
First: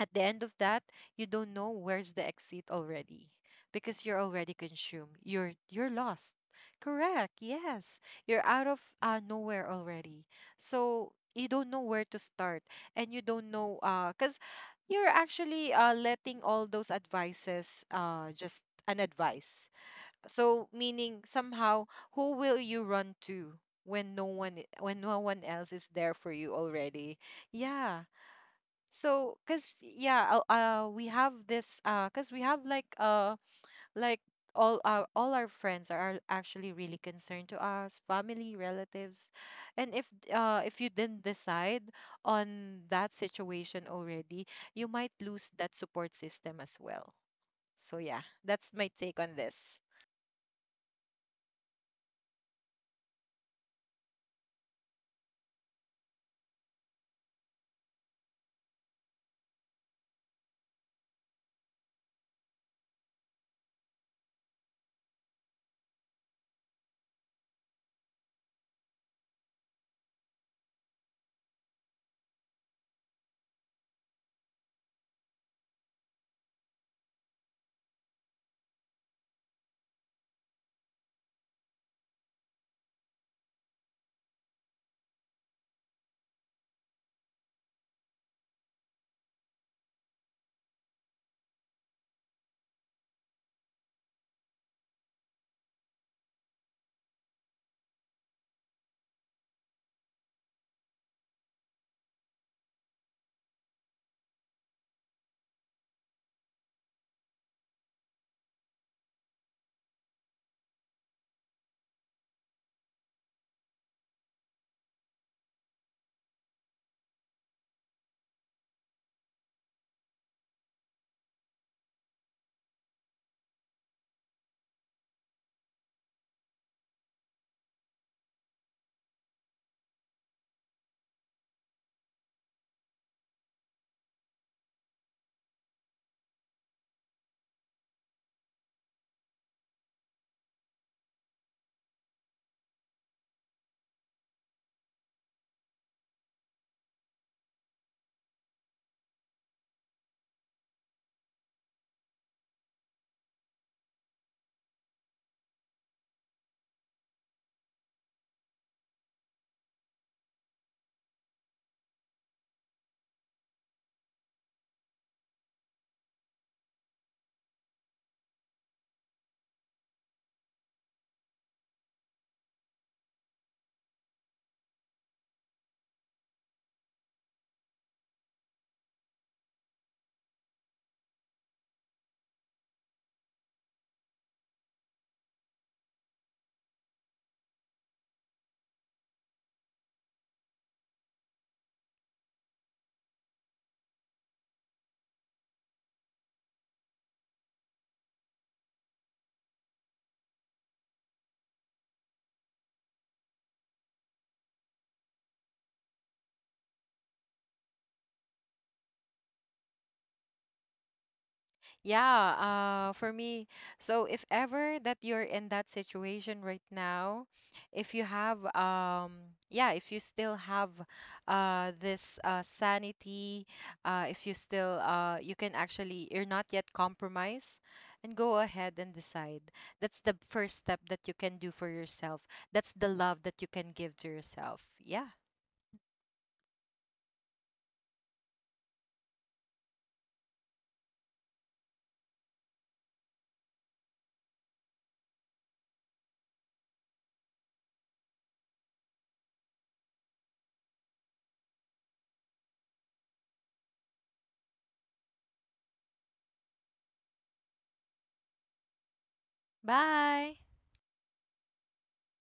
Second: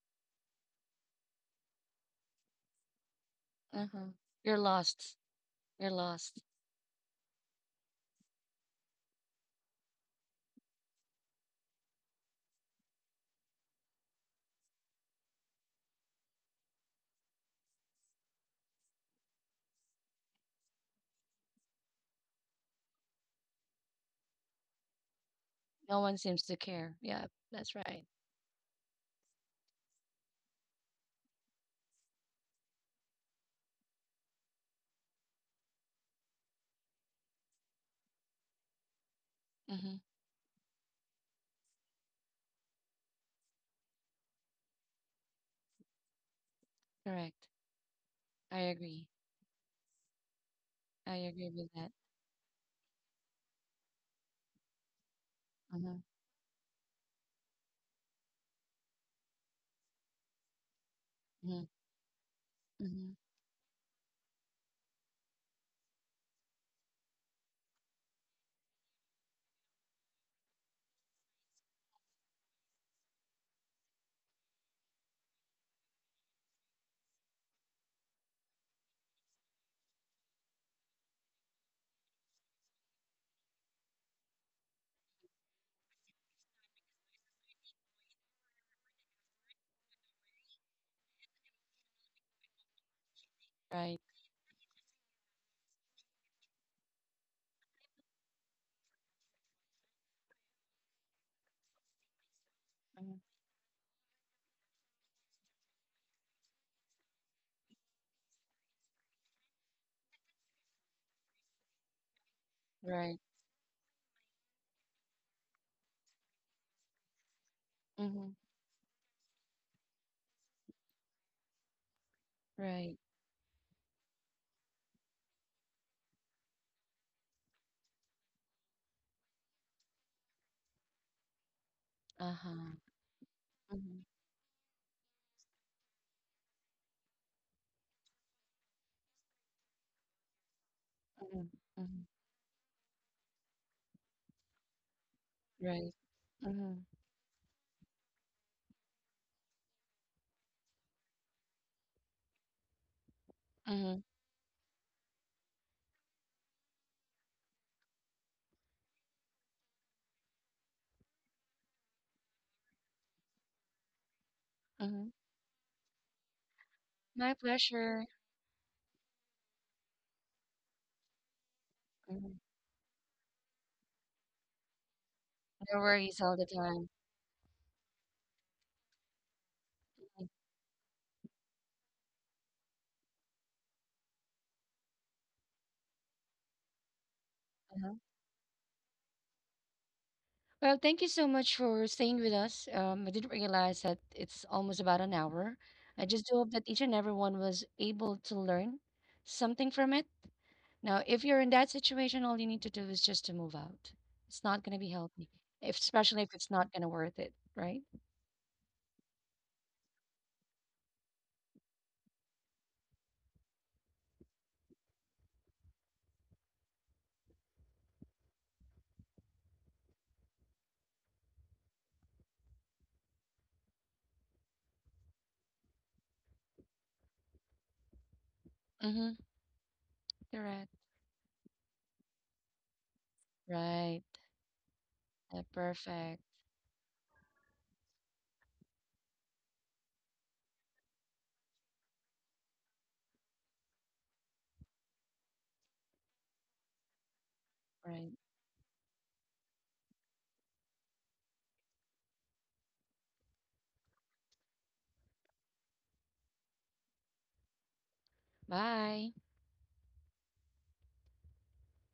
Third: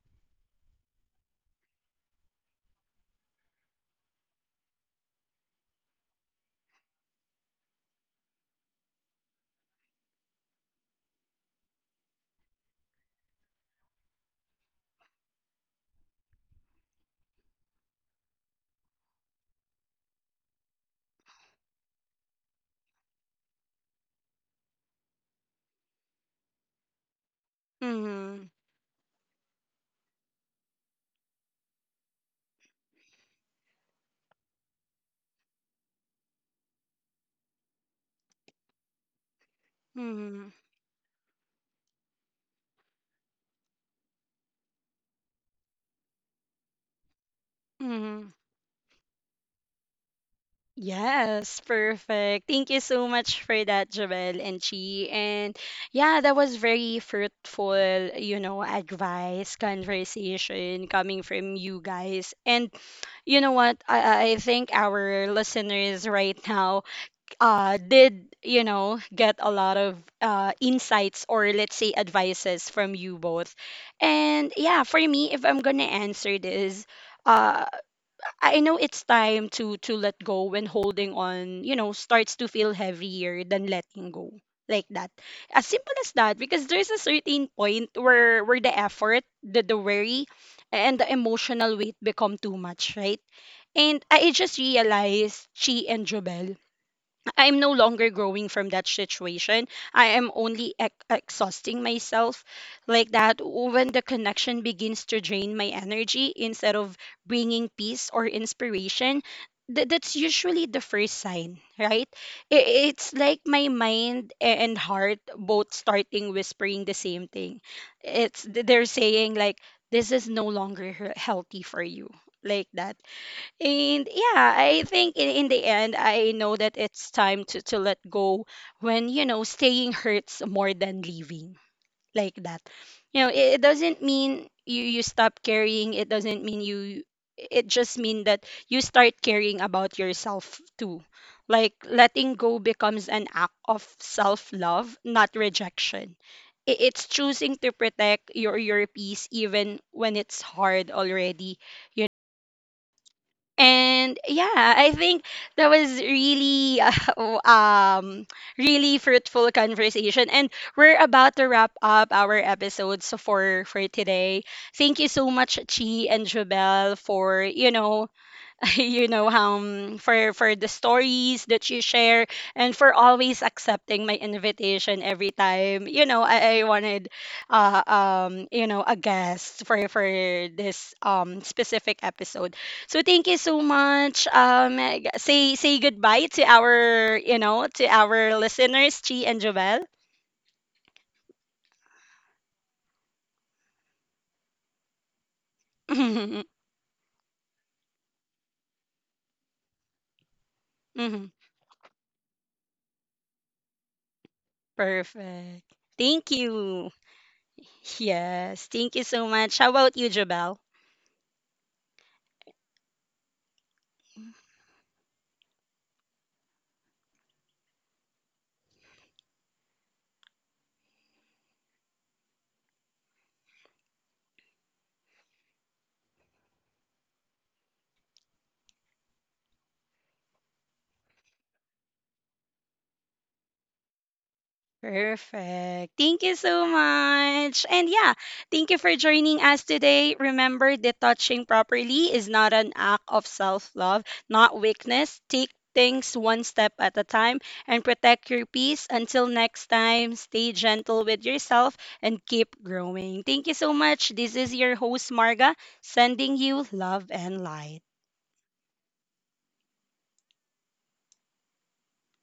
C: at the end of that, you don't know where's the exit already, because
B: Uh-huh.
C: you're already
B: You're lost.
C: consumed, you're
B: You're
C: lost.
B: lost.
C: Correct, yes, you're out of nowhere already. So you don't know where to start, and you don't know, because you're actually letting all those advices, just an advice. So meaning somehow, who will you run to when no one else is
B: No
C: there
B: one
C: for
B: seems
C: you
B: to care.
C: already.
B: Yeah, that's
C: Yeah,
B: right.
A: Mm-hmm.
C: so, cause yeah, we have this, cause we have like, like all our friends are actually really concerned to us, family, relatives, and
B: Mm-hmm.
C: if
A: Mm-hmm.
C: uh if you didn't decide on that situation already, you might lose that support system as well.
B: Correct.
C: So yeah,
B: I
C: that's my
B: agree.
C: take on this.
B: I agree
A: Yes,
B: with that.
A: perfect. Thank you so much for that, Joel and Chi. And
B: Mhm.
A: yeah, that was very fruitful, you know, advice, conversation coming from
B: Mhm.
A: you guys. And
B: Mhm.
A: you know what? I think our listeners right now did, you know, get a lot of insights, or let's say advices from you both. And yeah, for me, if I'm gonna answer this, uh, I know it's time to let go when holding on, you know, starts to feel heavier than letting go. Like that. As simple as that, because there's a certain point where the effort, the worry, and the emotional weight become too much, right? And
B: Right.
A: I just realized Chi and Jobel I'm no longer growing from that situation. I am only exhausting myself like
B: Mhm.
A: that, when the connection begins to drain my energy instead of bringing peace or inspiration. That's usually the first sign, right? It's
B: Right.
A: like my mind and heart both starting whispering the same thing.
B: Mhm.
A: It's they're saying like this is no longer healthy for you, like that.
B: Right.
A: And yeah, I think in the end, I know that it's time to let go when, you know, staying hurts more than leaving like that.
B: Uh-huh.
A: You know, it doesn't
B: Mhm.
A: mean you, you stop caring. It doesn't mean you, it just mean that you start caring about yourself too.
B: Mhm.
A: Like
B: Mhm.
A: letting go becomes an act of self-love, not
B: Right.
A: rejection.
B: Mhm.
A: It's choosing to protect your peace even when it's hard already.
B: Mhm.
A: And yeah, I think that was really um really fruitful conversation. And we're about to wrap up our episodes for today. Thank you
B: Mhm.
A: so much, Chi and Jubel,
B: My
A: for you know
B: pleasure.
A: you know for the stories that you share,
B: Mhm.
A: and for always accepting my invitation every
B: No
A: time you know
B: worries all the
A: I
B: time.
A: wanted you know a guest for this specific episode. So thank you so much, say say goodbye to our you know to
B: Uh-huh.
A: our listeners, Chi and Jovel.
B: Well, thank you so much for staying with us. I didn't realize that it's almost about an hour. I just do hope that each and everyone was able to learn something from it. Now, if
A: Mhm.
B: you're in that situation, all you need to do is just to move out. It's not going to be healthy,
A: Perfect,
B: if, especially
A: thank
B: if it's not going
A: you.
B: to worth it, right?
A: Yes, thank you so much. How about you, Jovel?
C: Yeah, for me, so if ever that you're in that situation right now, if you have yeah, if you still have this sanity, if you still, you can actually, you're not yet compromised, and go ahead
B: Mm-hmm.
C: and decide. That's the
B: Correct.
C: first step that you can do for yourself. That's the love that you can
B: Right.
C: give to yourself. Yeah.
A: Perfect. Thank
B: Perfect.
A: you so much. And yeah, thank you for joining us today. Remember that touching properly is not an act of self love, not weakness. Take things one step at a time and
B: Right.
A: protect your peace. Until next time, stay gentle with yourself and keep growing. Thank you so much. This is your host, Marga, sending you love and light.
B: Bye.
C: Bye.